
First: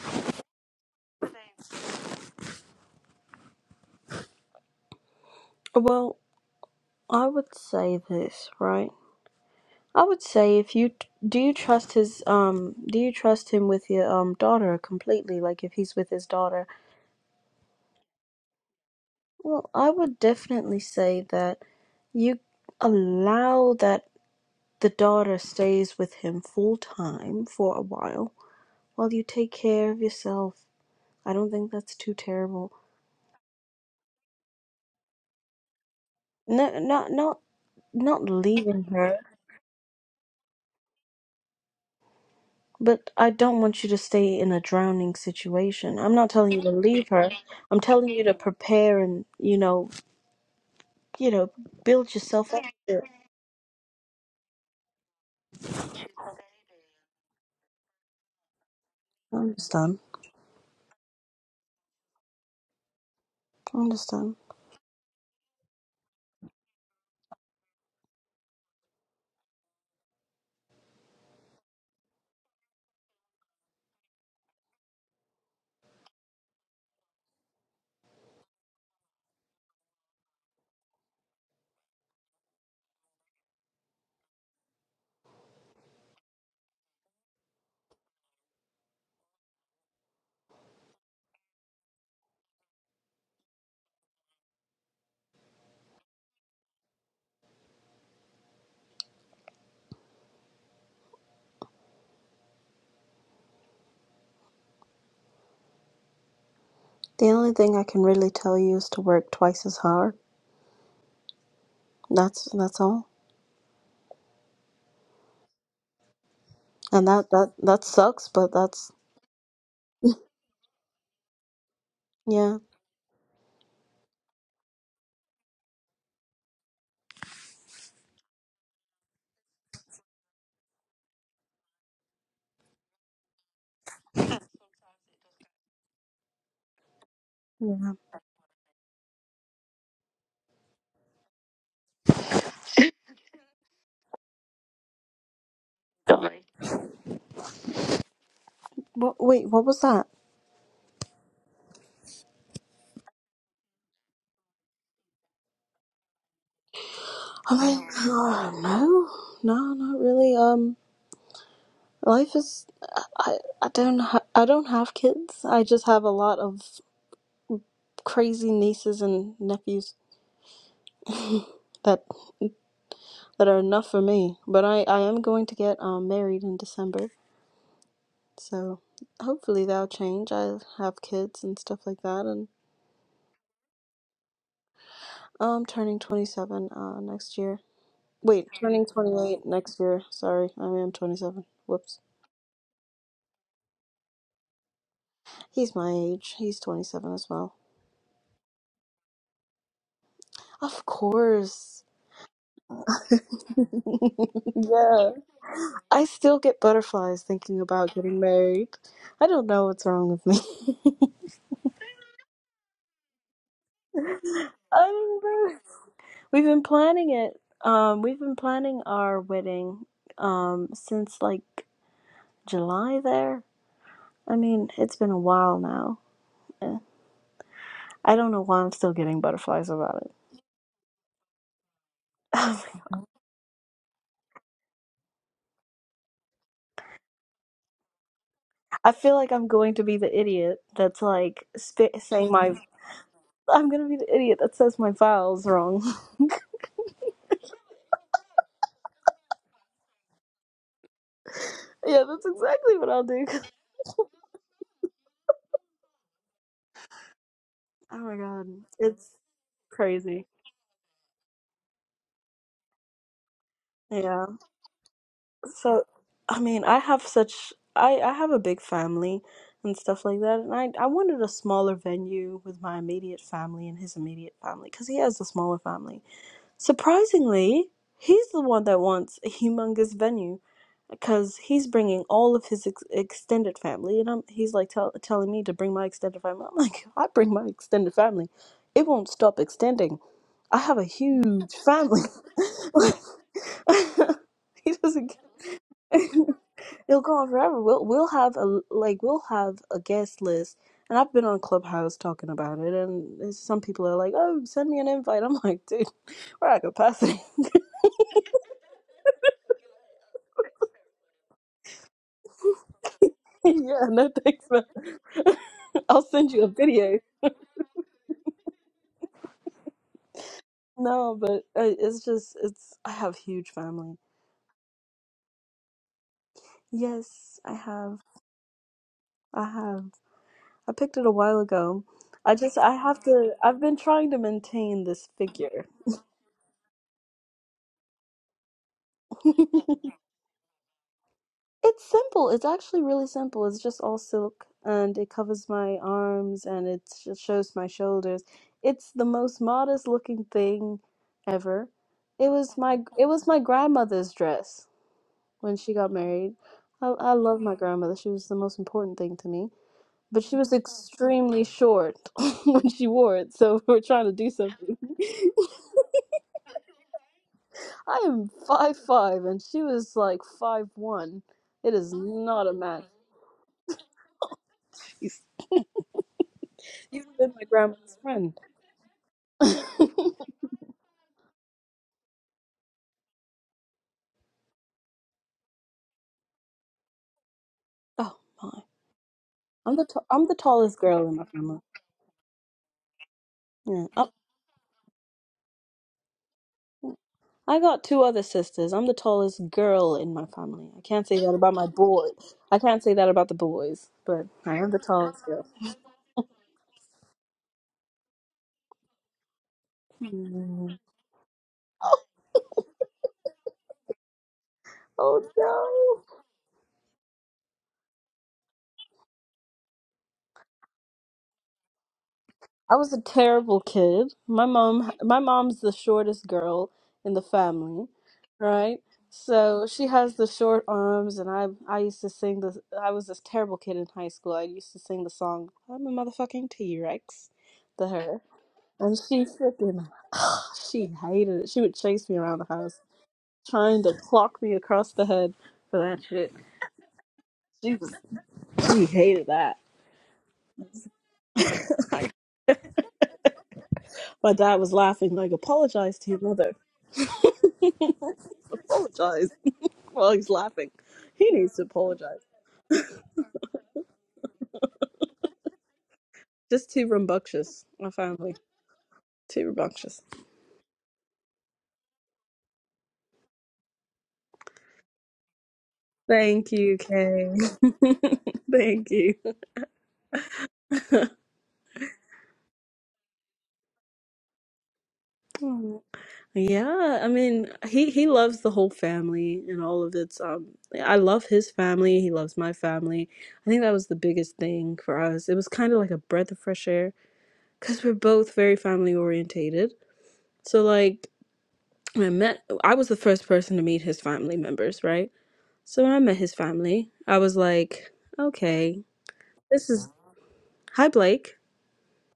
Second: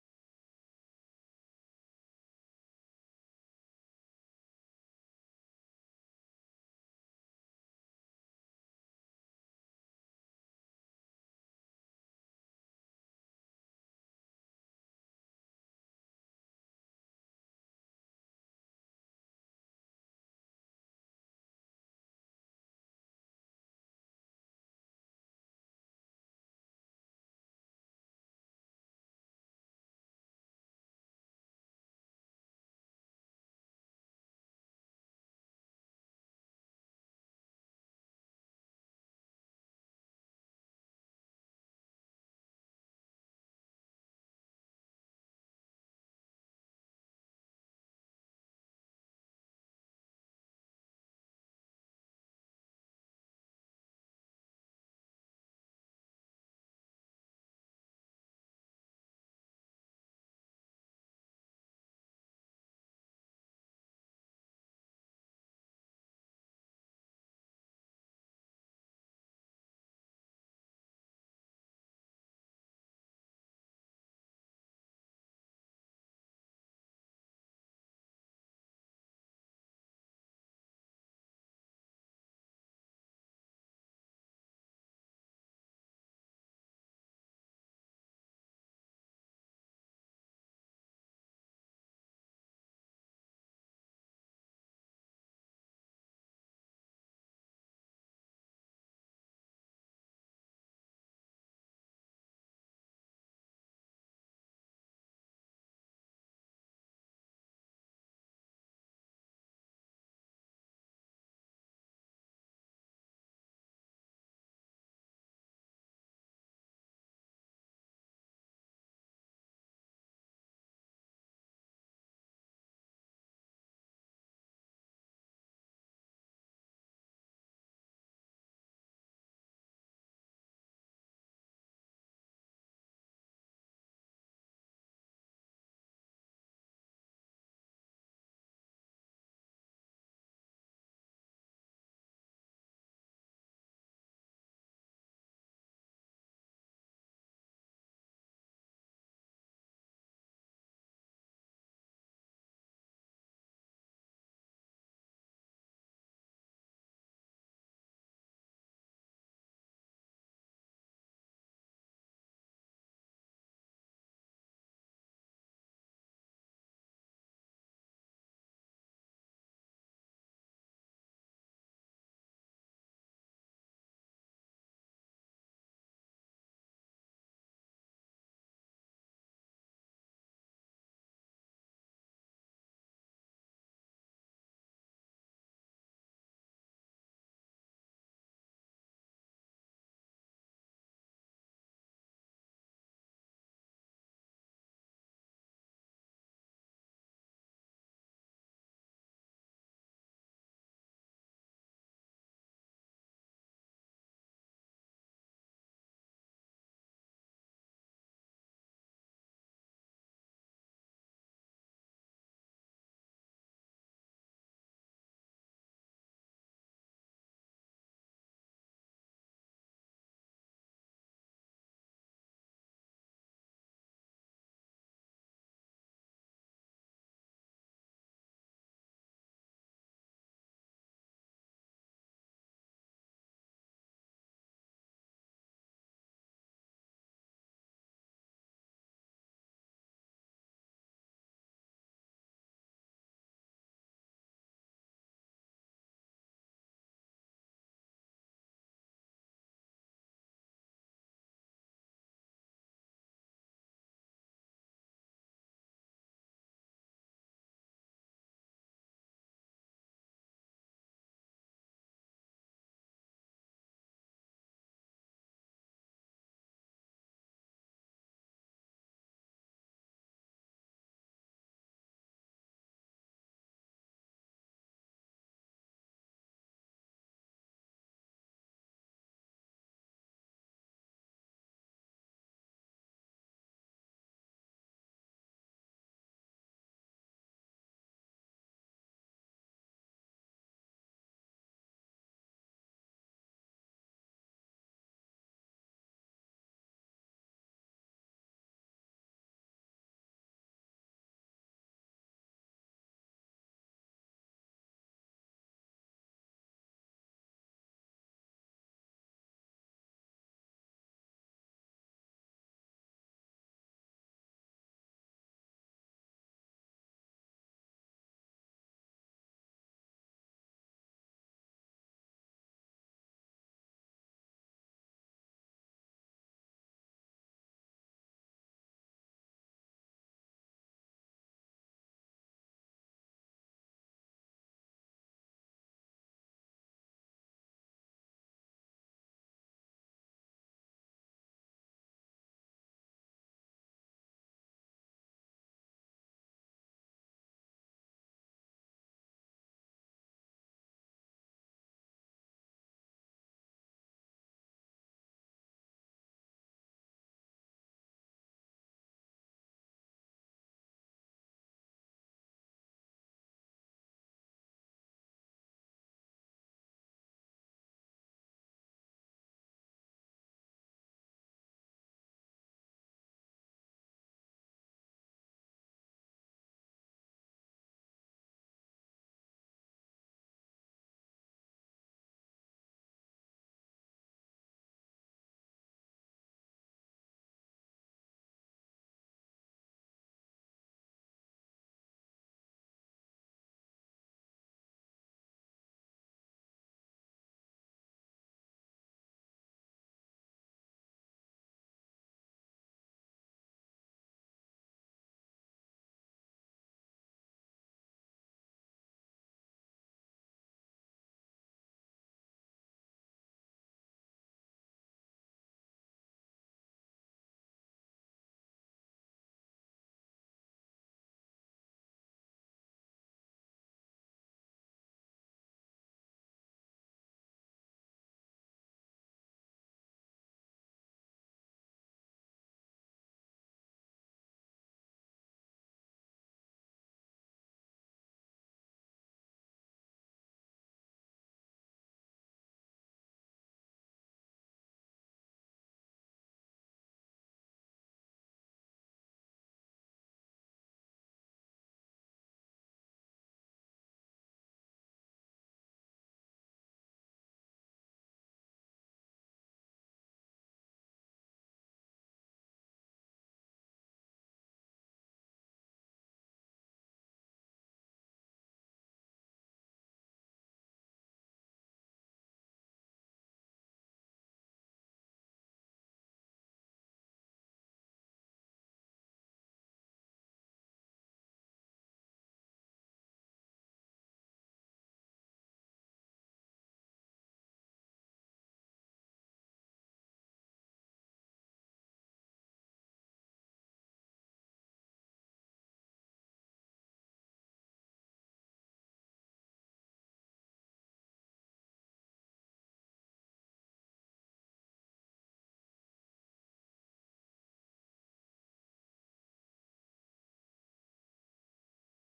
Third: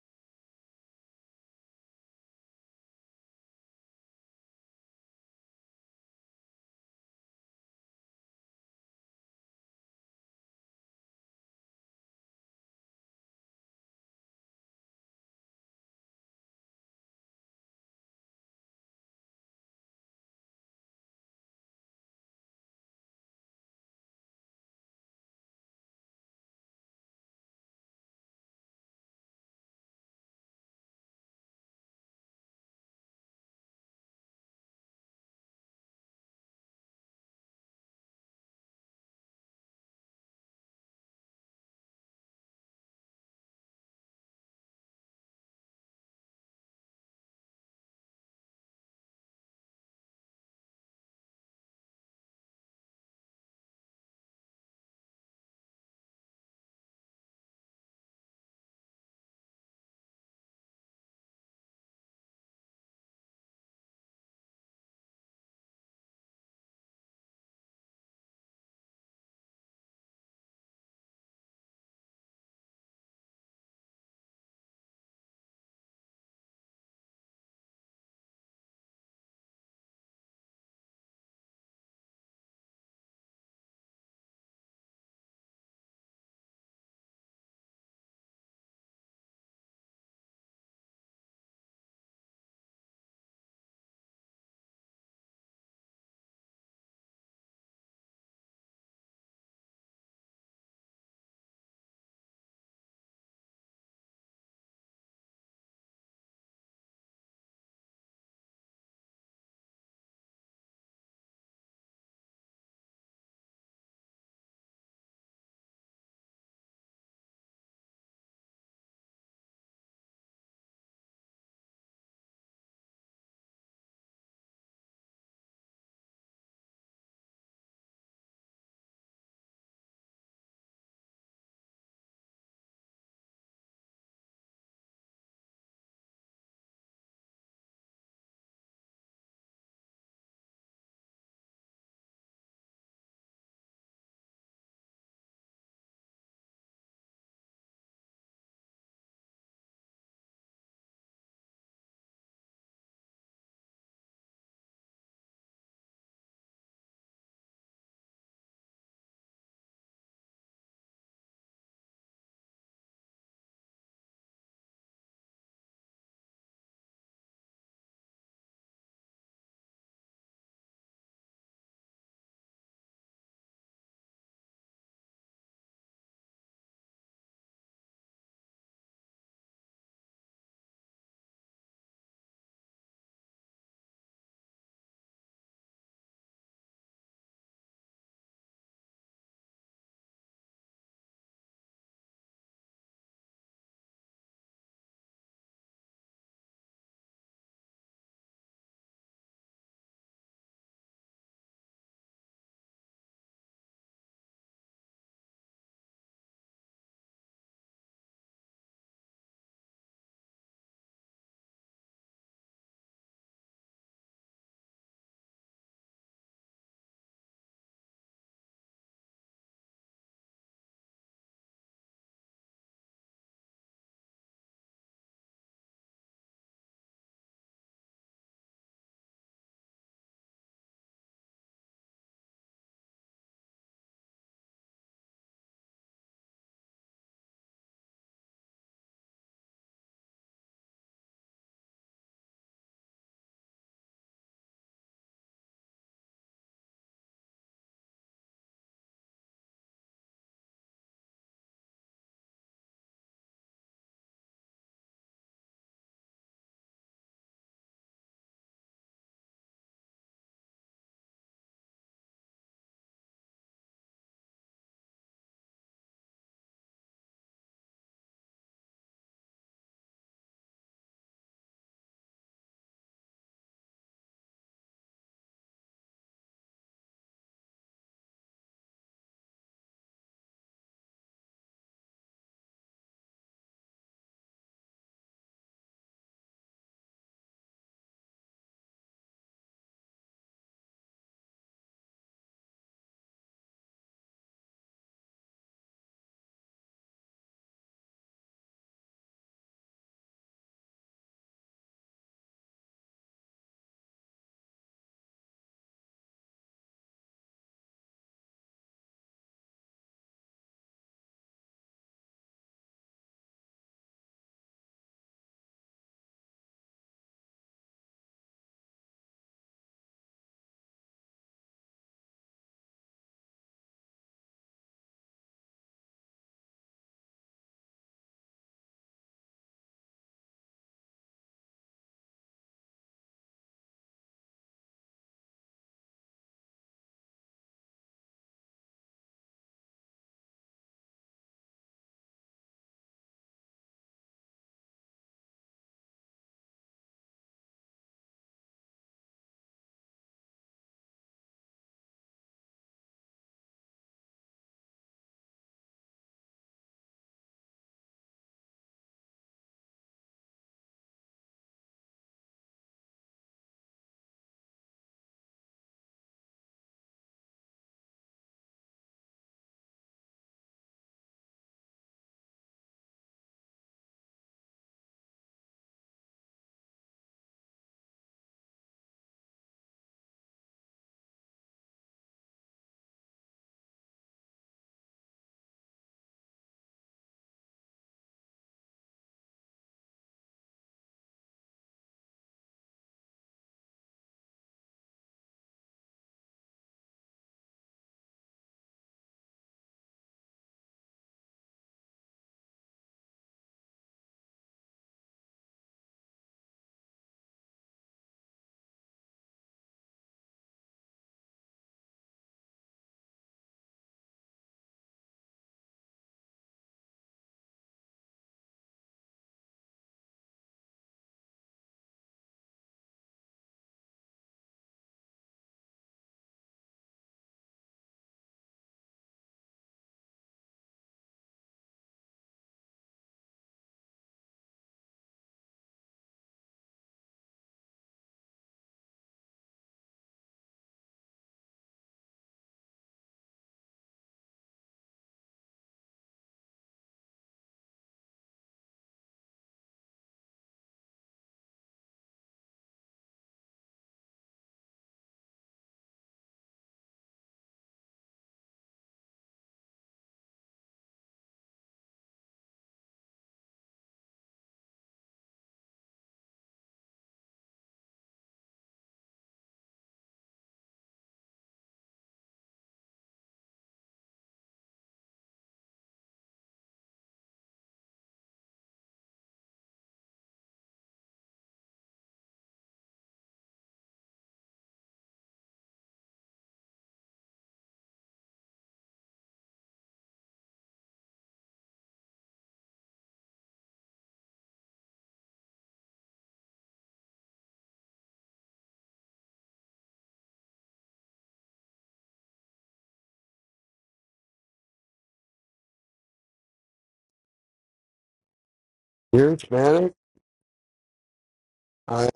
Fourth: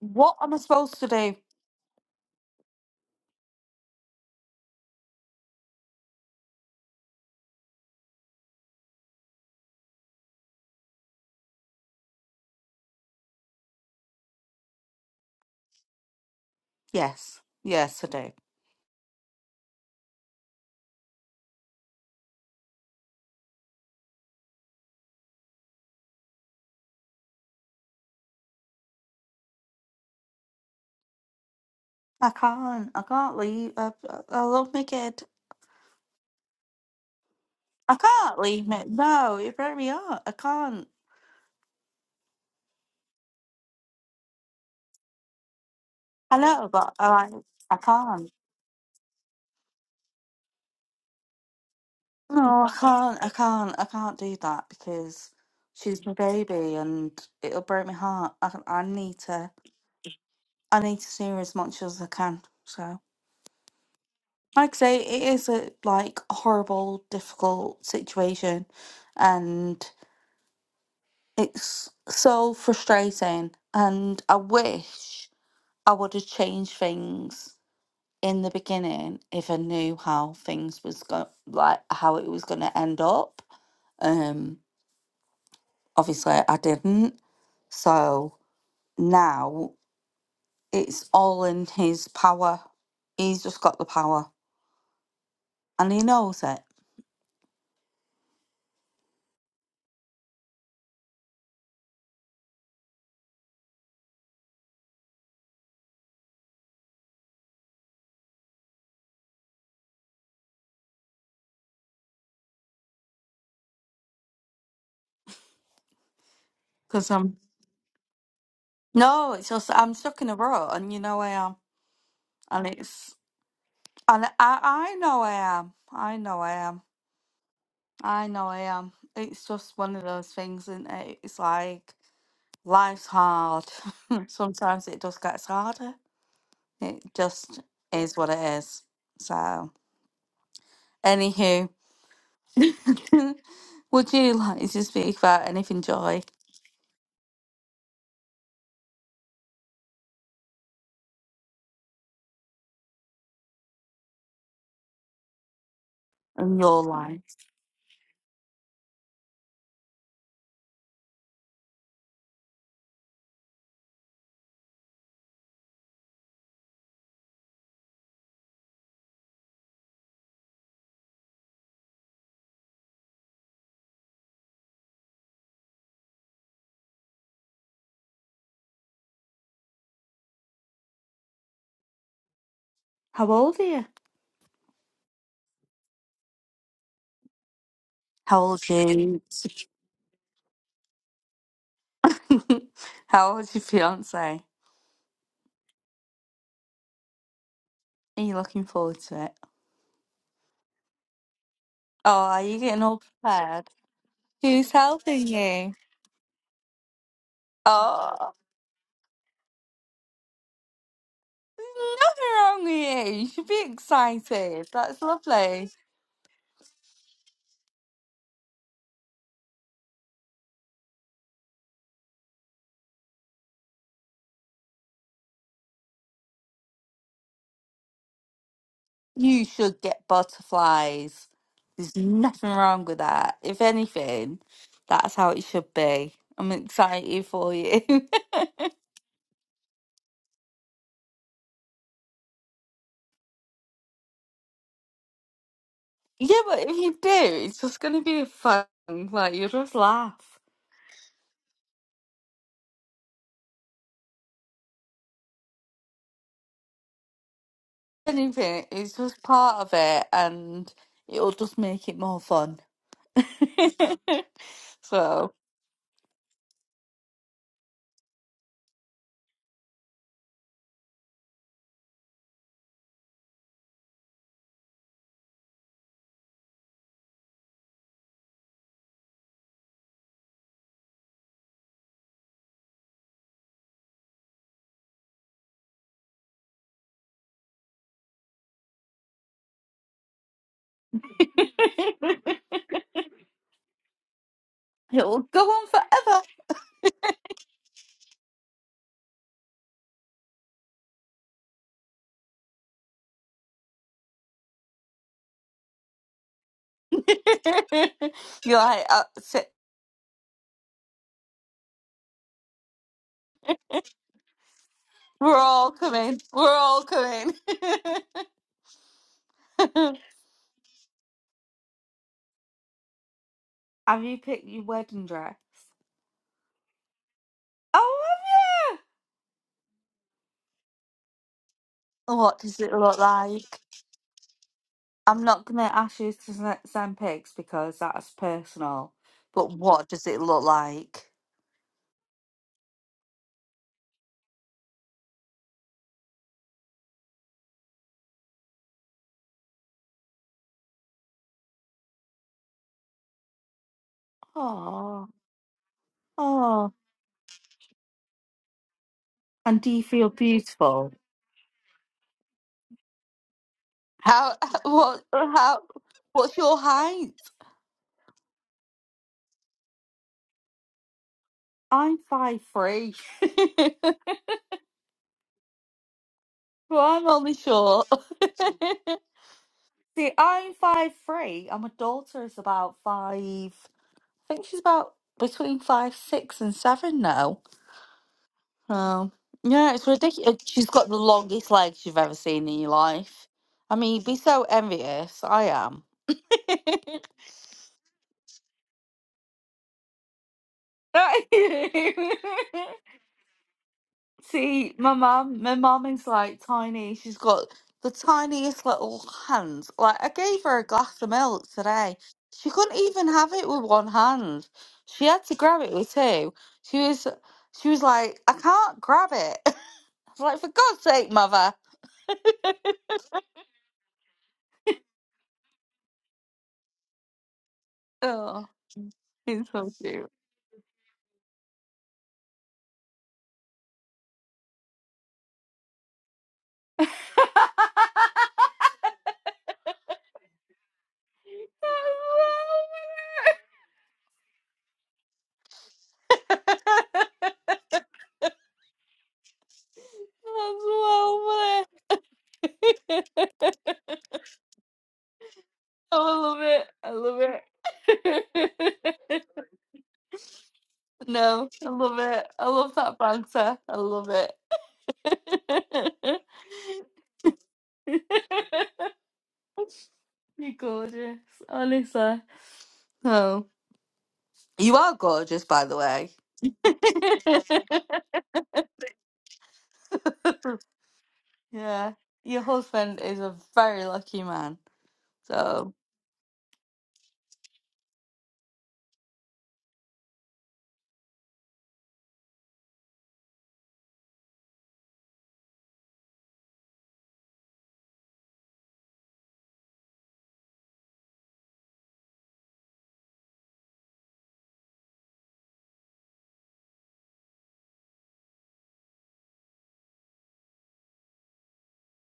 what am I supposed to do?
Well, I would say this, right? I would say if you do you trust his um do you trust him with your um daughter completely like if he's with his daughter?
Yes, yes, I do.
Well, I would definitely say that you allow that the daughter stays with him full time for a while while you take care of yourself. I don't think that's too
I
terrible.
can't. I can't leave. I, I I love my kid.
No, not not
I
not
can't leave
leaving
it.
her
No, it broke me up. I can't.
But I don't want you to stay in a drowning situation. I'm not
I
telling you
know,
to
but
leave her.
I, I
I'm telling you
can't.
to prepare and, you know, you know, build yourself up
No, I
to it.
can't. I can't. I can't do that because she's my baby, and it'll break my heart. I, I need
I
to.
understand.
I need to see her as much as I can. So,
I understand.
like I say, it is a like horrible, difficult situation, and it's so frustrating. And I wish I would have changed things in the beginning if I knew how things was going, like how it was going to end up. Um Obviously, I didn't. So now it's all in his power. He's just got the power and he knows it.
The only thing I can really tell you is to work twice as hard. That's that's all. And
Because
that
I'm,
that that sucks, but that's
no, it's just, I'm stuck in a rut and you know I am.
yeah.
And it's, and I, I know I am. I know I am. I know I am. It's just one of those things, isn't it? It's like life's hard. Sometimes it just gets harder. It just
Yeah.
is what it is. So, anywho. Would you like to speak about anything, Joy,
Sorry. What wait, what was that?
in your life?
I mean, uh, no. No, not really. Um life is I I don't ha- I don't have kids. I just have a lot of crazy nieces and nephews that that are enough for me. But I I am going to get um married in December, so hopefully that'll change. I have kids and stuff like that, and
How old are you?
I'm turning 27 uh next year.
How
Wait,
old are
turning
you?
28 next year. Sorry, I am 27. Whoops.
How old's your fiance?
He's my age. He's 27 as well.
Are you looking forward to it?
Of course.
Oh, are you getting all prepared? Who's
yeah.
helping you?
I still get butterflies thinking about getting
Oh,
married. I don't know what's wrong with me.
there's nothing wrong with you. You should be excited.
I
That's
don't know.
lovely.
We've been planning it. Um, we've been planning our wedding um since like July there. I mean, it's been a while now. Eh, I don't know why I'm still getting
You
butterflies
should get
about
butterflies. There's nothing
it.
wrong with that. If anything, that's how it should be. I'm excited for you.
I feel like I'm going to be the idiot that's like sp saying my I'm gonna be the idiot that says my vowels wrong.
Yeah, but if you do, it's just going to be fun. Like, you'll just laugh.
Yeah, that's exactly what I'll do. Oh my God,
Anything, it's
it's
just part of it,
crazy.
and it'll just make it more fun.
Yeah.
so,
So, I mean, I have such I I have a big family and stuff like that, and I I wanted a smaller venue with my immediate family and his immediate family because he has a smaller family. Surprisingly, he's the one that wants a humongous venue because he's bringing all of his ex extended family, and I'm he's like tell, telling me to bring my extended family. I'm like, I bring my extended family, it won't stop extending. I have a huge family. he doesn't.
it'll go on
care.
forever.
It'll go on forever. We'll we'll have a like we'll have a guest list, and I've been on Clubhouse talking about it, and it's- some people are like, "Oh, send me an invite." I'm like, "Dude, we're at capacity."
You're like, uh, sit-
yeah, no thanks, man.
we're all
I'll
coming.
send you a
We're all
video.
coming.
No, but uh, it's just it's. I have huge family.
have you picked your wedding dress?
Yes, I have.
Oh, have you?
I have. I picked it a while ago. I
What
just
does it
I
look
have to.
like?
I've been trying to maintain this
I'm not going
figure.
to ask you to s- send pics because that's personal. But what does it look like?
It's simple. It's actually really simple. It's just all silk and it covers my arms and it sh- shows my shoulders. It's the most modest looking thing ever. It was my it was my grandmother's dress
Oh,
when she got married.
oh.
I, I love my grandmother. She was the most important thing to me.
And do you feel
But she was
beautiful?
extremely short when she wore it, so we're trying to do
How?
something.
What? How? What's your height?
I am five five and she was like five one. It is
I'm five
not a match.
three. well, I'm
You've been
only
my
short.
grandma's friend. oh
See, I'm five three, and my daughter is about five. I think she's about between five six and seven now.
my!
Oh, yeah,
I'm the
it's
t- I'm the
ridiculous. She's
tallest
got the
girl in my
longest
family.
legs you've ever seen in your life. I
Yeah.
mean,
I
you'd be so envious. I am.
I got two other sisters. I'm the tallest girl in my family. I can't say that about my boy. I can't say that about the boys, but I am
See,
the
my
tallest
mum,
girl.
my mum is like tiny. She's got the tiniest little hands. Like, I gave her a
Mm.
glass of milk today. She couldn't even have it with one hand. She
Oh
had to grab it
no!
with two. She was, she was like, I can't grab it. I was like, for God's sake, mother.
I was a terrible kid. My mom, my mom's the shortest girl in the family,
Oh,
right?
it's
So
so
she
cute.
has the short arms, and I, I used to sing the. I was this terrible kid in high school. I used to sing the song "I'm a motherfucking T Rex" to her, and she freaking, she hated it. She would chase me around the house, trying to clock me across the head for that shit. She was, she hated that. My dad was laughing, like, apologize
Oh,
to
I
your
love
mother.
it. I love it.
apologize while he's laughing. He
no,
needs to
I love
apologize.
it. I love that banter. I love it.
Just too rambunctious, my family. Too rambunctious.
You're gorgeous, honestly. Oh, you are gorgeous, by the way.
Thank you, Kay. Thank you.
yeah, your husband is a very lucky man. So
Oh. Yeah, I mean, he he loves the whole family and all of its um I love his family, he loves my family. I think that was the biggest thing for us. It was kind of like a breath of fresh air because we're both very family orientated. So like I met I was the first person to meet his family members, right? So when I met his family, I was like, okay,
You're
this is
Hispanic?
hi Blake.
Hi,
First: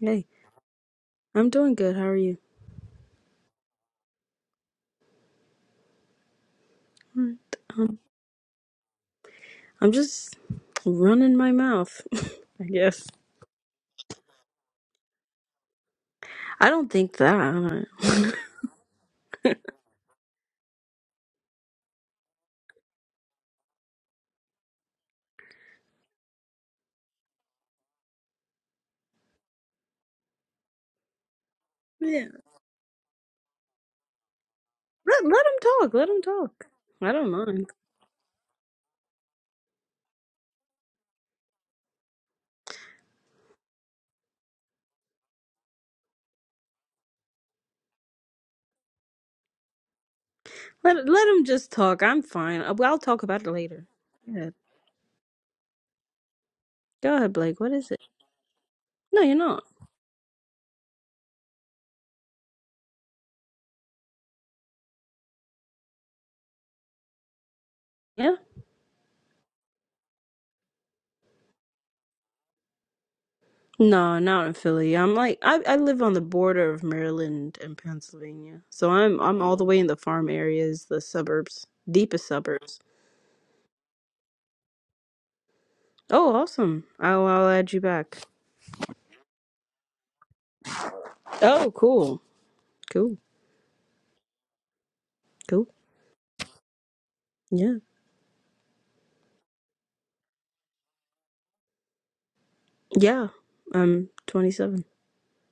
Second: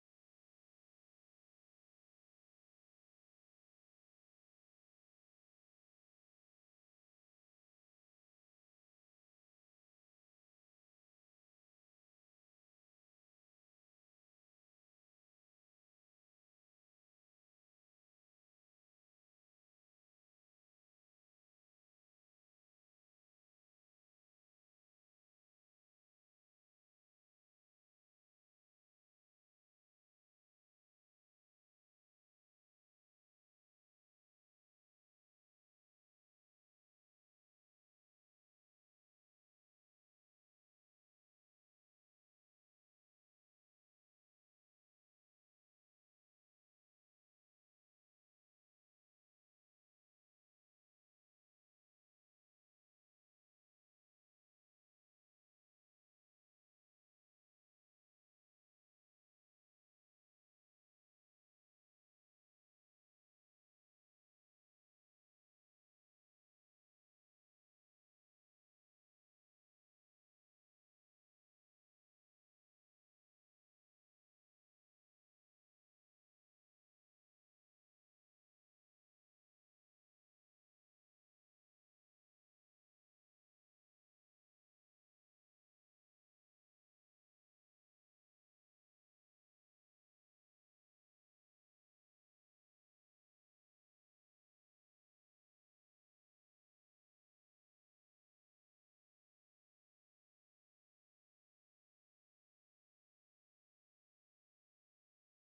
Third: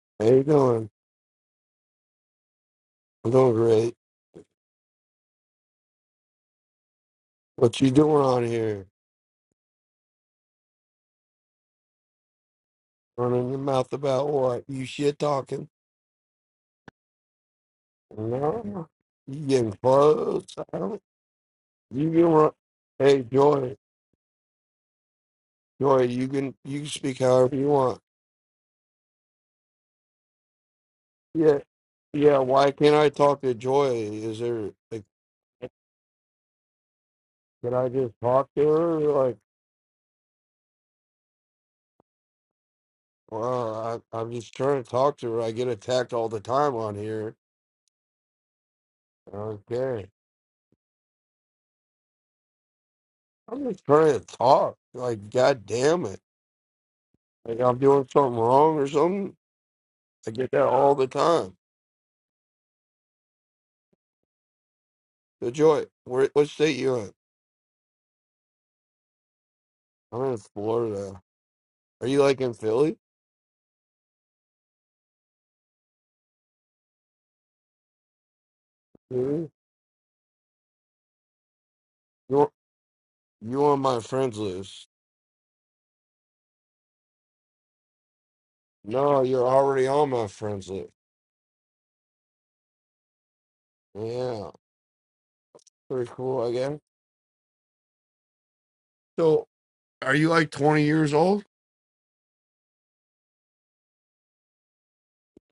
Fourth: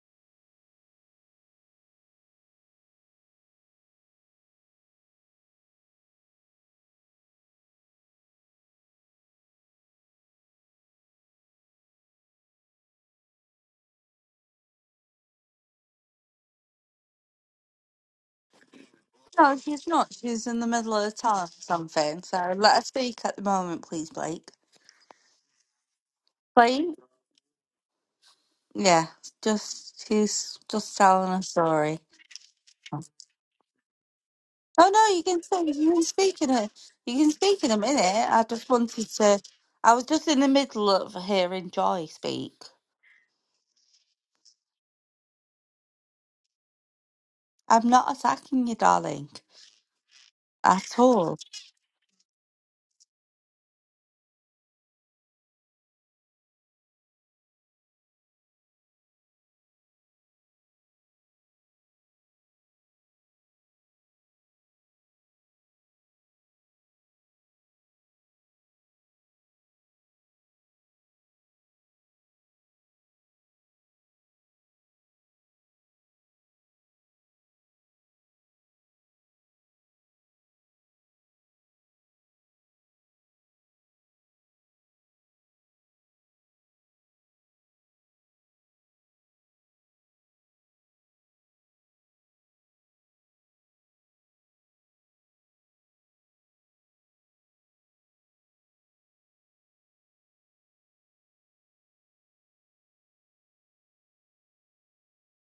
Hey,
how you doing?
I'm doing good. How are you?
I'm doing great.
"All right,
What you
Um,
doing on here?
I'm just running my mouth, I guess.
Running your mouth about what? You shit talking?
I don't think that. I don't know.
No. You
no,
getting
she's not.
close?
She's in the
I
middle
don't.
of telling
You
something.
can run.
So let her speak
Hey,
at the
Joy,
moment, please, Blake.
Joy, you can you
Blake?
can speak however you want.
Yeah, just she's just telling a
Yeah,
story.
yeah,
yeah. Why can't I talk to Joy? Is there
Oh
like,
no, you
let, let
can
him
say you
talk.
can
Let him
speak in
talk.
a
I
you
don't
can speak
mind.
in
can
a
I just
minute. I
talk to
just
her?
wanted
Like,
to. I was just in the middle of hearing Joy speak.
well, I, I'm just trying to talk to her. I get attacked all the time on here.
I'm not attacking you, darling,
Okay,
at
Let let
all.
him just talk. I'm fine. I'll, I'll talk about it
I'm just
later.
trying to
Yeah.
talk. Like, goddamn
Go ahead, Blake.
Like
What
I'm
is it?
doing something wrong or
No, you're
something.
not.
I get that all the time. So Joy, where what state you in?
Yeah.
I'm in Florida. Are you like in Philly?
No, not in Philly. I'm like I, I live on the border of Maryland and Pennsylvania. So I'm I'm
Really?
all the way in the farm areas, the suburbs, deepest
You're
suburbs.
you on my friends list.
Oh, awesome. I'll I'll add you back.
No, you're already on my friends list.
Oh, cool. Cool.
Yeah.
Cool.
Pretty cool, I guess.
Yeah.
So are you like twenty years old?
Yeah. I'm 27.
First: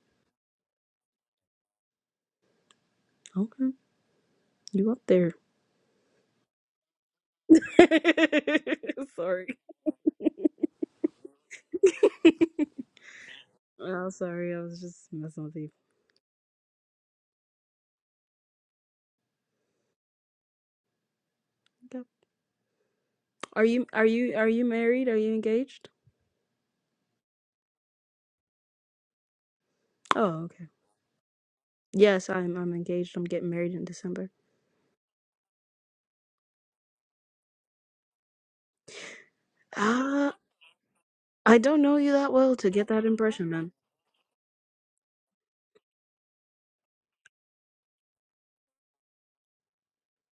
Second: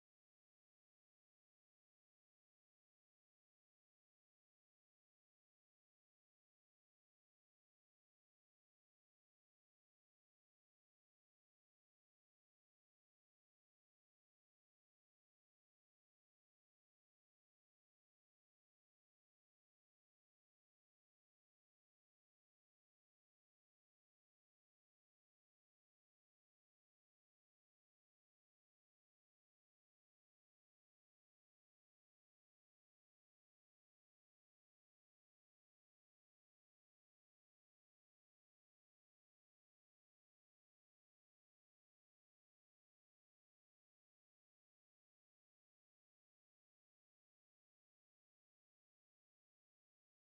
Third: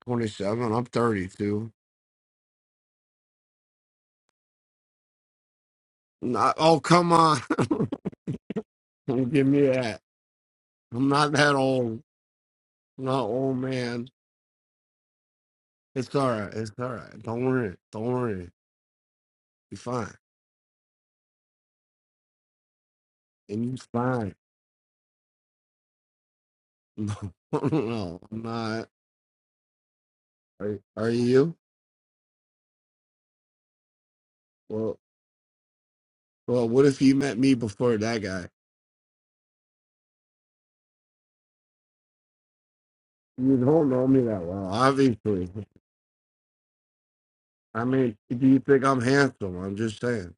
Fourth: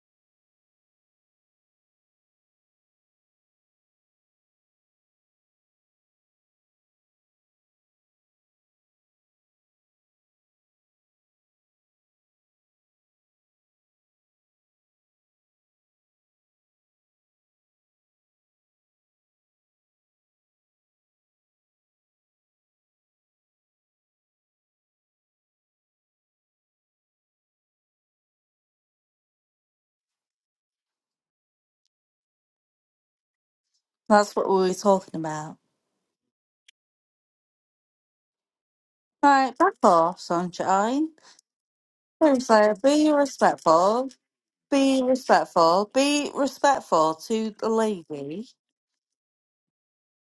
Twenty seven. I'm thirty two.
Okay. You up there.
Not oh come on. Don't give
Sorry.
me that. I'm not that old. I'm not old man.
Oh, sorry. I was just messing with you.
It's all right. It's all right. Don't worry. Don't worry. Be fine.
Okay. Are
and you
you are you
fine.
are you married? Are you engaged?
No, no, I'm not.
Oh, okay.
Are, are you?
Yes, I'm I'm engaged. I'm getting married in December.
That's what we were
Well,
talking about.
well, what if you met me before that guy?
Right, back off,
Uh,
sunshine.
I don't know you that well
Seriously,
to get that
be
impression,
You
man.
don't know
respectful.
me that well,
Be
obviously.
respectful. Be respectful to the
I mean, do
lady.
you think I'm handsome? I'm just saying.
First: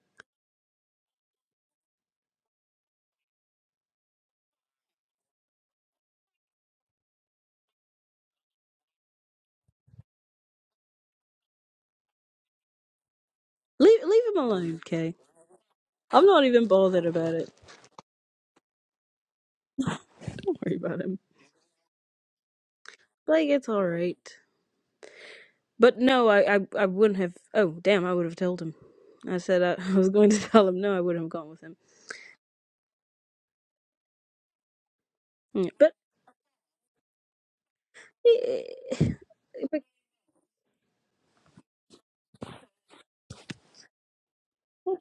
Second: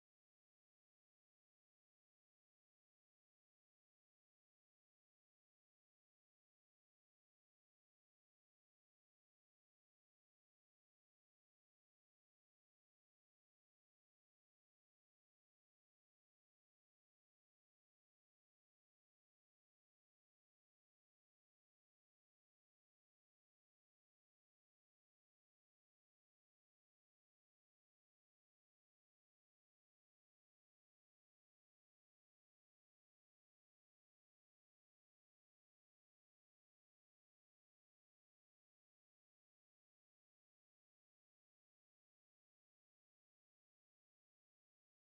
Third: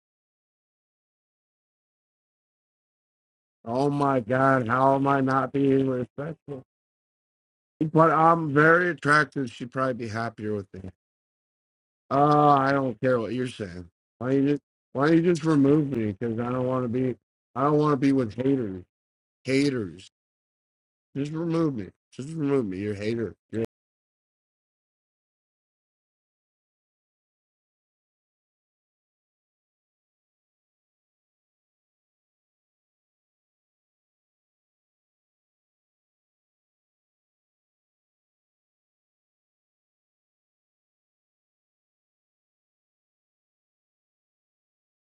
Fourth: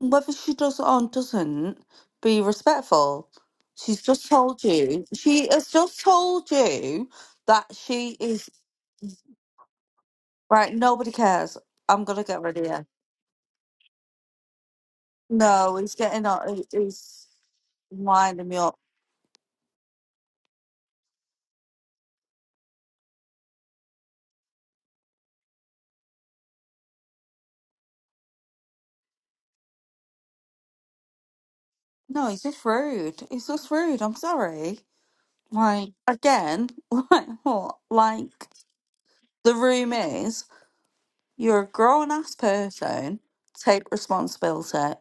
Whether she does it or doesn't, be respectful.
Oh
She's
my
just told
God, how
you.
am I
She
not
has
being
just told
respectful?
you that she
But
is
I'm very attractive. She'd probably be happier with
right.
me.
Nobody cares. I'm gonna get
Oh,
rid of
I
you.
don't care what you're saying.
Leave leave
Why
him
don't you just
alone,
Why
Kay.
don't you just
No,
remove
he's
me?
I'm
getting
Because
not
I
on.
even
he-
don't want to
bothered
be.
He's
about it.
I don't want to be with
winding me up.
haters. Haters.
Don't worry about him.
Just remove me. Just remove me. You're a hater.
Like
You're
it's all right. But no, I I, I wouldn't have. Oh damn, I would have told him. I said I, I was going to tell him. No, I wouldn't have gone with him.
No, he's just rude. He's just rude. I'm sorry.
Mm. But
Like again, like what? Like
eh, eh,
the
but
room is. You're a grown ass person. Take responsibility.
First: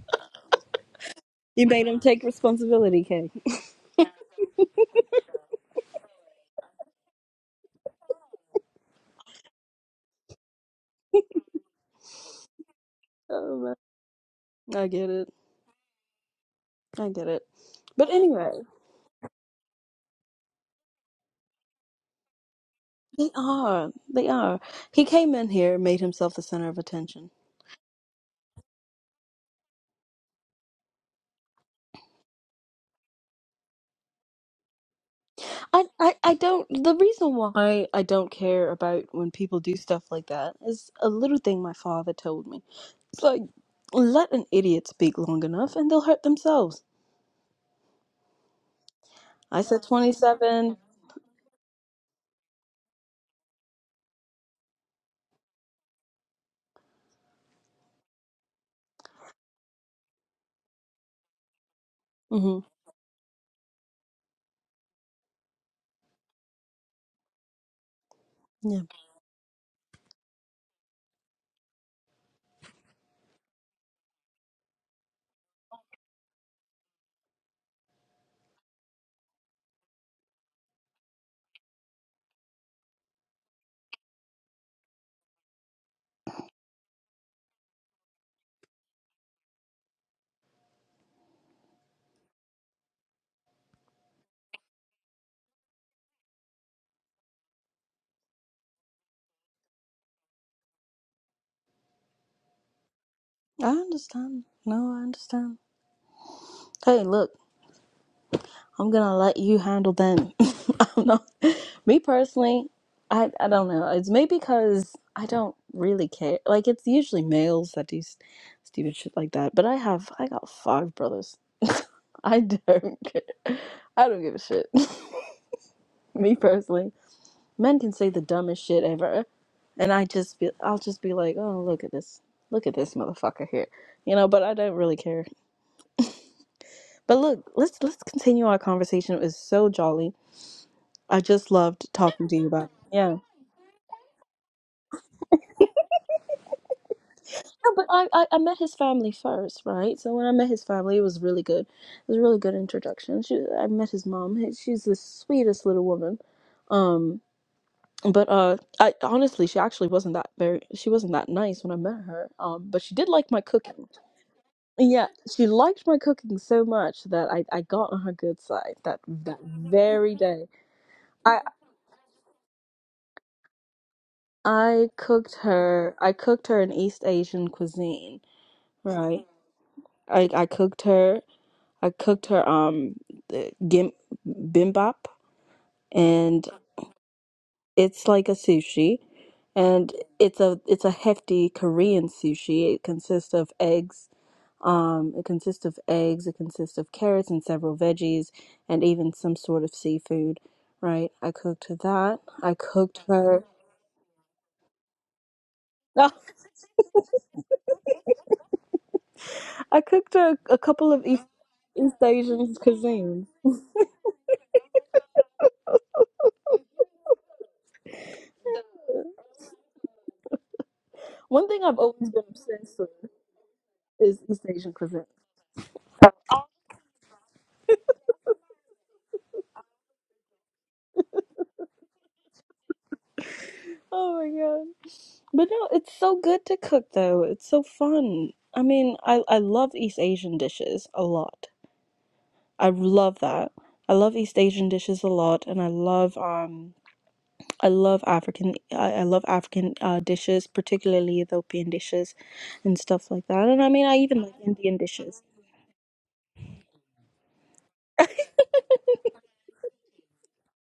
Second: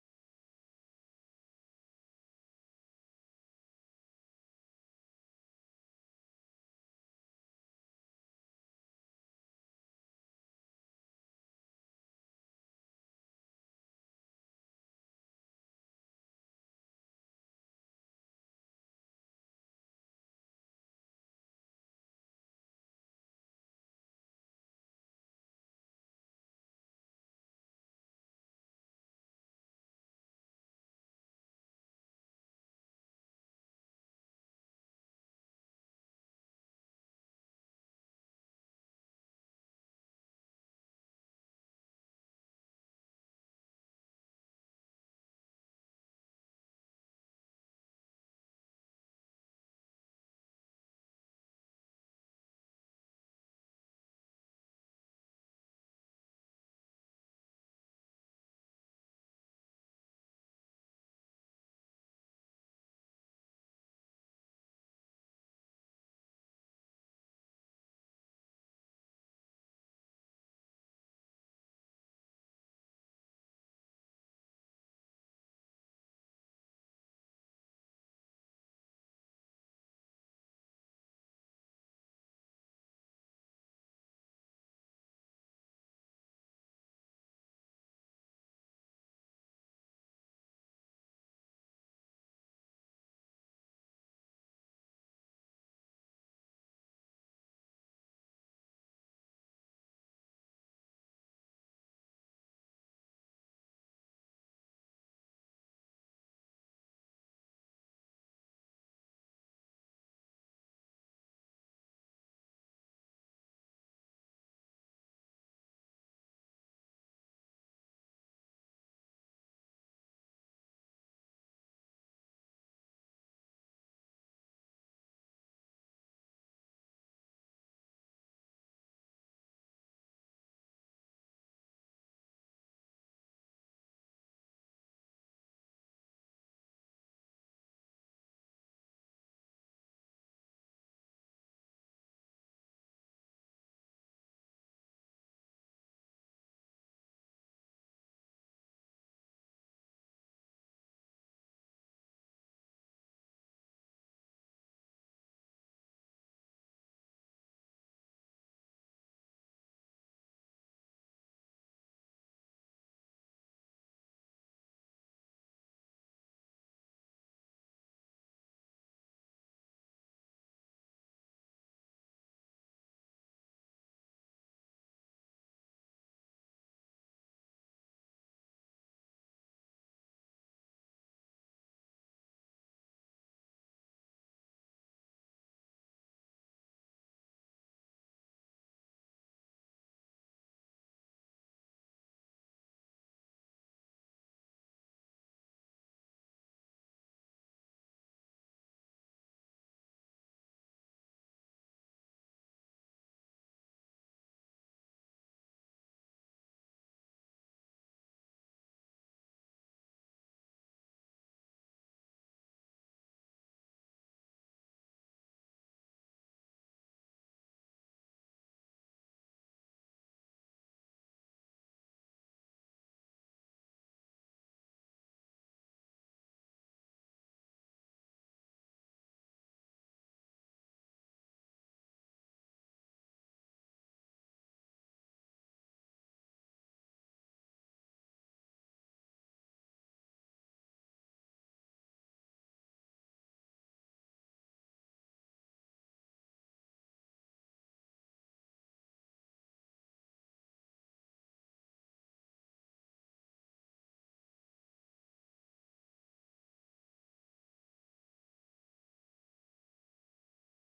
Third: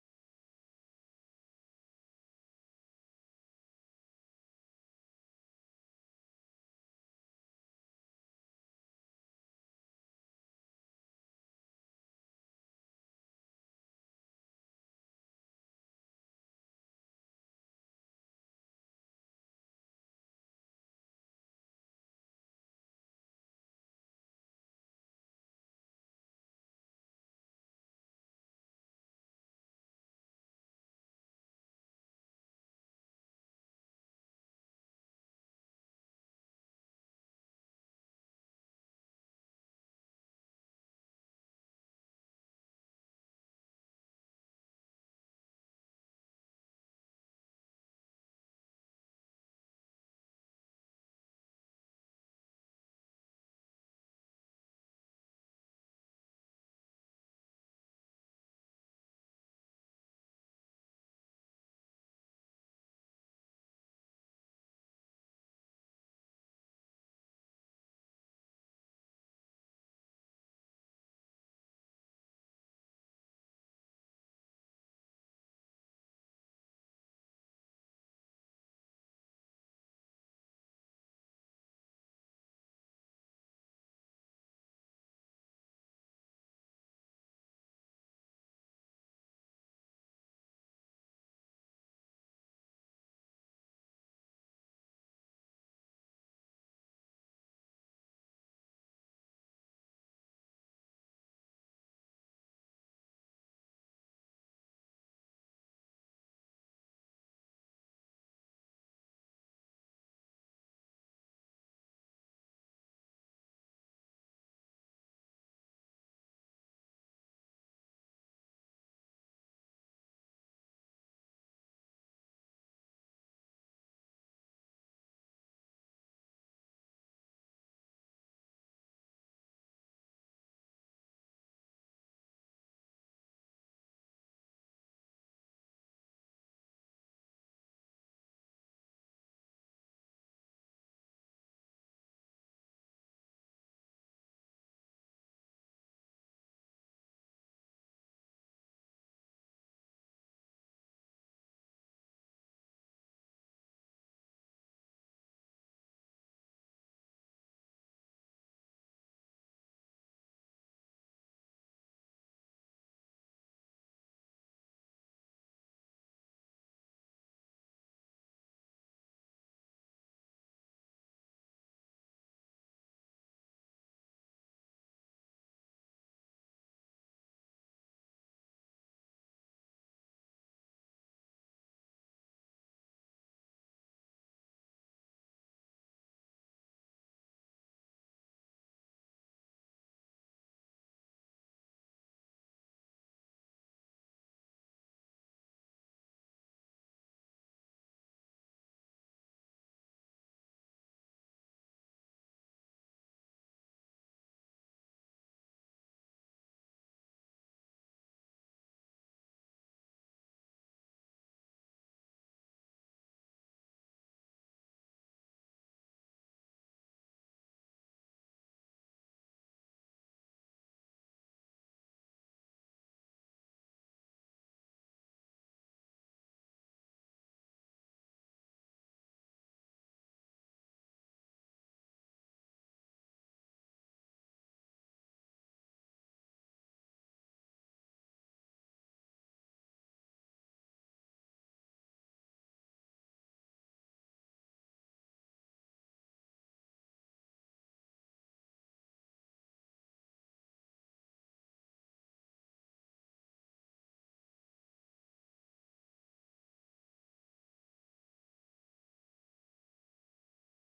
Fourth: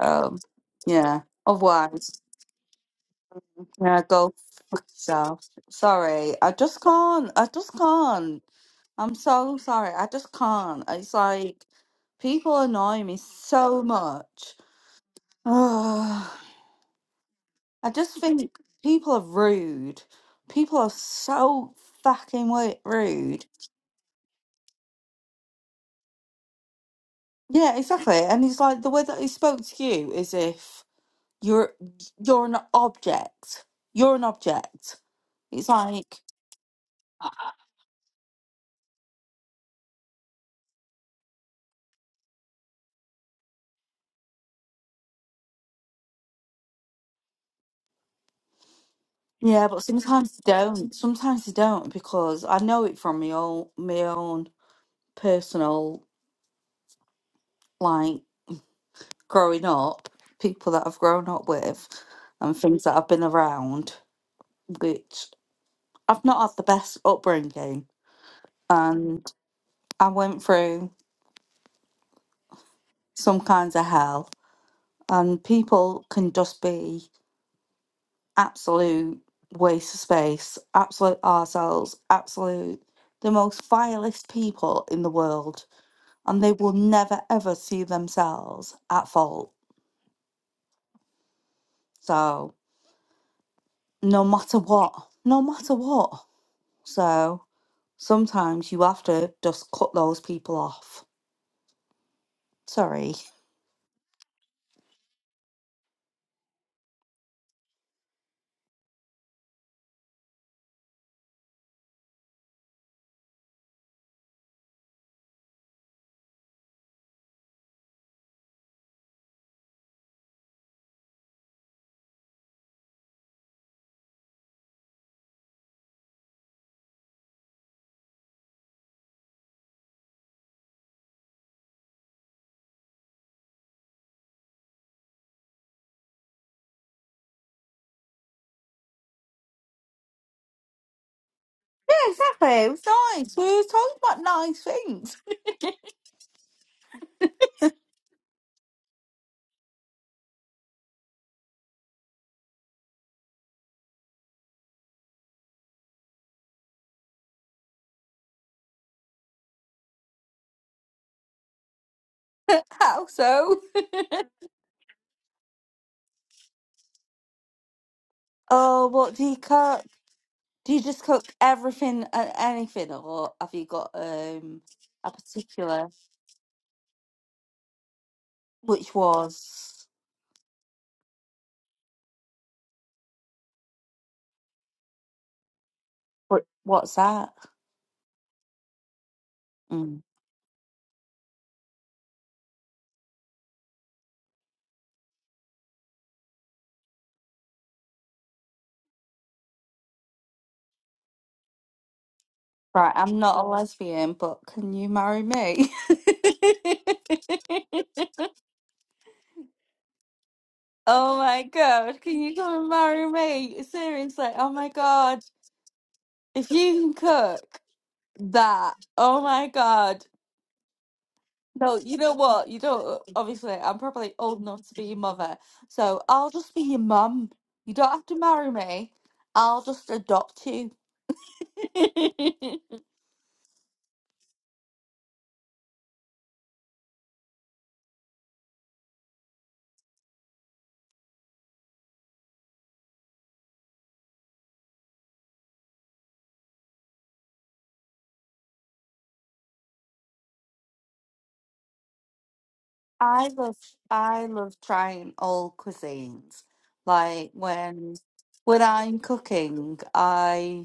Um, yeah.
you made him
Otherwise,
take responsibility, Kay.
yeah, go fuck yourself. Sorry, I just can't. I just can't. I'm so sorry. I just can't. It's like people annoy me
Oh
so
man,
much.
I get it.
Ugh.
I get it.
I
But
just
anyway,
think people are rude. People are so fucking wi-
they
rude.
are. They are. He came in here and made himself the center of attention.
Yeah, exactly. And it's like the way that he spoke to you is if You're you're an object. You're an object. It's
I, I
like
I don't. The reason why I don't care about when people do stuff like that is a little thing my father told me. It's like, let an idiot speak long enough and they'll hurt themselves. I
yeah,
said
but sometimes they
27.
don't. Sometimes they don't because I know it from my own my own personal like growing up, people that I've grown up with, and
hmm
things that I've been around, which I've not had the best upbringing,
Yeah.
and I went through some kinds of hell, and people can just be absolute waste of space, absolute ourselves, absolute the most vilest people in the world, and they will never ever see themselves at fault. So, no matter what, no matter what. So, sometimes you have to just cut those people off. Sorry.
I understand. No, I understand. Hey, look, I'm gonna let you handle them. I'm not. Me personally, I, I don't know. It's maybe because I don't really care. Like, it's usually males that do s- stupid shit like that, but I have, I got five brothers. I don't care. I don't give a shit. Me personally, men can say the dumbest shit ever, and I just be, I'll just be like, oh, look at this, look at this motherfucker here, you know. But I don't really care. But look, let's let's continue our conversation. It was so jolly. I just loved
Yeah,
talking to you
exactly.
about. It.
It was
Yeah.
nice. We were talking about nice things.
No, but I, I I met his family first, right? So when I met his family, it was really good. It was a really good introduction. She, I met his mom. She's the sweetest little woman. Um, but uh i honestly she actually wasn't that very she wasn't that nice when i met her um but she
How
did like my
so?
cooking yeah she liked my cooking so much that i i got on her good side
Oh,
that
what do you
that
cut?
very day
Do you just cook
i
everything, uh, anything, or have you got um
i
a
cooked
particular?
her i cooked her an east asian cuisine
Which
right
was
i i cooked her i cooked her um the gim, bimbap
what?
and
What's that?
it's like a sushi and
Mm.
it's a it's a hefty korean sushi it consists of eggs Um, it consists of eggs, it consists of carrots and several veggies, and even some sort of seafood, right? I cooked that. I
Right,
cooked
I'm
her.
not a lesbian, but can you marry me?
I cooked her a couple of
oh
East,
my
East
god, can you
Asian
come and marry
cuisines.
me? Seriously, oh my god, if you can cook that, oh my god,
One thing
No,
I've
you
always
know
been
what? You
obsessed with
don't. obviously, I'm probably
is
old
East
enough
Asian
to be your
cuisine.
mother, so I'll just be your mum. You don't have to marry me. I'll just adopt you.
Oh my God. But no, it's so good to cook though. It's so fun. I mean, I, I love East Asian dishes a lot. I love that. I love East Asian dishes a lot, and I love um. I love African. I, I love African uh, dishes, particularly Ethiopian dishes and stuff like
I
that.
love,
And I mean, I even
I
like
love
Indian
trying
dishes.
all cuisines. Like when, when I'm cooking, I.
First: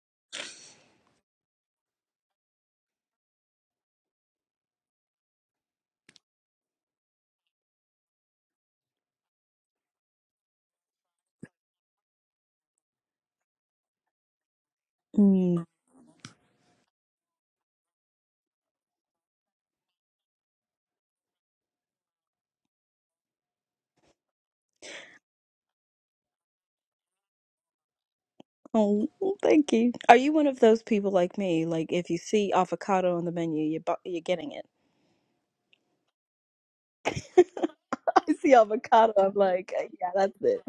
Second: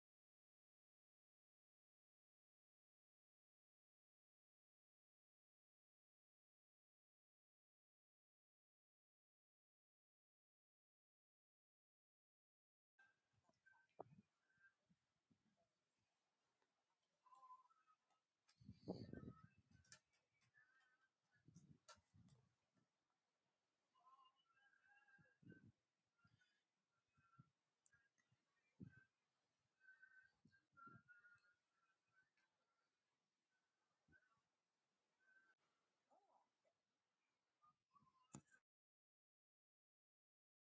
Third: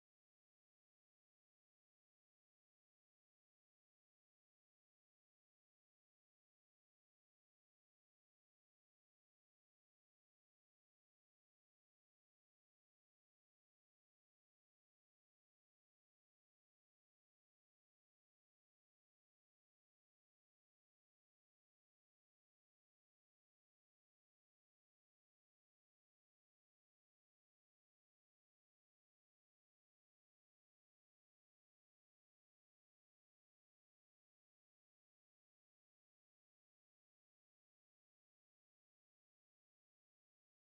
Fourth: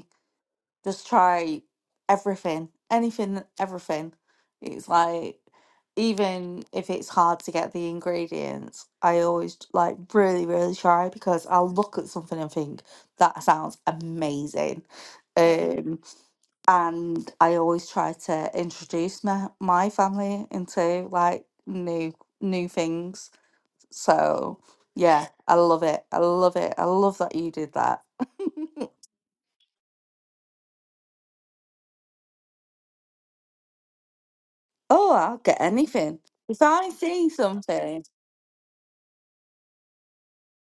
Just try everything, anything, everything. It's like, even if it's hard to get the ingredients, I always like really, really try because I'll look at something and think that sounds amazing.
Mm.
Um, and I always try to introduce my, my family into like new new things. So yeah, I love it. I love it. I love that you did that.
Oh, well, thank you. Are you one of those people like me? Like, if you see avocado on the menu, you're bu- you're getting it.
Oh, I'll get anything. If I see something,
I see avocado. I'm like, "Uh, yeah, that's it.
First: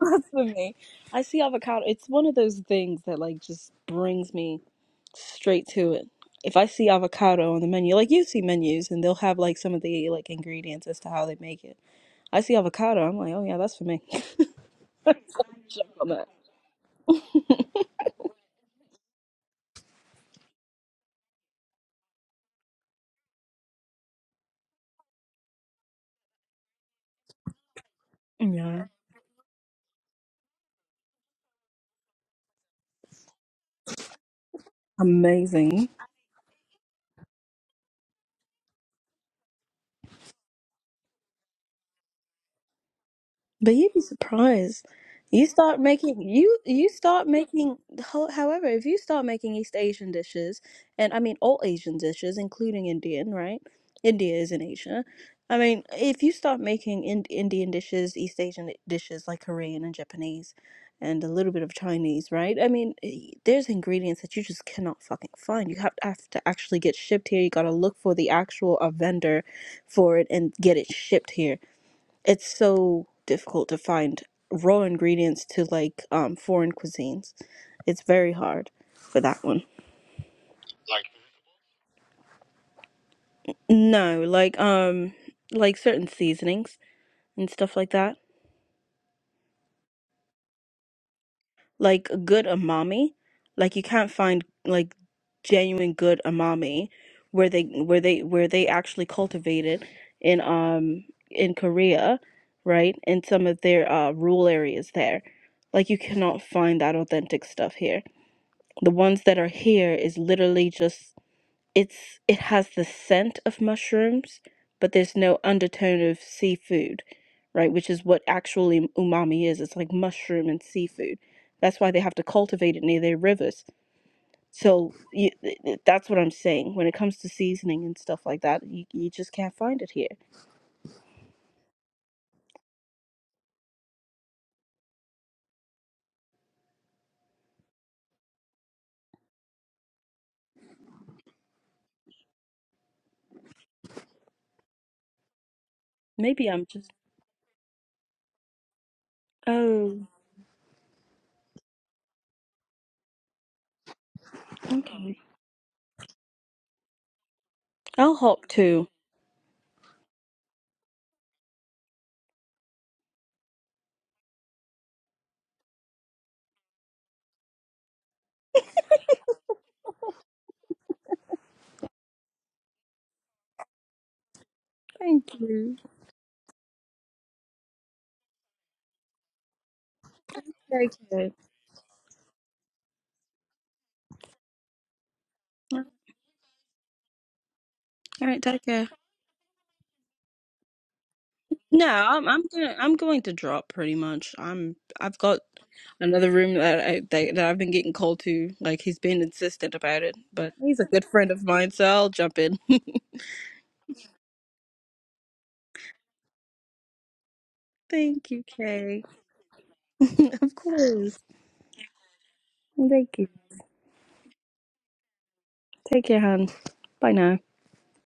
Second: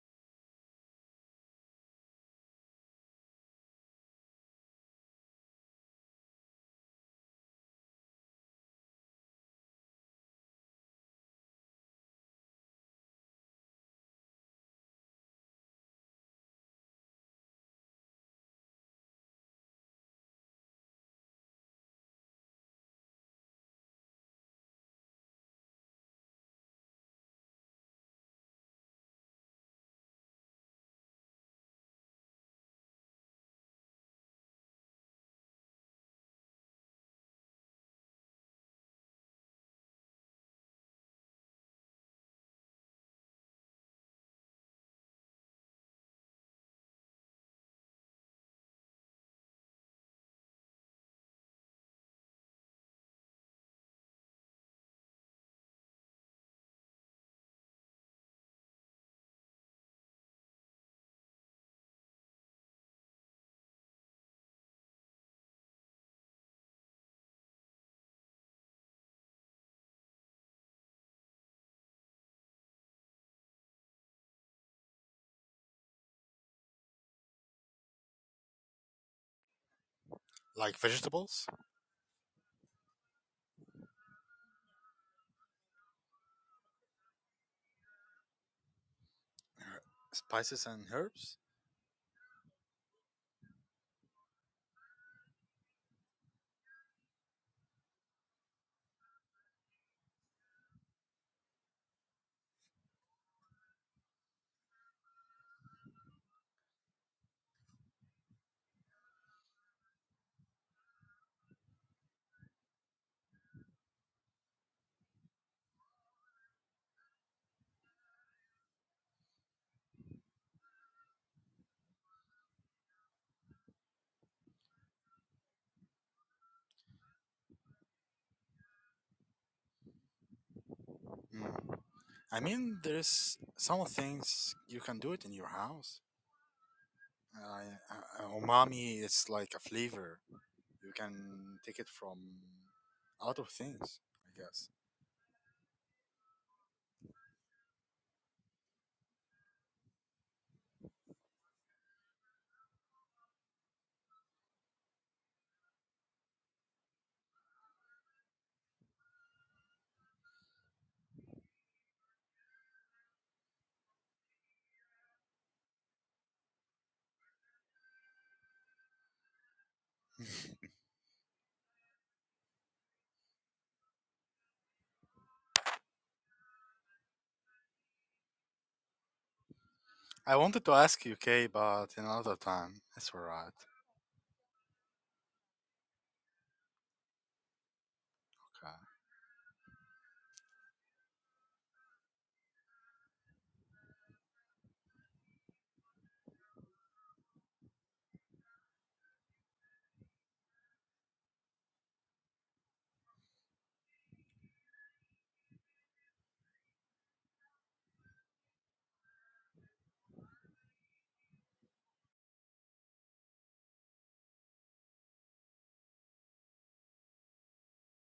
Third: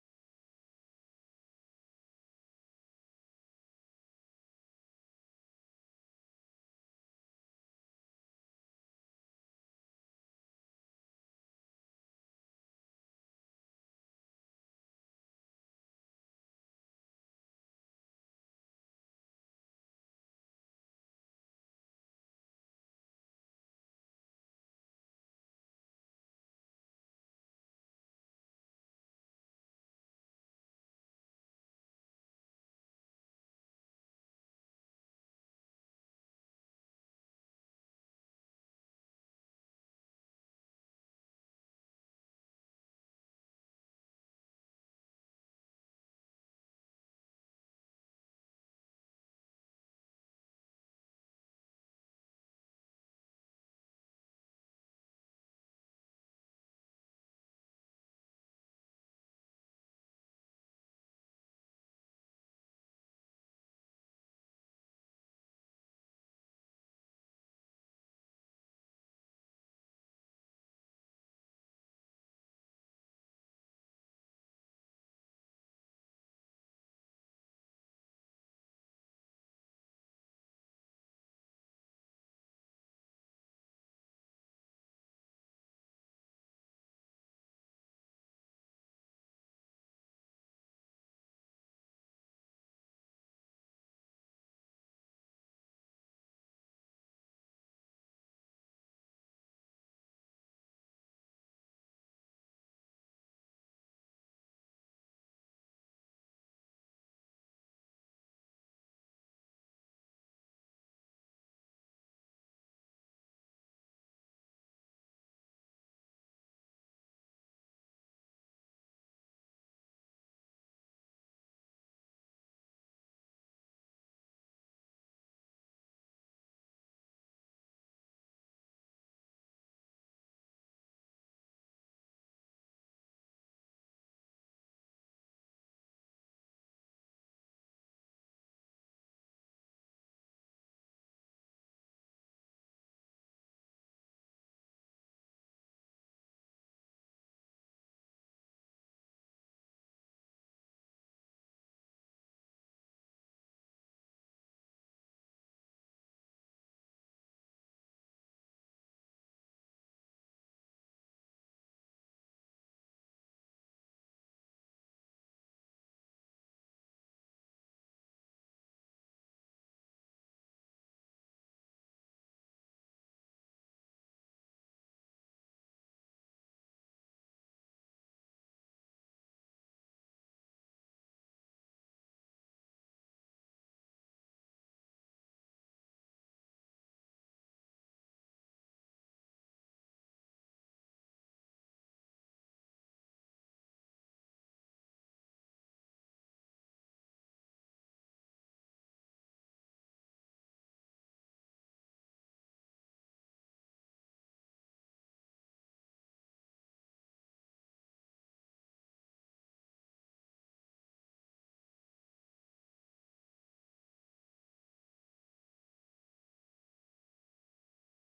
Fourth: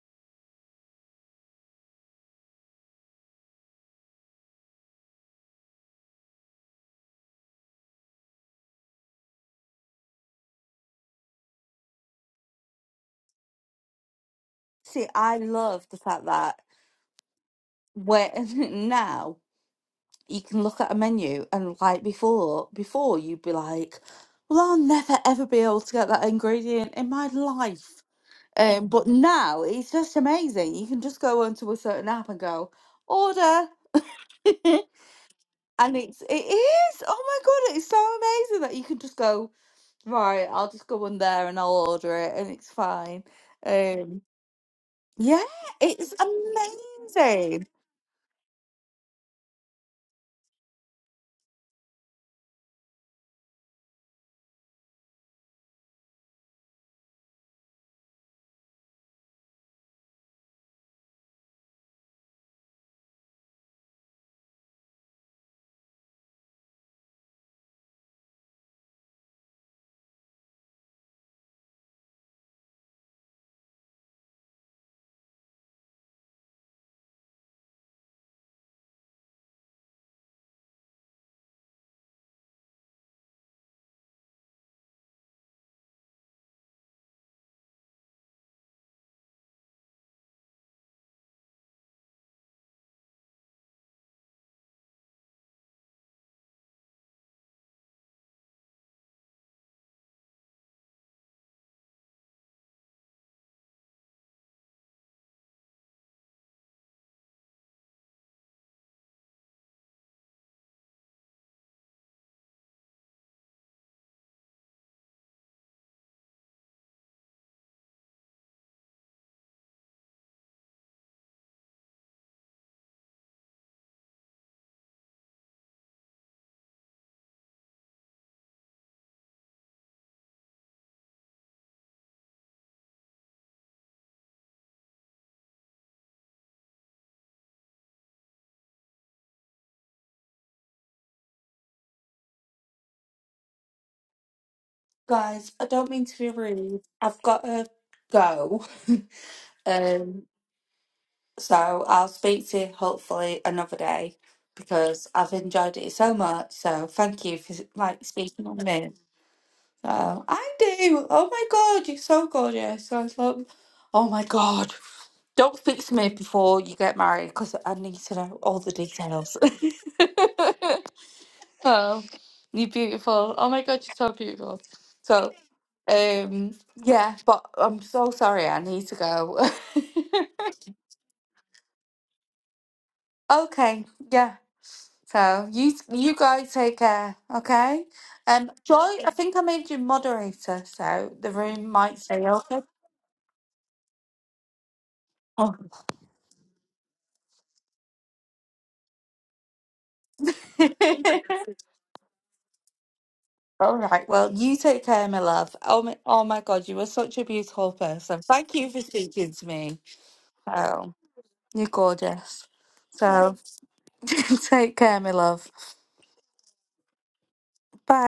That's for me. I see avocado. It's one of those things that like just brings me straight to it. If I see avocado on the menu, like you see menus, and they'll have like some of the like ingredients as to how they make it I see avocado. I'm like, oh yeah, that's for me.
see, I
Check
love the
on
fact
that.
that where now you can look at a menu and like before, before you'd be like, well, I'll never ever be able to get that ingredient in my life.
Yeah.
Um, but now it's just amazing. You can just go onto a certain app and go order, and
Amazing.
it's it is. Oh my god, it's so amazing that you can just go right. I'll just go on there and I'll order it, and it's fine.
But you'd be
Um,
surprised.
Yeah,
You start
it's
making you you start
amazing.
making ho- however, if you start making East Asian dishes, and I mean all Asian dishes, including Indian, right? India is in Asia. I mean, if you start making in- Indian dishes, East Asian dishes like Korean and Japanese, and a little bit of Chinese, right? I mean, eh, there's ingredients that you just cannot fucking find. You have to, have to actually get shipped here. You gotta look for the actual uh, vendor for it and get it shipped here it's so difficult to find raw ingredients to like um foreign cuisines. It's very hard for that one.
Like
Like
vegetables,
No, like um like certain seasonings and stuff like that.
er, spices, and herbs.
Like a good umami, like you can't find like genuine good umami where they where they where they actually cultivate it in um in Korea, right? In some of their uh rural areas there. Like you cannot find that authentic stuff here. The ones that are here is literally just it's it has the scent of mushrooms, but there's no undertone of seafood, right? Which is what actually umami is. It's like mushroom and seafood. That's why they have to cultivate it near their rivers. So you, th- th- that's what I'm saying. When it comes to seasoning and stuff like that, you, you just can't find it here.
Mm. I mean, there's some things you can do it in your house. Uh, uh, umami is like a flavor. You can take it from out of things, I guess.
Guys, I don't mean to be
Maybe I'm
rude.
just.
I've got to go.
Oh,
Um, so I'll speak to you hopefully another day because
okay.
I've enjoyed it so much. So thank you for like
I'll hop
speaking on
too.
me. So I do. Oh my God, you're so gorgeous. I was like, oh my God. Don't speak to me before you get married because I need to know all the details. Oh, you're beautiful. Oh my God, you're so beautiful.
Thank
So,
you.
um, yeah, but I'm so sorry. I need to go.
I wanted to
Okay.
ask you, Kay, but another time. That's alright.
Okay, yeah. So you
All
you guys take care, okay?
right,
Um,
take
Okay.
care.
Joy, I think I made you moderator, so the room
No,
might stay
I'm I'm
open.
gonna I'm going to drop pretty much. I'm I've got
Oh.
another room that I that, that I've been getting called to. Like he's been insistent about it, but he's a good friend of mine, so I'll jump in.
All right. Well, you take care, my love. Oh my, oh my God, you are such a beautiful person.
Thank you,
Thank you for
Kay.
speaking to me.
of
Oh,
course.
you're gorgeous.
Thank you.
So. Take care, my love.
Take care, hon. Bye now.
Bye.